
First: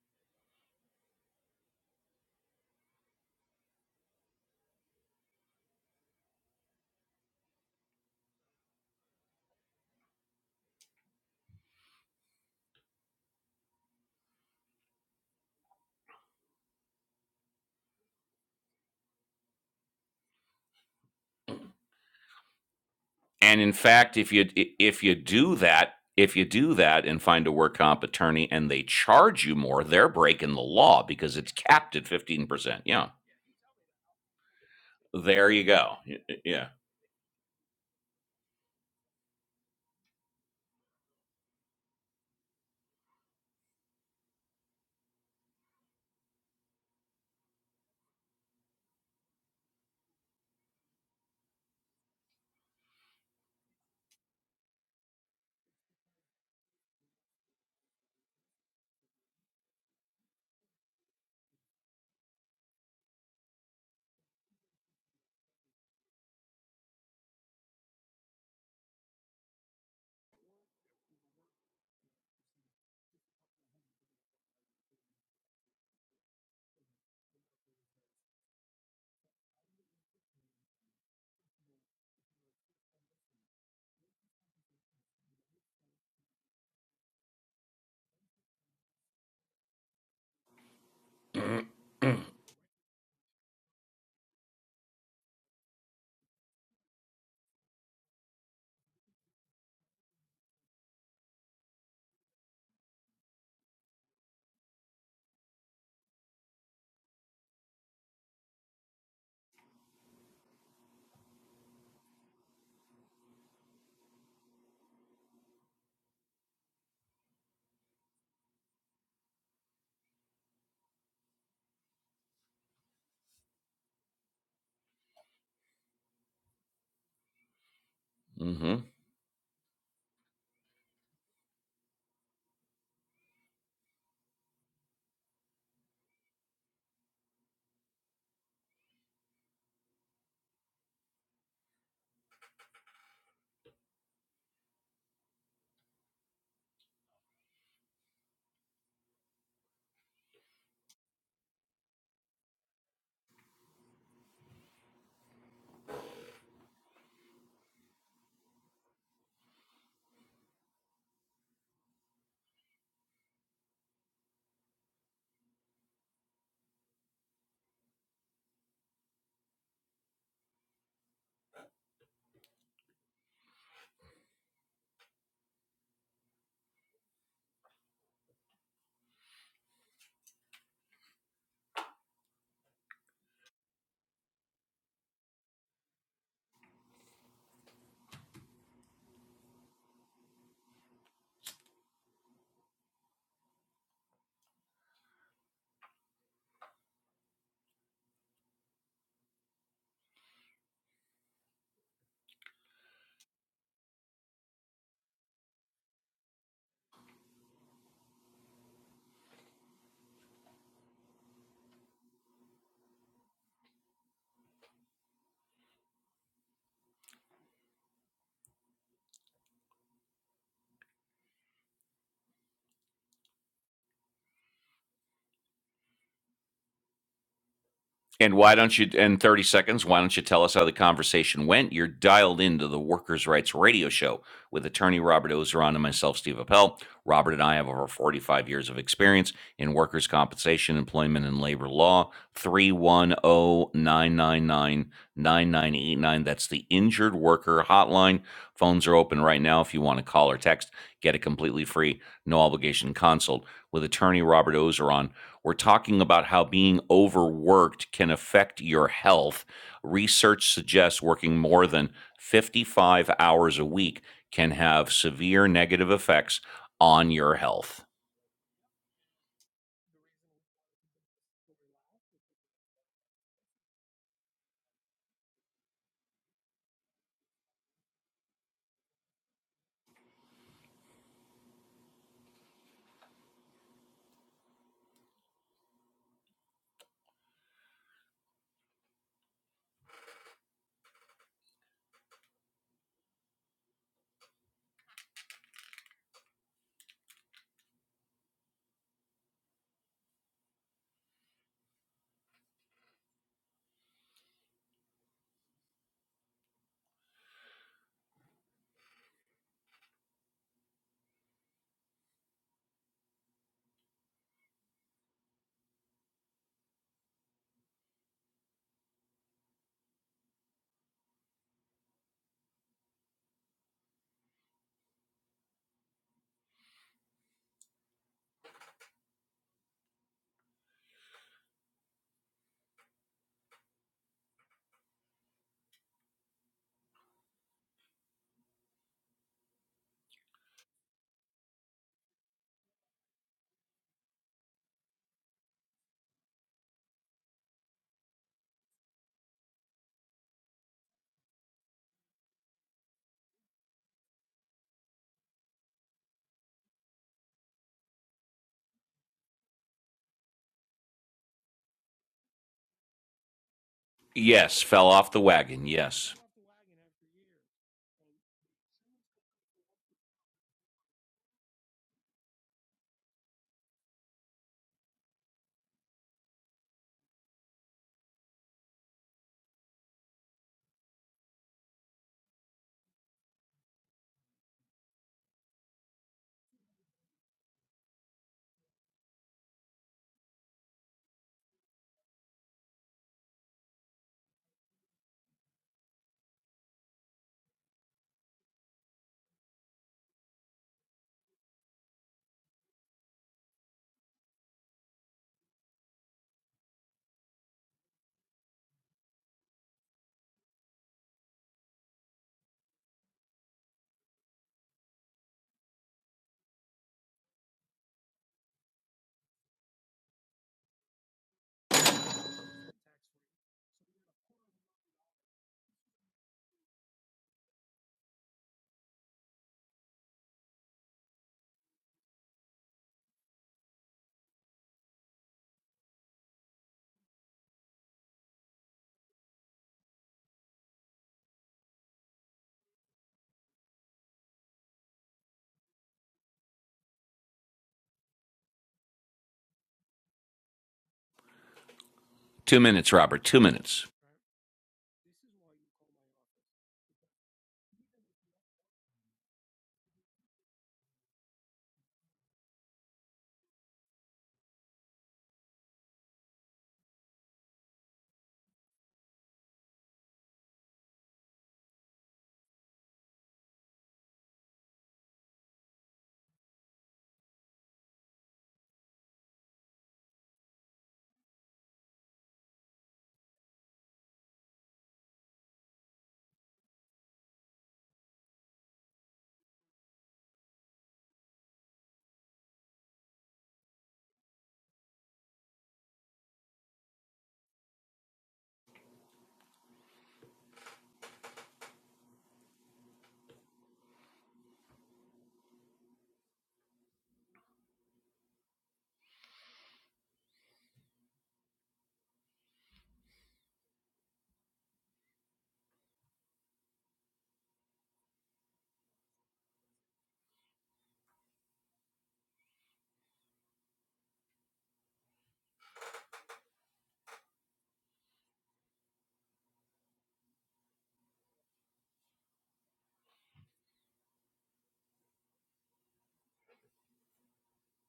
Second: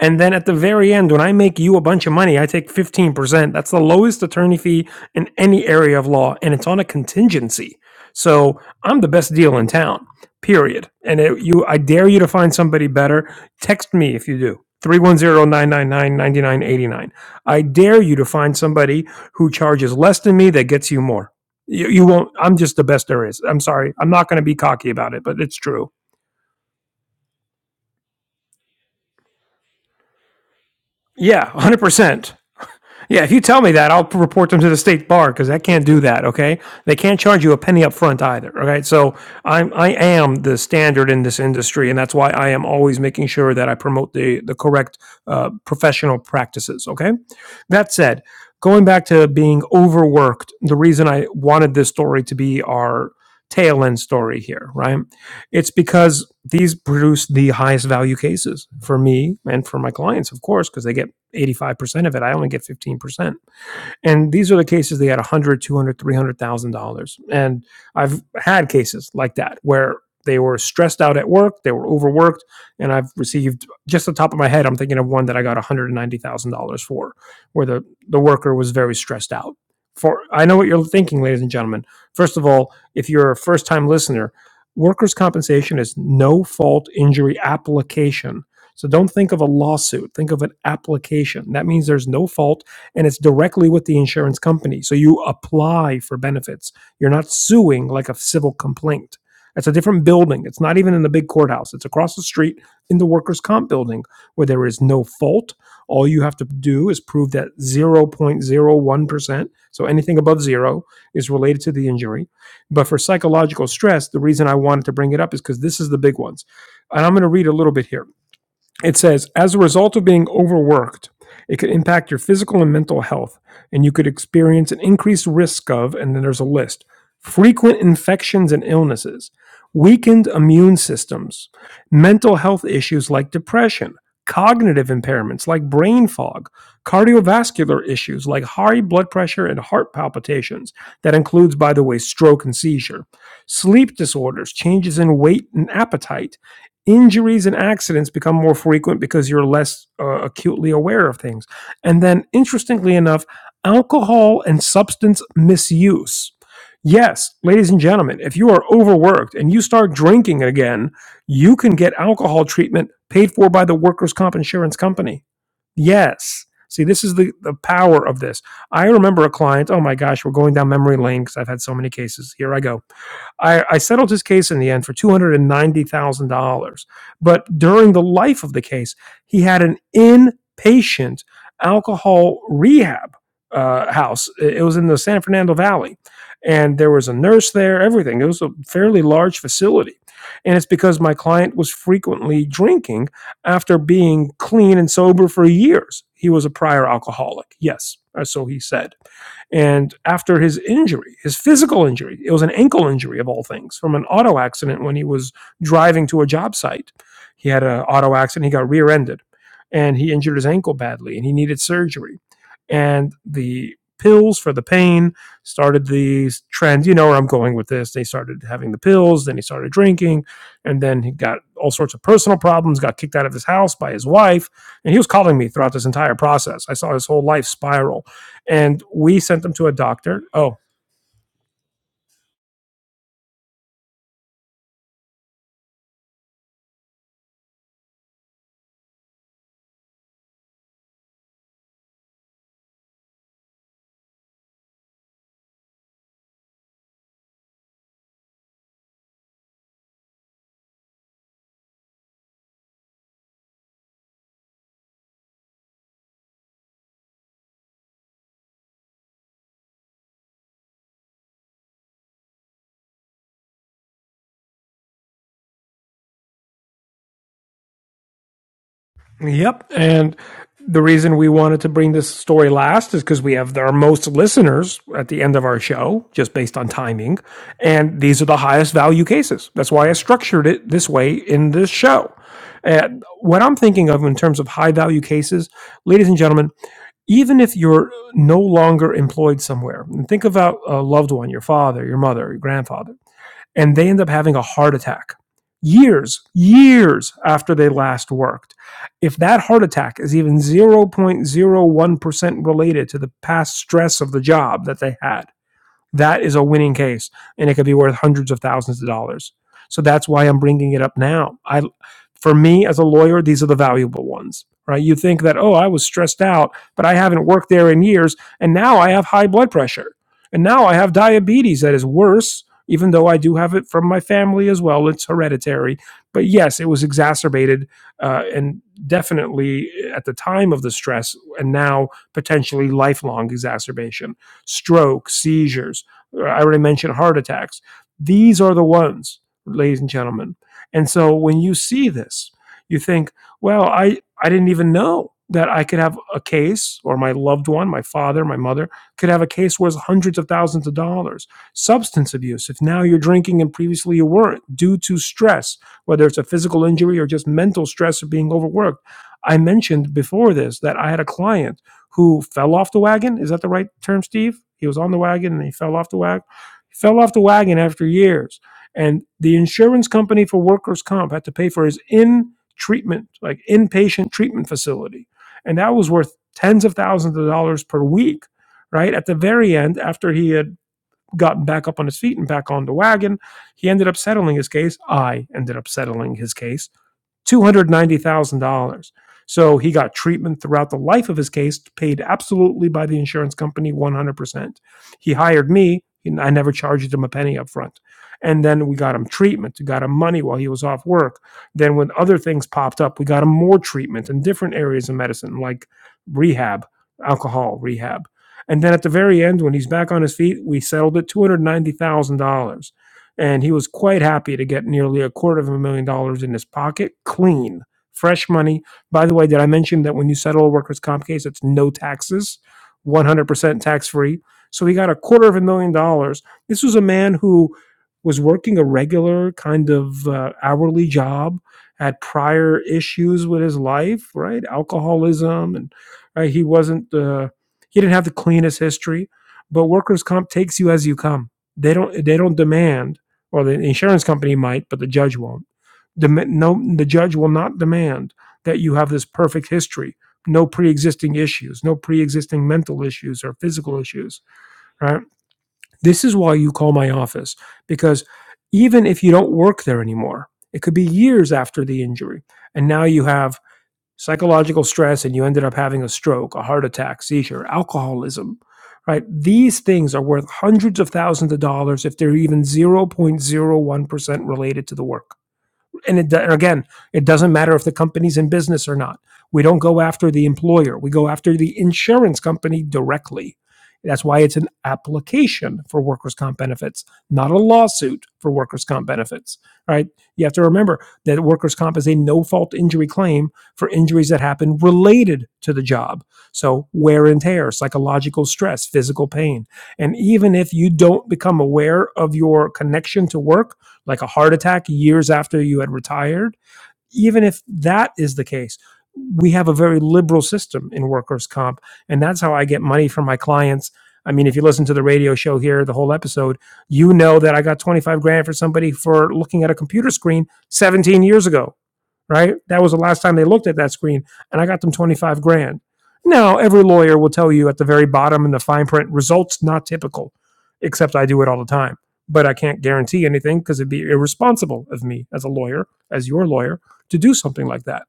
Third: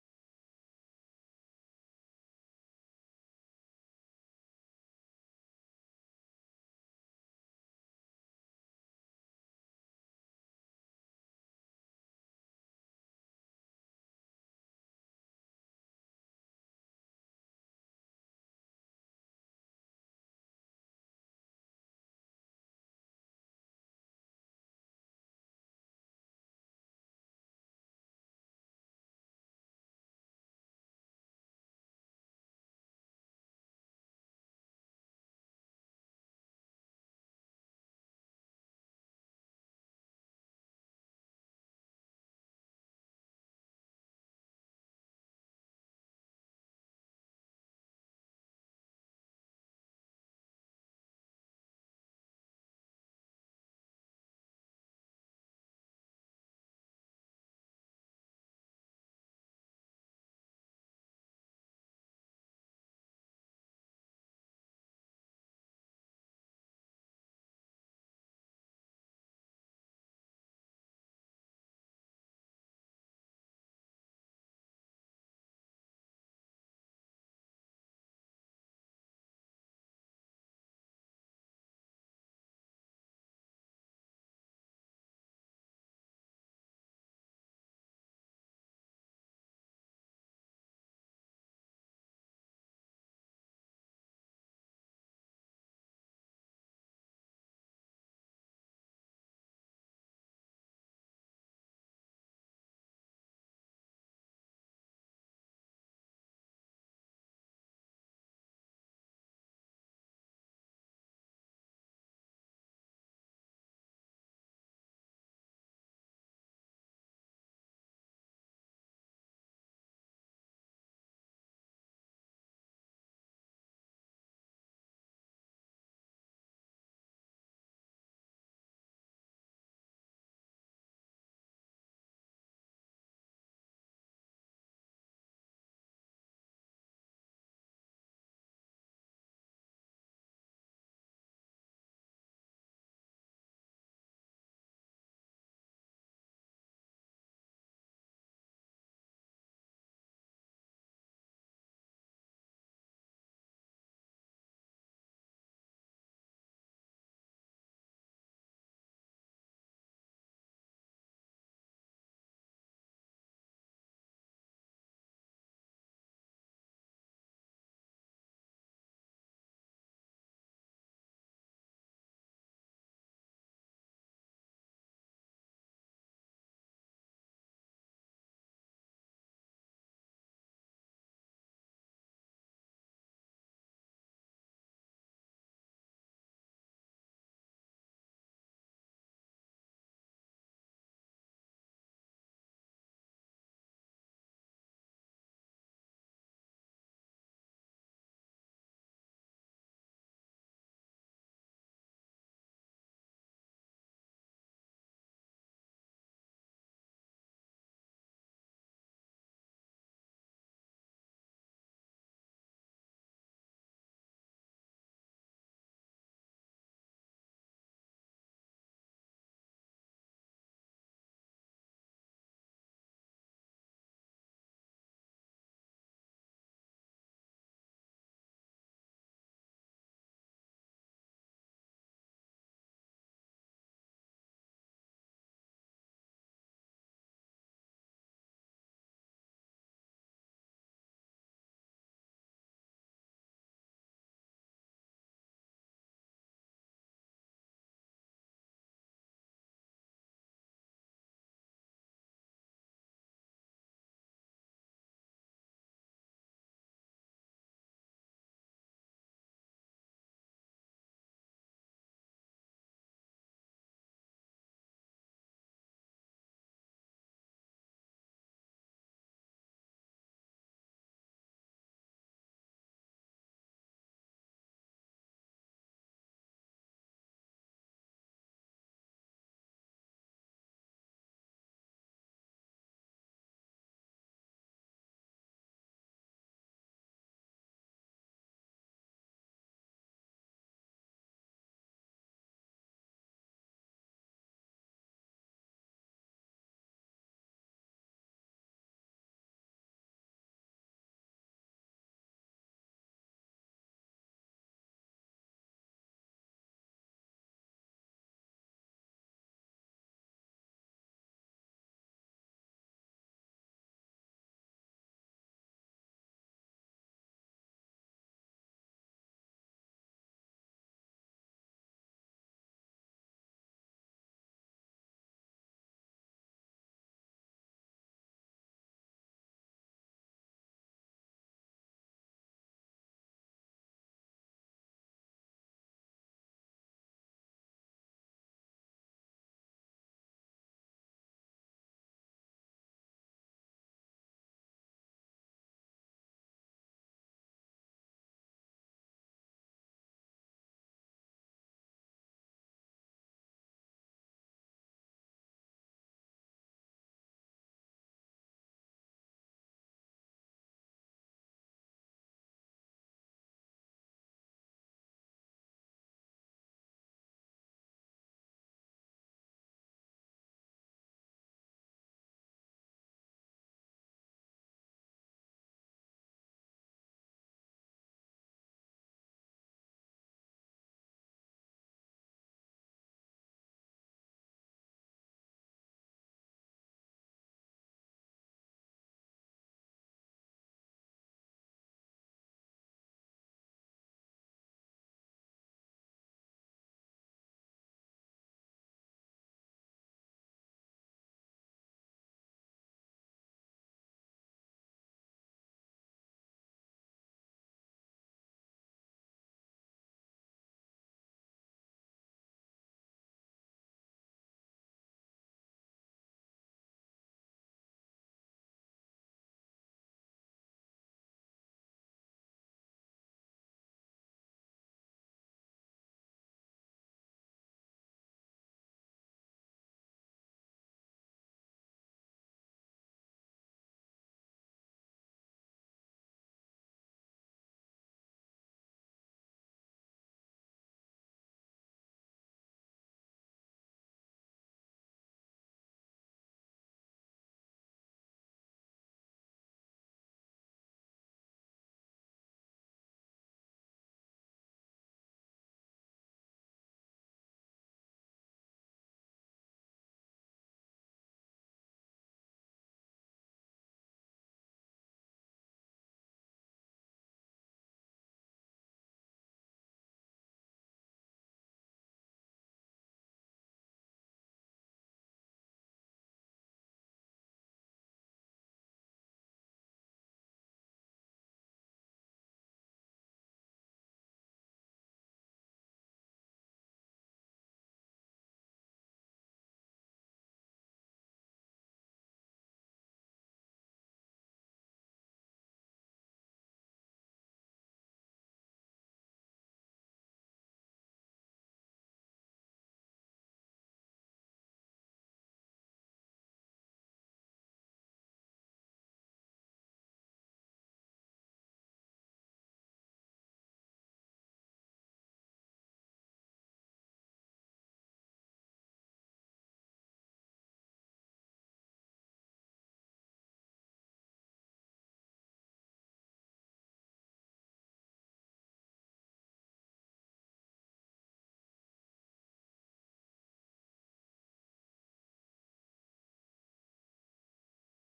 Speaker 2: And then at the very end, when I make you a bunch of money, I take 15%. That's the lowest attorney fee in any area of law, and it's on a contingency. So I'm the best deal in town period. And it, you, I dare you to find somebody better. Text me if you do. Three one zero nine nine nine ninety nine eighty nine. I dare you to find somebody who charges less than me that gets you more. You, you won't, I'm just the best there is. I'm
Speaker 1: And in
Speaker 2: sorry. I'm
Speaker 1: fact,
Speaker 2: not
Speaker 1: if
Speaker 2: going to
Speaker 1: you
Speaker 2: be cocky
Speaker 1: if you
Speaker 2: about it, but
Speaker 1: do
Speaker 2: it's true.
Speaker 1: that, if you do that and find a work comp attorney and they charge you more, they're breaking the law because
Speaker 2: Yeah,
Speaker 1: it's capped at
Speaker 2: 100%.
Speaker 1: 15%. Yeah.
Speaker 2: Yeah, if you tell me that, I'll report them to the state bar
Speaker 1: There
Speaker 2: because I
Speaker 1: you
Speaker 2: can't
Speaker 1: go.
Speaker 2: do
Speaker 1: Y-
Speaker 2: that. Okay,
Speaker 1: Yeah.
Speaker 2: they can't charge you a penny up front either. Okay, so I'm I am the standard in this industry, and that's why I am always making sure that I promote the the correct uh, professional practices. Okay, that said, going back to being overworked, the reason I wanted this story to be our tail end story here, right? It's because these produce the highest value cases for me and for my clients, of course, because they get 85% of it. I only get 15% and these are the cases they had 100 200 dollars and i've had cases like that where they were stressed out at work they were overworked and i've received just the top of my head i'm thinking of one that i got $190000 for where the, the worker was very stressed out for i know what you're thinking ladies and gentlemen first of all if you're a first time listener workers compensation is no fault injury application so don't think of a lawsuit think of an application that means there's no fault and it's directly with the insurance company. So you apply for benefits. You're not suing like a civil complaint. It's a different building. It's not even in the big courthouse. It's across the street in the workers' comp building where there is no fault. All you have to do is prove that 0.01%, so anything above zero, is related to the injury. But for psychological stress, the reason I wanted to bring it up is because this is the big ones. And I'm going to read a little bit here. It says, as a result of being overworked, it could impact your physical and mental health, and you could experience an increased risk of, and then there's a list, frequent infections and
Speaker 1: Mhm.
Speaker 2: illnesses, weakened immune systems, mental health issues like depression, cognitive impairments like brain fog, cardiovascular issues like high blood pressure and heart palpitations. That includes, by the way, stroke and seizure, sleep disorders, changes in weight and appetite Injuries and accidents become more frequent because you're less uh, acutely aware of things. And then, interestingly enough, alcohol and substance misuse. Yes, ladies and gentlemen, if you are overworked and you start drinking again, you can get alcohol treatment paid for by the workers' comp insurance company Yes. See, this is the, the power of this. I remember a client, oh my gosh, we're going down memory lane because I've had so many cases. Here I go. I, I settled his case in the end for $290,000. But during the life of the case, he had an inpatient alcohol rehab uh, house. It it was in the San Fernando Valley. And there was a nurse there, everything. It was a fairly large facility. And it's because my client was frequently drinking after being clean and sober for years. He was a prior alcoholic, yes, so he said. And after his injury, his physical injury, it was an ankle injury of all things from an auto accident when he was driving to a job site. He had an auto accident, he got rear ended, and he injured his ankle badly, and he needed surgery. And the pills for the pain started the trend, you know where I'm going with this. They started having the pills, then he started drinking and then he got all sorts of personal problems, got kicked out of his house by his wife, and he was calling me throughout this entire process. I saw his whole life spiral,
Speaker 1: And why don't
Speaker 2: and
Speaker 1: you, in
Speaker 2: we
Speaker 1: 30
Speaker 2: sent him to a
Speaker 1: seconds, why don't you
Speaker 2: doctor.
Speaker 1: tell us
Speaker 2: Oh,
Speaker 1: how the conversation went? You're dialed into the Workers' Rights Radio Show with attorney Robert Ozeron and myself, Steve Appel. Robert and I have over 45 years of experience in workers' compensation, employment, and labor law. Three one o 999 9989. That's the injured worker hotline. Phones are open right now if you want to call or text. Get a completely free, no obligation consult with attorney Robert Ozeron we're talking about how being overworked can affect your health. Research suggests working more than 55 hours a week can have severe negative effects on your health.
Speaker 2: yep. And the reason we wanted to bring this story last is because we have our most listeners at the end of our show, just based on timing, and these are the highest value cases. That's why I structured it this way in this show. And what I'm thinking of in terms of high value cases, ladies and gentlemen, even if you're no longer employed somewhere, and think about a loved one, your father, your mother, your grandfather, and they end up having a heart attack years, years after they last worked. If that heart attack is even 0.01% related to the past stress of the job that they had, that is a winning case, and it could be worth hundreds of thousands of dollars. So that's why I'm bringing it up now. I, for me as a lawyer, these are the valuable ones, right? You think that oh, I was stressed out, but I haven't worked there in years, and now I have high blood pressure, and now I have diabetes that is worse. Even though I do have it from my family as well, it's hereditary. But yes, it was exacerbated uh, and definitely at the time of the stress, and now potentially lifelong exacerbation, stroke, seizures I already mentioned heart attacks. These are the ones, ladies and gentlemen. And so when you see this, you think, well, I, I didn't even know that I could have a case, or my loved one, my father, my mother, could have a case worth hundreds of thousands of dollars. Substance abuse, if now you're drinking and previously you weren't, due to stress, whether it's a physical injury or just mental stress of being overworked. I mentioned before this that I had a client who fell off the wagon. Is that the right term, Steve?
Speaker 1: Yes,
Speaker 2: He was
Speaker 1: fell
Speaker 2: on the
Speaker 1: off the
Speaker 2: wagon and he
Speaker 1: wagon.
Speaker 2: fell off the
Speaker 1: Yes.
Speaker 2: wagon. He fell off the wagon after years. And the insurance company for workers' comp had to pay for his in treatment, like inpatient treatment facility. And that was worth tens of thousands of dollars per week, right? At the very end, after he had gotten back up on his feet and back on the wagon, he ended up settling his case. I ended up settling his case $290,000. So he got treatment throughout the life of his case, paid absolutely by the insurance company 100%. He hired me, I never charged him a penny up front. And then we got him treatment, we got him money while he was off work. Then when other things popped up, we got him more treatment in different areas of medicine, like rehab, alcohol rehab. And then at the very end, when he's back on his feet, we settled it $290,000 and he was quite happy to get nearly a quarter of a million dollars in his pocket clean fresh money by the way did i mention that when you settle a workers comp case it's no taxes 100% tax free so he got a quarter of a million dollars this was a man who was working a regular kind of uh, hourly job had prior issues with his life right alcoholism and uh, he wasn't uh, he didn't have the cleanest history but workers comp takes you as you come they don't they don't demand or the insurance company might, but the judge won't. Dem- no, the judge will not demand that you have this perfect history, no pre-existing issues, no pre-existing
Speaker 1: Two
Speaker 2: mental
Speaker 1: minutes, Robert.
Speaker 2: issues or
Speaker 1: Two
Speaker 2: physical
Speaker 1: minutes.
Speaker 2: issues. Right? This is why you call my office because even if you don't work there anymore, it could be years after the injury, and now you have psychological stress and you ended up having a stroke, a heart attack, seizure, alcoholism, right? These things are worth hundreds of thousands of dollars if they're even 0.01% related to the work and it, and again, it doesn't matter if the company's in business or not. We don't go after the employer. We go after the insurance company directly. That's why it's an application for workers' comp benefits, not a lawsuit for workers' comp benefits. All right. You have to remember that workers' comp is a no fault injury claim for injuries that happen related to the job. So, wear and tear, psychological stress, physical pain. And even if you don't become aware of your connection to work, like a heart attack years after you had retired, even if that is the case, we have a very liberal system in workers' comp. And that's how I get money from my clients. I mean, if you listen to the radio show here, the whole episode, you know that I got 25 grand for somebody for looking at a computer screen 17 years ago right? That was the last time they looked at that screen, and I got them 25 grand. Now, every lawyer will tell you at the very bottom in the fine print, results not typical, except I do it all the time. But I can't guarantee anything because it'd be irresponsible of me as a lawyer, as your lawyer, to do something like that,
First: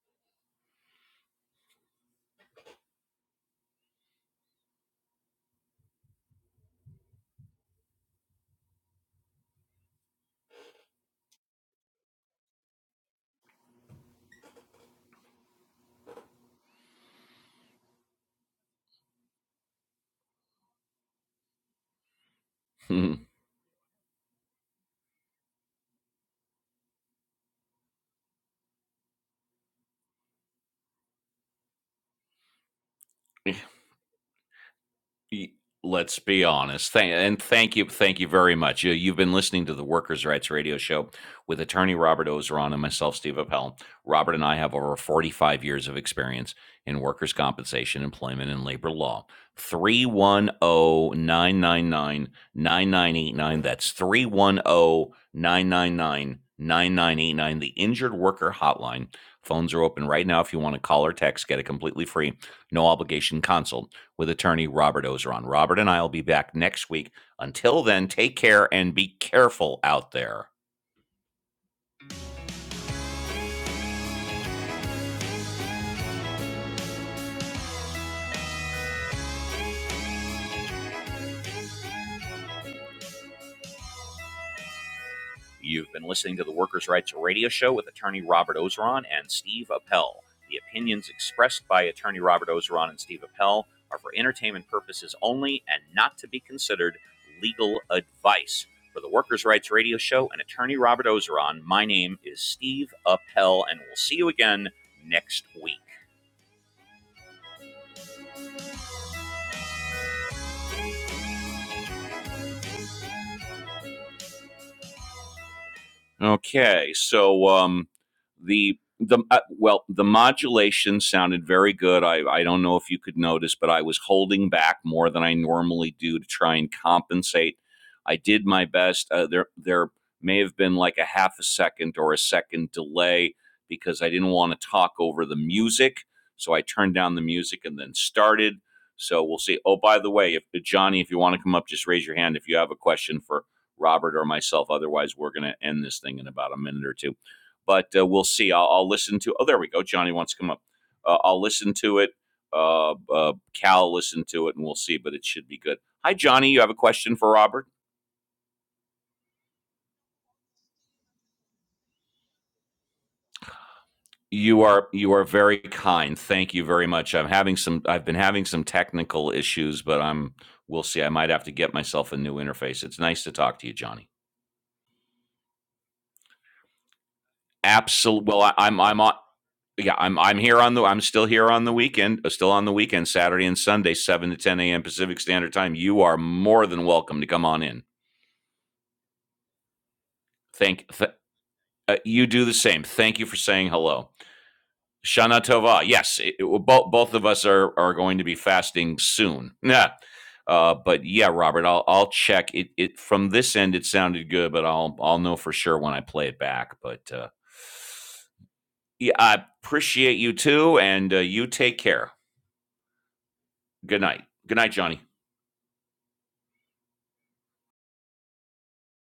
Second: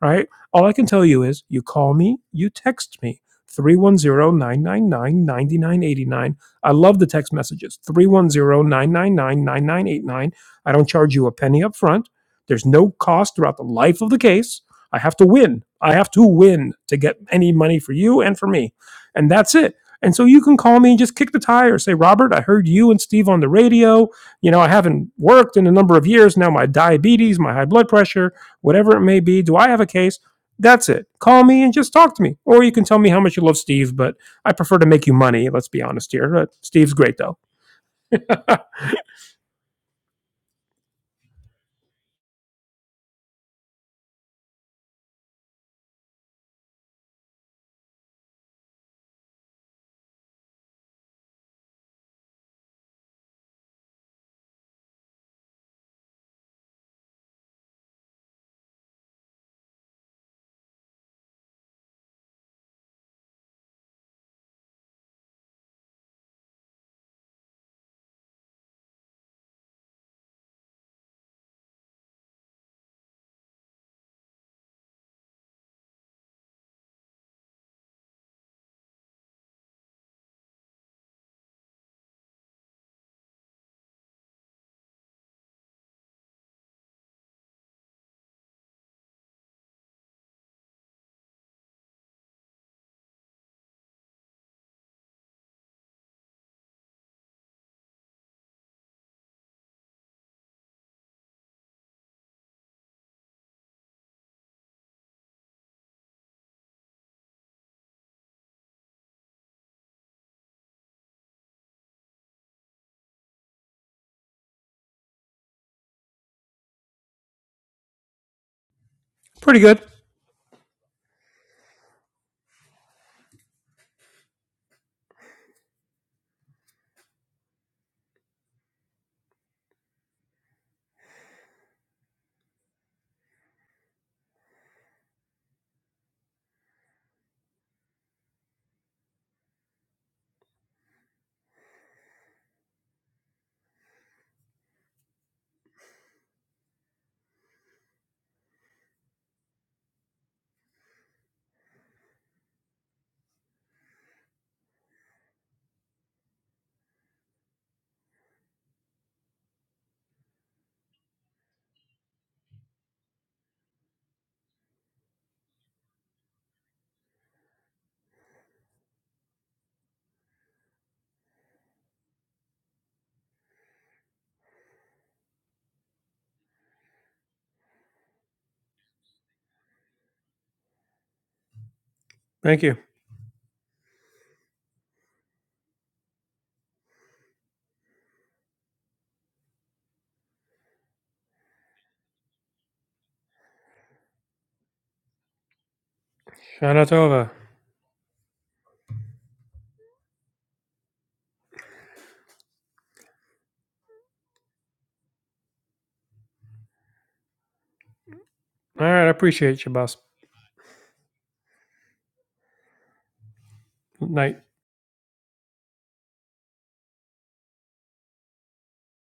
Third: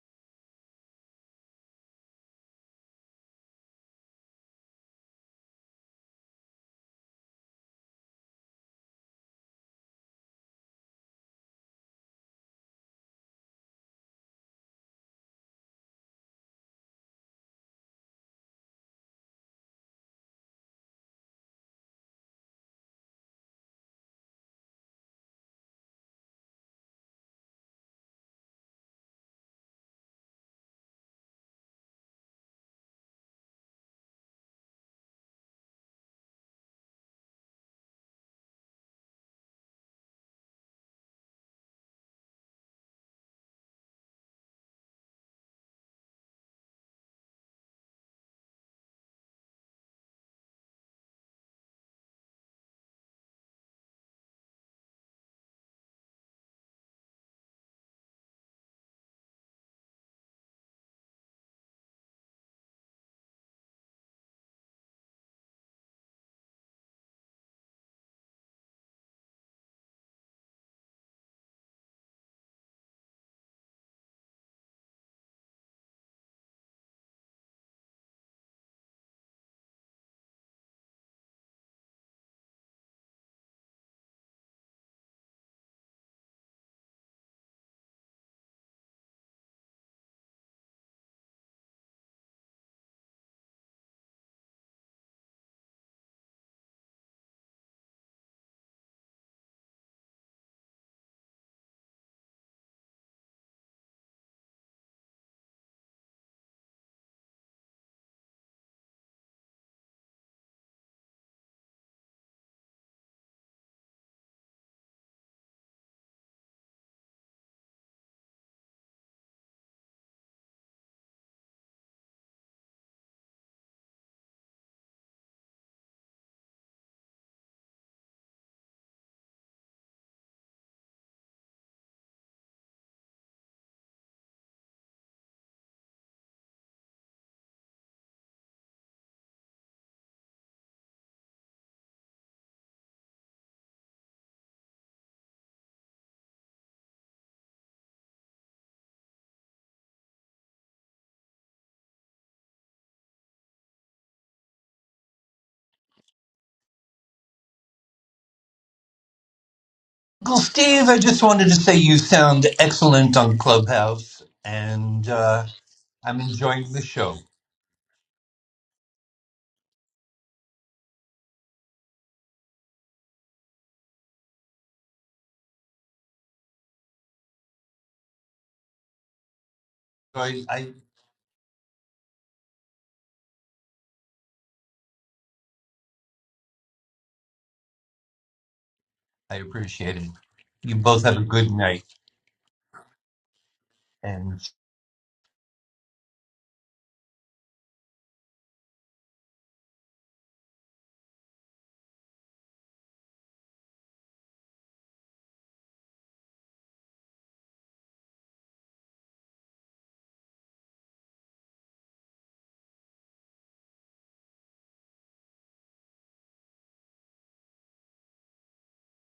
Speaker 2: right? All I can tell you is you call me, you text me. three one zero nine nine nine ninety nine eighty nine. I love the text messages. 310 999 9989. I don't charge you a penny up front. There's no cost throughout the life of the case. I have to win. I have to win to get any money for you and for me. And that's it. And so you can call me and just kick the tire. Say, Robert, I heard you and Steve on the radio. You know, I haven't worked in a number of years now. My diabetes, my high blood pressure, whatever it may be. Do I have a case? That's it. Call me and just talk to me. Or you can tell me how much you love Steve, but I prefer to make you
Speaker 1: Y-
Speaker 2: money. Let's be honest
Speaker 1: Let's
Speaker 2: here.
Speaker 1: be
Speaker 2: Uh,
Speaker 1: honest.
Speaker 2: Steve's
Speaker 1: Thank,
Speaker 2: great, though.
Speaker 1: and thank you, thank you very much. You, you've been listening to the Workers' Rights Radio Show with attorney Robert Ozeron and myself, Steve Appel. Robert and I have over 45 years of experience in workers' compensation, employment, and labor law. Three one o nine nine nine nine nine eight nine. That's three one o nine nine nine nine nine eight nine. the Injured Worker Hotline. Phones are open right now if you want to call or text, get a completely free, no obligation consult with attorney Robert Ozeron. Robert and I will be back next week. Until then, take care and be careful out there. You've been listening to the Workers' Rights Radio Show with attorney Robert Ozeron and Steve Appel. The opinions expressed by attorney Robert Ozeron and Steve Appel are for entertainment purposes only and not to be considered legal advice. For the Workers' Rights Radio Show and attorney Robert Ozeron, my name is Steve Appel, and we'll see you again next week. Okay, so um, the the uh,
Speaker 2: Pretty good.
Speaker 1: well, the modulation sounded very good. I I don't know if you could notice, but I was holding back more than I normally do to try and compensate. I did my best. Uh, there there may have been like a half a second or a second delay because I didn't want to talk over the music, so I turned down the music and then started. So we'll see. Oh, by the way, if Johnny, if you want to come up, just raise your hand if you have a question for Robert or myself. Otherwise, we're going to end this thing in about a minute or two. But uh, we'll see. I'll, I'll listen to. Oh, there we go. Johnny wants to come up. Uh, I'll listen to it. Uh, uh, Cal, listen to it, and we'll see. But it should be good. Hi, Johnny. You have a question for Robert?
Speaker 3: Uncle Steve, I just wanted to say you sound excellent on Clubhouse,
Speaker 1: You are
Speaker 3: and
Speaker 1: you are
Speaker 3: uh,
Speaker 1: very kind.
Speaker 3: I'm
Speaker 1: Thank you
Speaker 3: enjoying the
Speaker 1: very much.
Speaker 3: show.
Speaker 1: I'm having some. I've been having some technical issues, but I'm. We'll see. I might have to get myself a new interface. It's nice to talk to you, Johnny. absolute. Well, I, I'm I'm on. Yeah, I'm
Speaker 3: So
Speaker 1: I'm
Speaker 3: I,
Speaker 1: here
Speaker 3: I
Speaker 1: on the. I'm still here on the weekend. uh, Still
Speaker 2: Thank
Speaker 1: on the
Speaker 2: you.
Speaker 1: weekend, Saturday and Sunday, seven to ten a.m. Pacific Standard Time. You are more than welcome to come on in.
Speaker 3: I appreciate it. You
Speaker 1: Thank
Speaker 3: both
Speaker 1: th-
Speaker 3: have a good night,
Speaker 1: uh, you. Do the same. Thank you for saying hello.
Speaker 3: and.
Speaker 1: Shana Tova. Yes, it, it,
Speaker 2: Shana
Speaker 1: both both of
Speaker 2: over.
Speaker 1: us are are going to be fasting soon. Yeah. Uh, but yeah, Robert, I'll I'll check it. It from this end, it sounded good, but I'll I'll know for sure when I play it back. But uh,
Speaker 2: All right. I
Speaker 1: yeah, I
Speaker 2: appreciate you, boss.
Speaker 1: appreciate you too, and uh, you take care. Good night.
Speaker 2: Night.
Speaker 1: Good night, Johnny.